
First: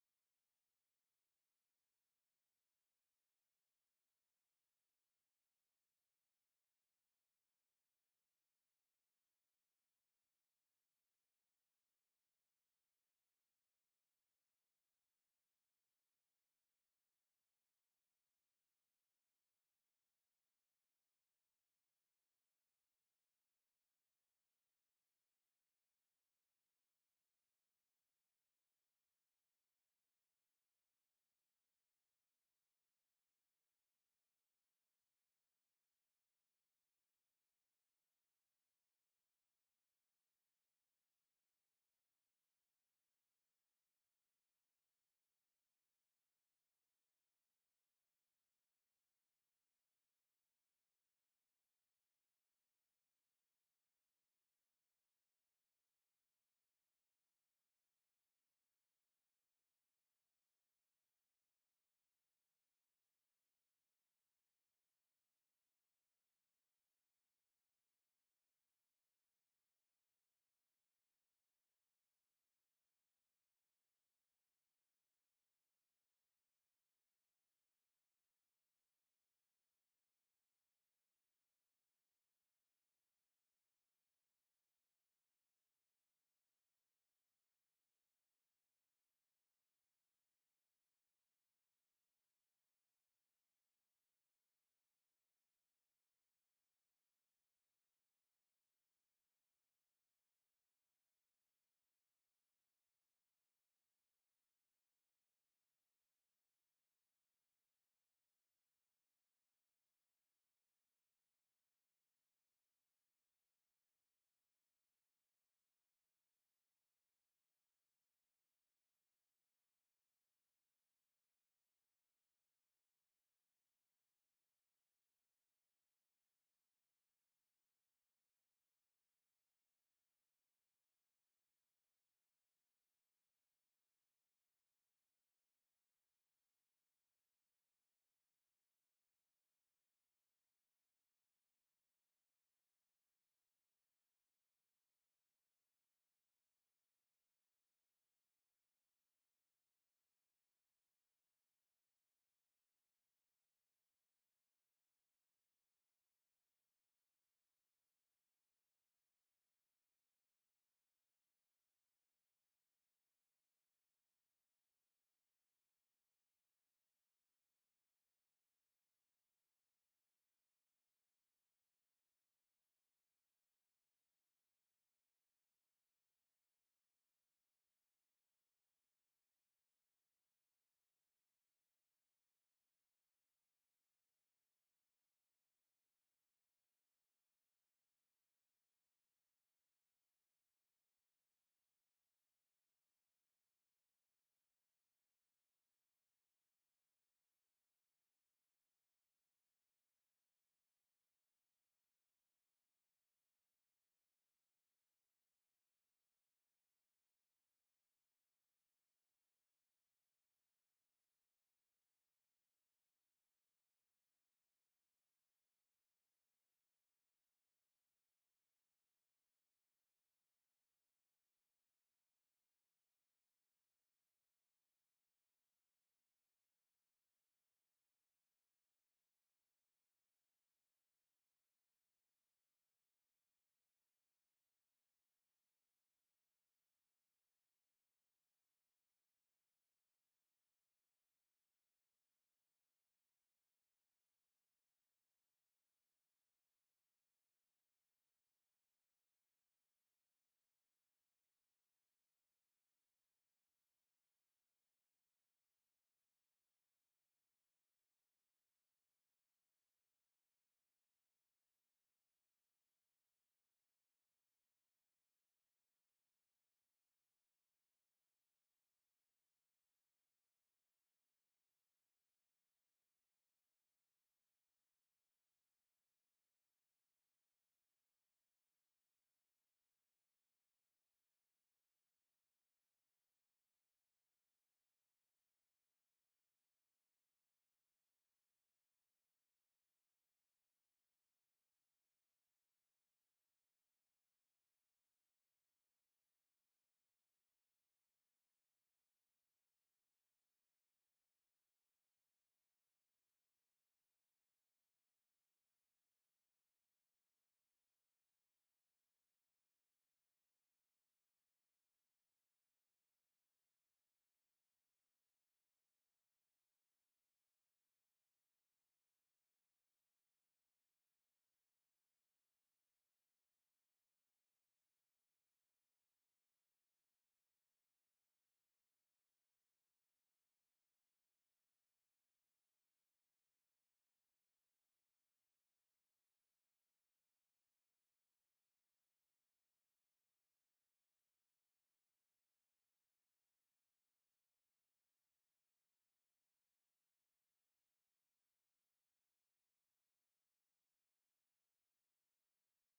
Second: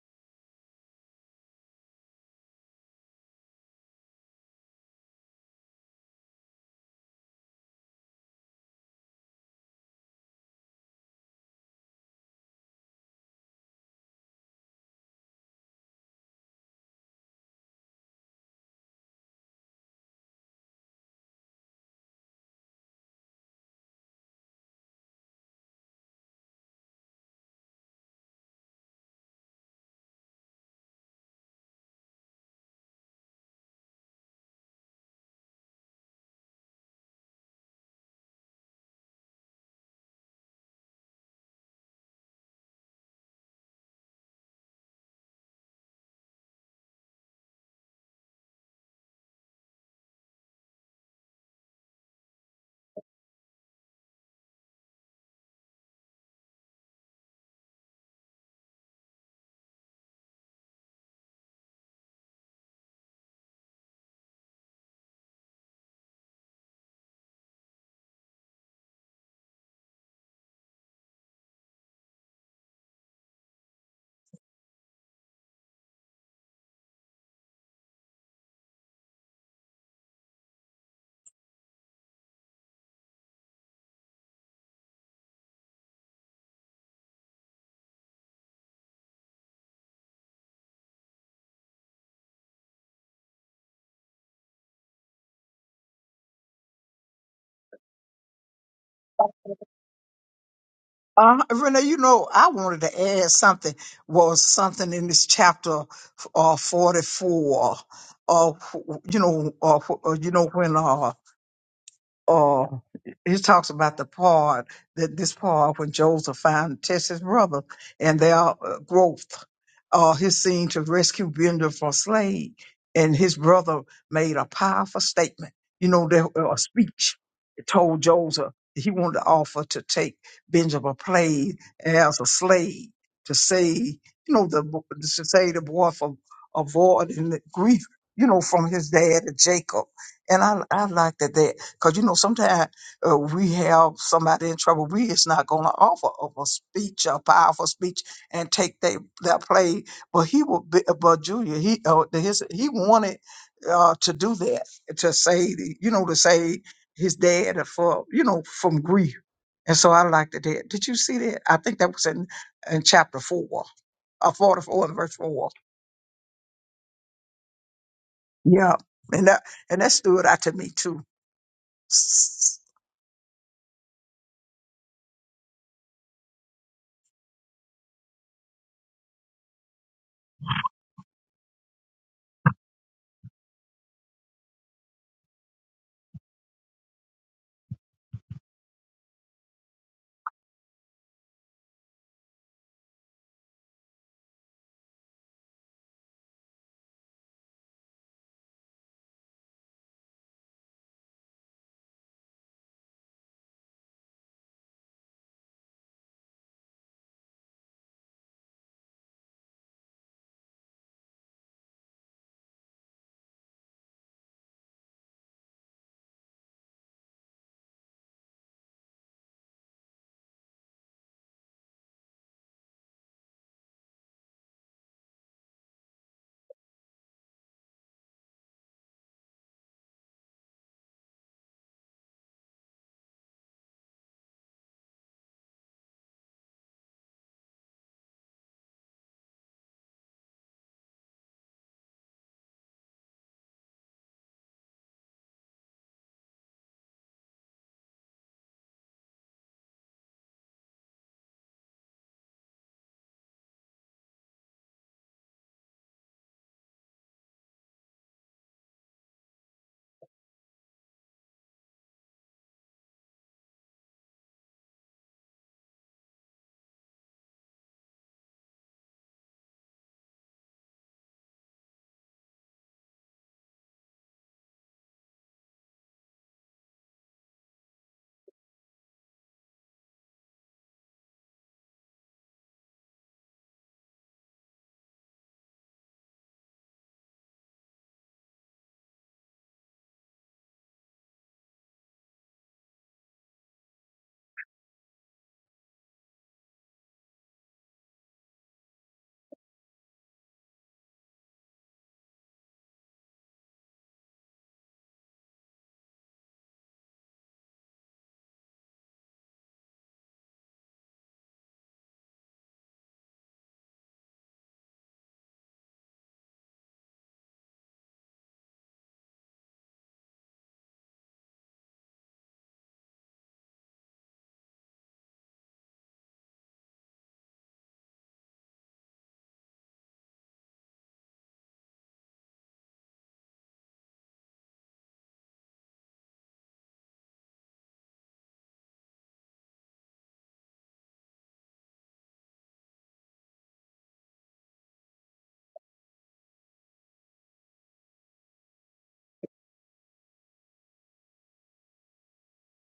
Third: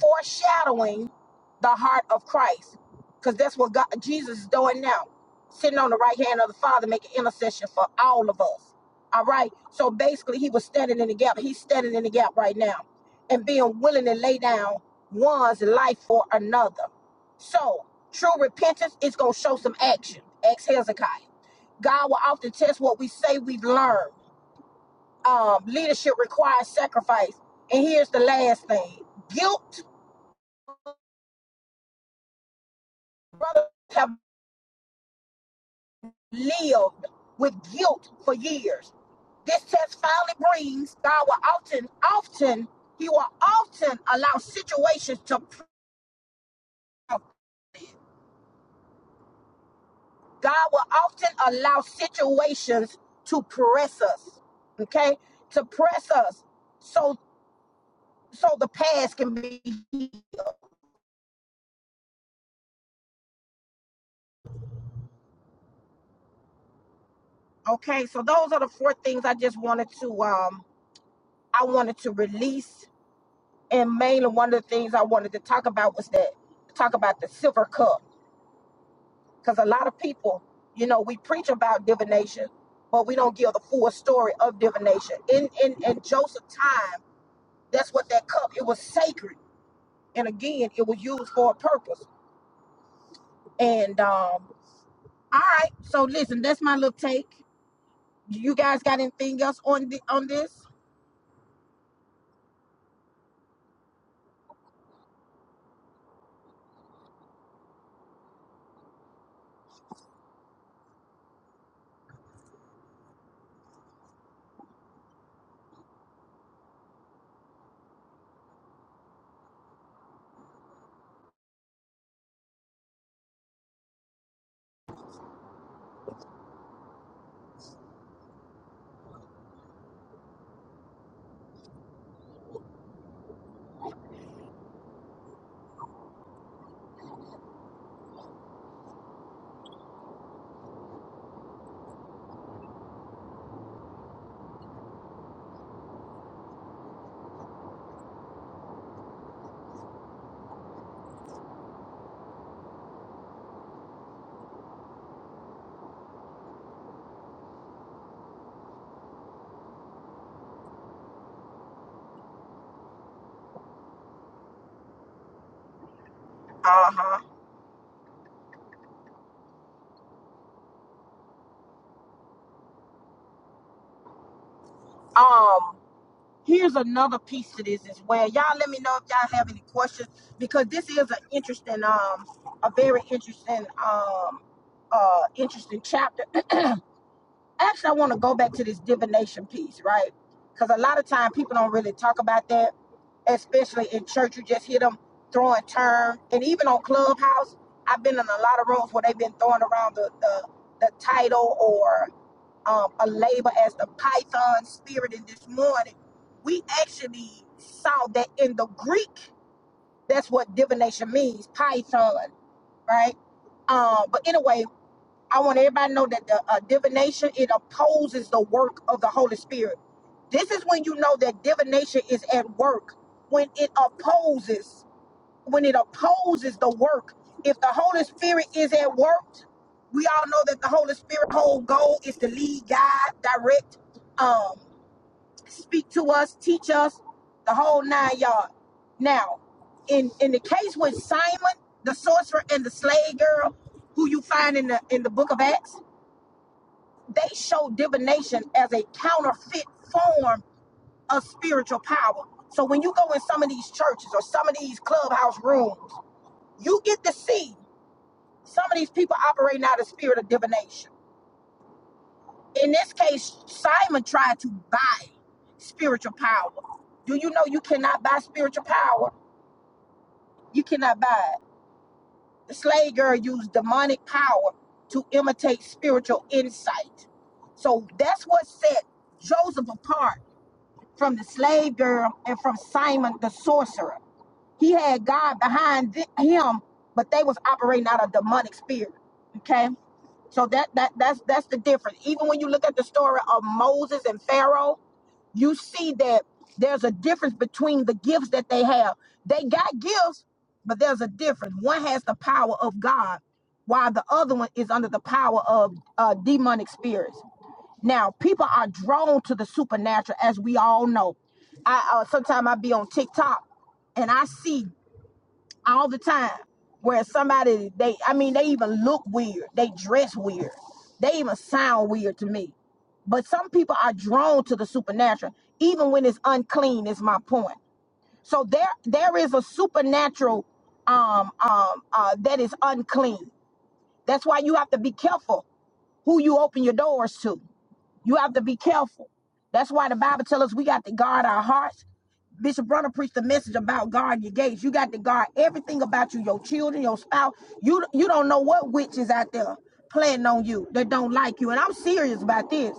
foreshadowing the heart of Christ. Because that's what God, Jesus is doing now, sitting on the right hand of the Father, making intercession for all of us. All right. So basically, he was standing in the gap. He's standing in the gap right now and being willing to lay down one's life for another. So true repentance is going to show some action. Ex Hezekiah. God will often test what we say we've learned. Um, leadership requires sacrifice. And here's the last thing guilt brothers have lived with guilt for years. This test finally brings God will often, often, He will often allow situations to prove. God will often allow situations to press us. Okay? To press us so so the past can be healed, okay. So those are the four things I just wanted to um I wanted to release. And mainly one of the things I wanted to talk about was that talk about the silver cup. Because a lot of people, you know, we preach about divination, but we don't give the full story of divination. In in in Joseph's time, that's what that cup. It was sacred, and again, it was used for a purpose. And um, all right, so listen, that's my little take. You guys got anything else on the on this? Uh, Renee, you know, I wanted to add something, was something in this chapter uh, 44, uh, you know, uh, you know, when uh, Oh, he talks about the part that this part when Joseph found tests his brother and their uh, growth, uh, his scene to rescue Bender from slave, and his brother made a powerful statement. You know, there uh, a speech that told Joseph that he wanted to offer to take Benjamin Plague as a slave to save, you know, the bo- to save the boy from avoiding the grief, you know, from his dad and Jacob. And I, I like that. Because you know, sometimes uh, we have somebody in trouble. We is not going to offer up a speech, a powerful speech, and take that that play. But he will. Be, but Junior, he uh, the- his he wanted uh, to do that to say, the- you know, to say his dad for you know from grief. And so I liked it. There. Did you see that? I think that was in in chapter four, uh, forty four and verse four. Uh huh. Yeah, and that and that stood out to me too. Um. Here's another piece to this as well. Y'all let me know if y'all have any questions because this is an interesting um a very interesting um uh interesting chapter actually, I want to go back to this divination piece, right? Because a lot of time people don't really talk about that, especially in church. You just hear them throwing term, and even on Clubhouse, I've been in a lot of rooms where they've been throwing around the the, the title or um, a label as the Python spirit. And this morning, we actually saw that in the Greek, that's what divination means, Python, right? Um, but anyway, I want everybody to know that the uh, divination it opposes the work of the Holy Spirit. This is when you know that divination is at work when it opposes when it opposes the work. If the Holy Spirit is at work, we all know that the Holy Spirit whole goal is to lead, guide, direct, um, speak to us, teach us the whole nine yard. Now, in in the case with Simon, the sorcerer, and the slave girl, who you find in the in the book of Acts they show divination as a counterfeit form of spiritual power. So when you go in some of these churches or some of these clubhouse rooms, you get to see some of these people operating out of spirit of divination. In this case, Simon tried to buy spiritual power. Do you know you cannot buy spiritual power? You cannot buy it. The slave girl used demonic power to imitate spiritual insight. So that's what set Joseph apart from the slave girl, and from Simon the sorcerer. He had God behind th- him, but they was operating out of demonic spirit. Okay, so that that that's that's the difference. Even when you look at the story of Moses and Pharaoh, you see that there's a difference between the gifts that they have. They got gifts, but there's a difference. One has the power of God, while the other one is under the power of uh, demonic spirits. Now, people are drawn to the supernatural, as we all know. I uh, sometimes I be on TikTok and I see all the time where somebody they I mean they even look weird, they dress weird, they even sound weird to me. But some people are drawn to the supernatural, even when it's unclean. Is my point. So there there is a supernatural um um uh, that is unclean. That's why you have to be careful who you open your doors to you have to be careful. That's why the Bible tells us we got to guard our hearts. Bishop Brunner preached a message about guard your gates. You got to guard everything about you, your children, your spouse. You you don't know what witch is out there planning on you that don't like you. And I'm serious about this.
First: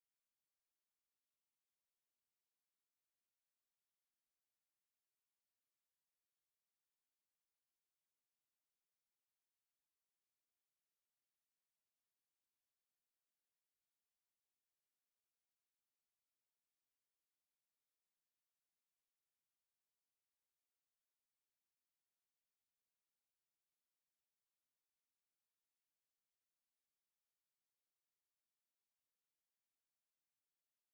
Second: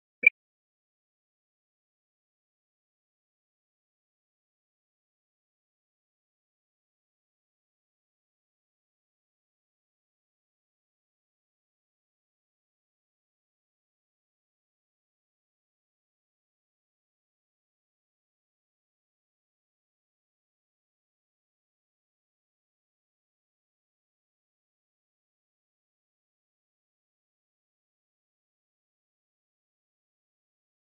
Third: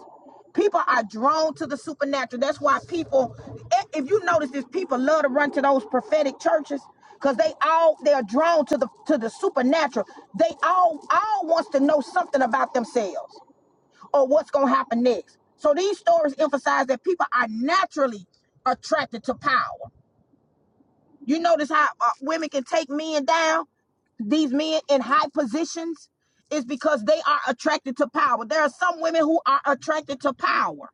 People are drawn to the supernatural. That's why people, eh, if you notice this, people love to run to those prophetic churches because they all they're drawn to the to the supernatural. They all all wants to know something about themselves or what's going to happen next. So these stories emphasize that people are naturally attracted to power. You notice how uh, women can take men down, these men in high positions, is because they are attracted to power. There are some women who are attracted to power.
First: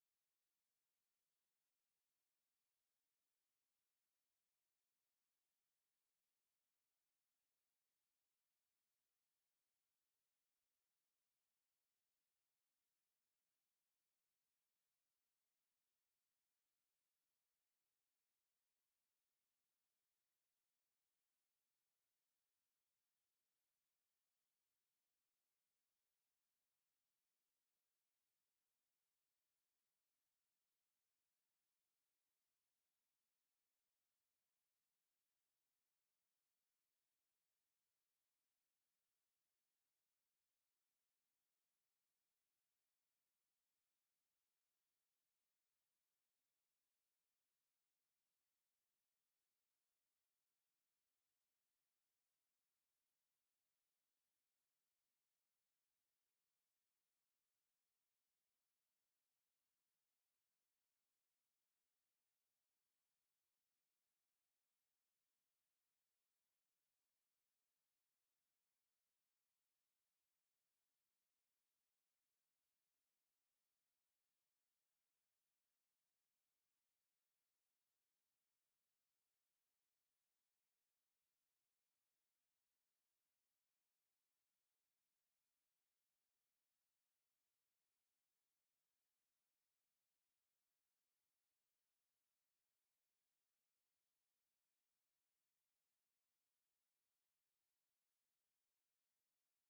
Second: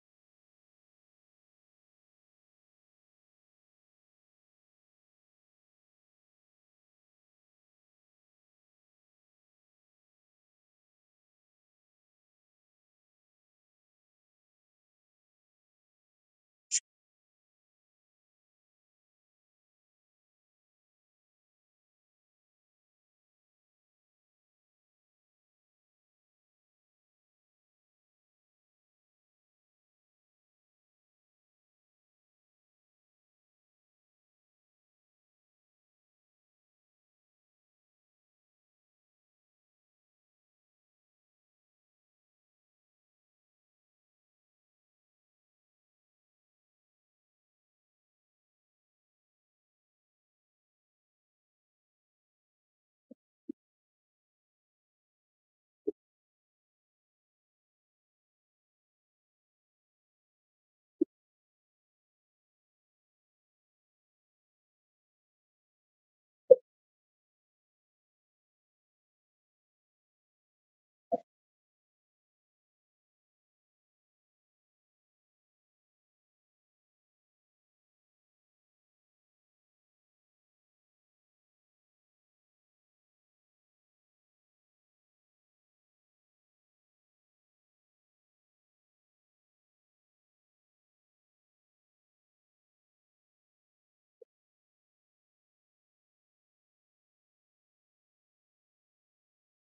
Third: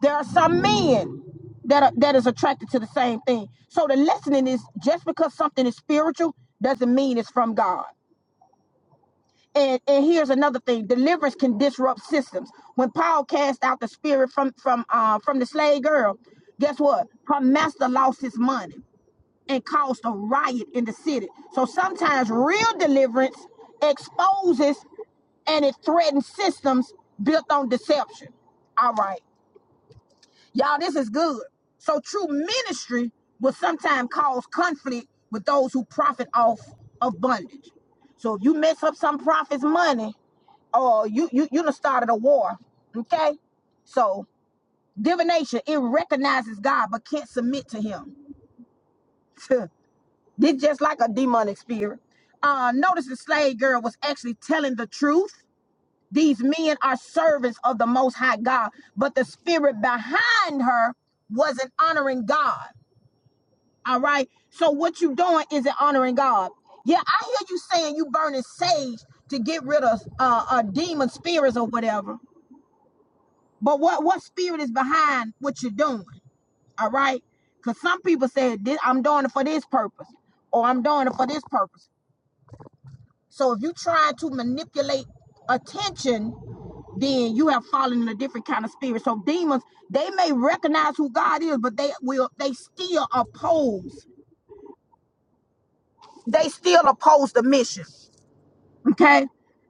There are some men that are, that is attracted to the same thing. So the lesson is just because something is spiritual doesn't mean it's from God. And, and here's another thing: deliverance can disrupt systems. When Paul cast out the spirit from from uh, from the slave girl, guess what? Her master lost his money and caused a riot in the city. So sometimes real deliverance exposes and it threatens systems built on deception. All right. Y'all, this is good. So true ministry will sometimes cause conflict with those who profit off of bondage. So if you mess up some prophet's money, or you you you done started a war. Okay? So divination, it recognizes God but can't submit to him. this just like a demonic spirit. Uh notice the slave girl was actually telling the truth these men are servants of the Most High God, but the spirit behind her wasn't honoring God. All right. So what you doing isn't honoring God. Yeah, I hear you saying you burning sage to get rid of uh, uh demon spirits or whatever. But what what spirit is behind what you're doing? All right. Because some people say I'm doing it for this purpose, or I'm doing it for this purpose. So if you try to manipulate attention, then you have fallen in a different kind of spirit. So demons, they may recognize who God is, but they will they still oppose. They still oppose the mission. Okay.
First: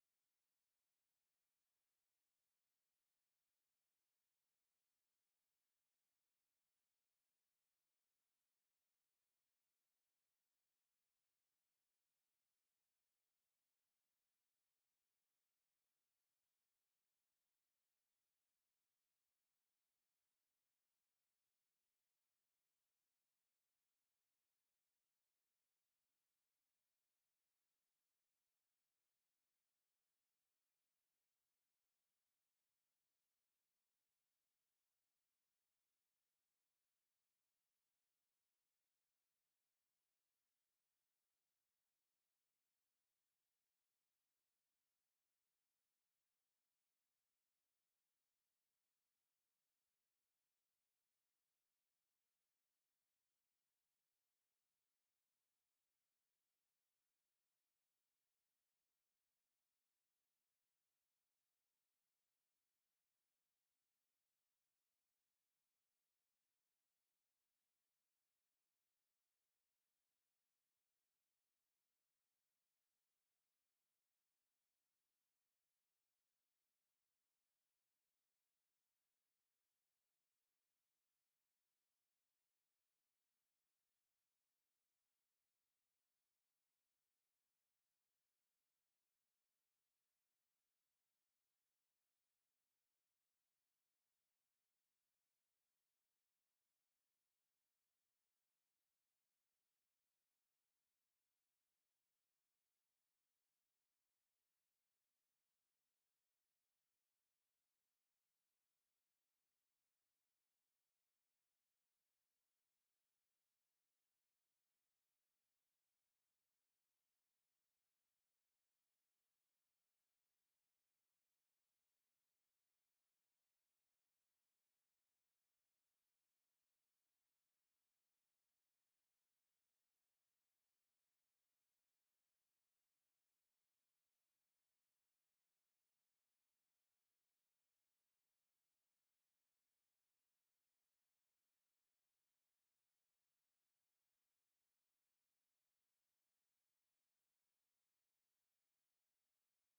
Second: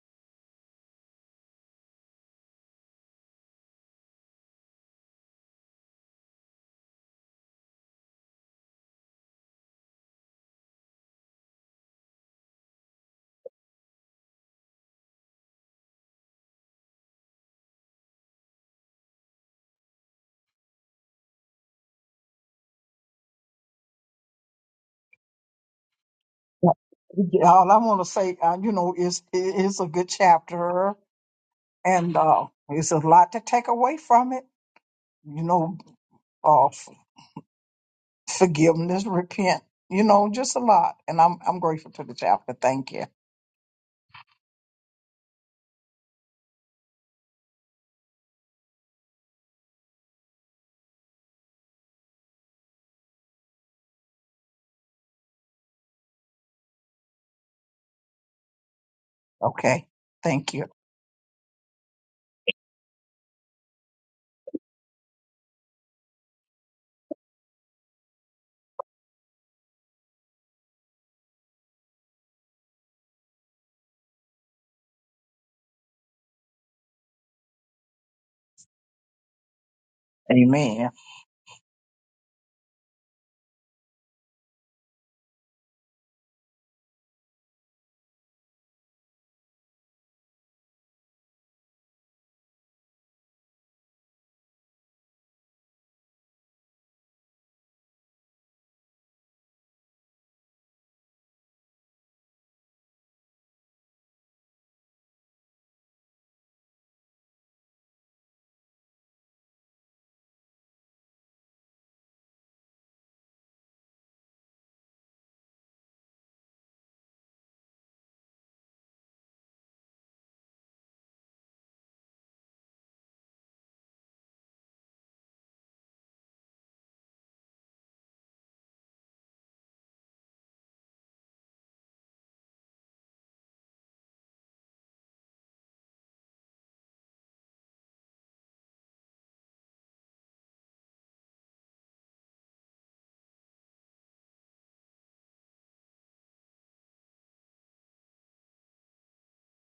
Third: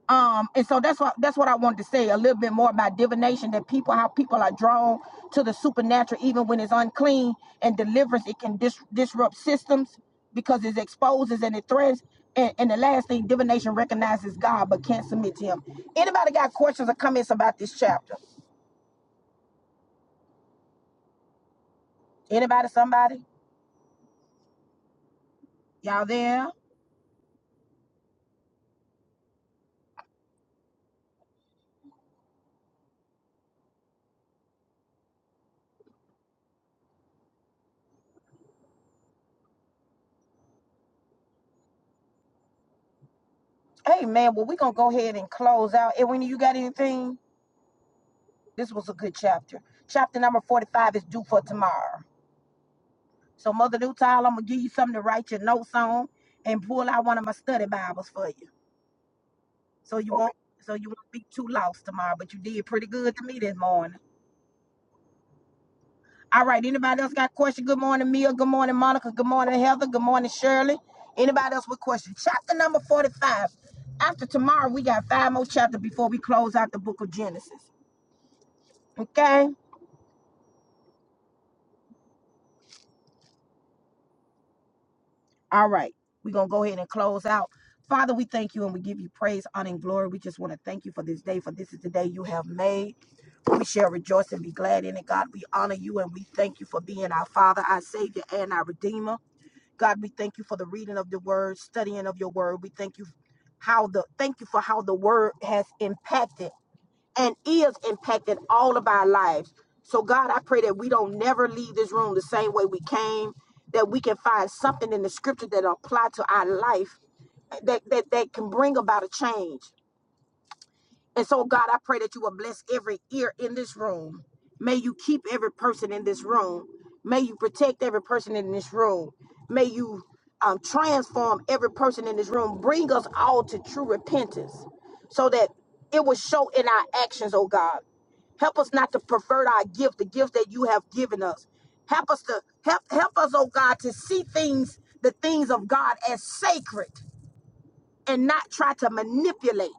Um, and so that's what that's what I wanted to say a little bit more about divination that people how people are drawn to the supernatural even when it's unclean and deliverance it can dis- disrupt systems because it exposes and it threatens and, and the last thing divination recognizes God but can't submit to him. Anybody got questions or comments about this chapter? Anybody, somebody? Y'all there? Yeah, all I want to say, uh, you know, is it is a good chapter, and uh, it's a lot to take away from it. You know, uh, f- forgiveness, repent. You know, just a lot, and I'm I'm grateful to the chapter. Thank you. Hey man, well we're gonna go ahead and close out. Edwin, you got anything? This was a good chapter. Chapter number 45 is due for tomorrow. So, Mother Newtile, I'm gonna give you something to write your notes on and pull out one of my study Bibles for you. Okay, So you won't thank you. so you won't be too lost tomorrow. But you did pretty good to me this morning. All right, anybody else got a question? Good morning, Mia. Good morning, Monica. Good morning, Heather. Good morning, Shirley. Anybody else with questions? Chapter number 45. After tomorrow, we got five more chapters before we close out the book of Genesis. Okay? Amen. All right. We're going to go ahead and close out. Father, we thank you and we give you praise, honor, and glory. We just want to thank you for this day, for this is the day you have made. We shall rejoice and be glad in it. God, we honor you and we thank you for being our Father, our Savior, and our Redeemer. God, we thank you for the reading of the word, studying of your word. We thank you how the thank you for how the word has impacted and is impacting all of our lives. So, God, I pray that we don't never leave this room the same way we came, that we can find something in the scripture that apply to our life that, that, that can bring about a change. And so, God, I pray that you will bless every ear in this room. May you keep every person in this room. May you protect every person in this room. May you um, transform every person in this room. Bring us all to true repentance so that it will show in our actions, oh God. Help us not to pervert our gift, the gift that you have given us. Help us to help help us, oh God, to see things, the things of God as sacred and not try to manipulate.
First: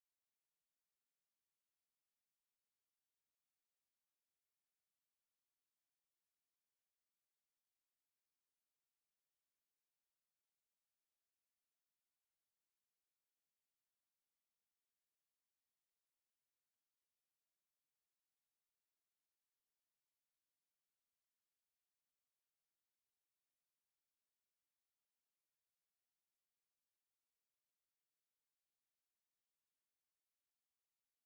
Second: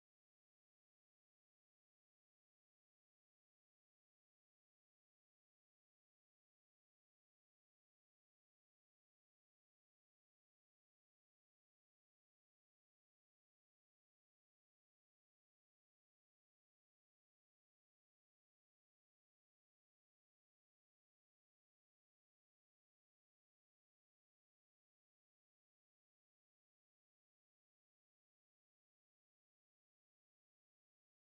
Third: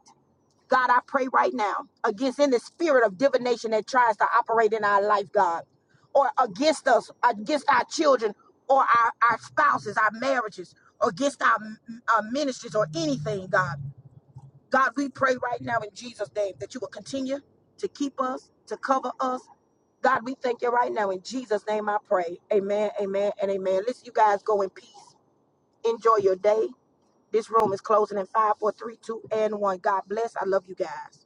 God, I pray right now against any spirit of divination that tries to operate in our life, God, or against us, against our children, or our, our spouses, our marriages, or against our, our ministries, or anything, God. God, we pray right now in Jesus' name that you will continue to keep us, to cover us. God, we thank you right now. In Jesus' name I pray. Amen, amen, and amen. Listen, you guys go in peace. Enjoy your day. This room is closing in five, four, three, two, and 1. God bless. I love you guys.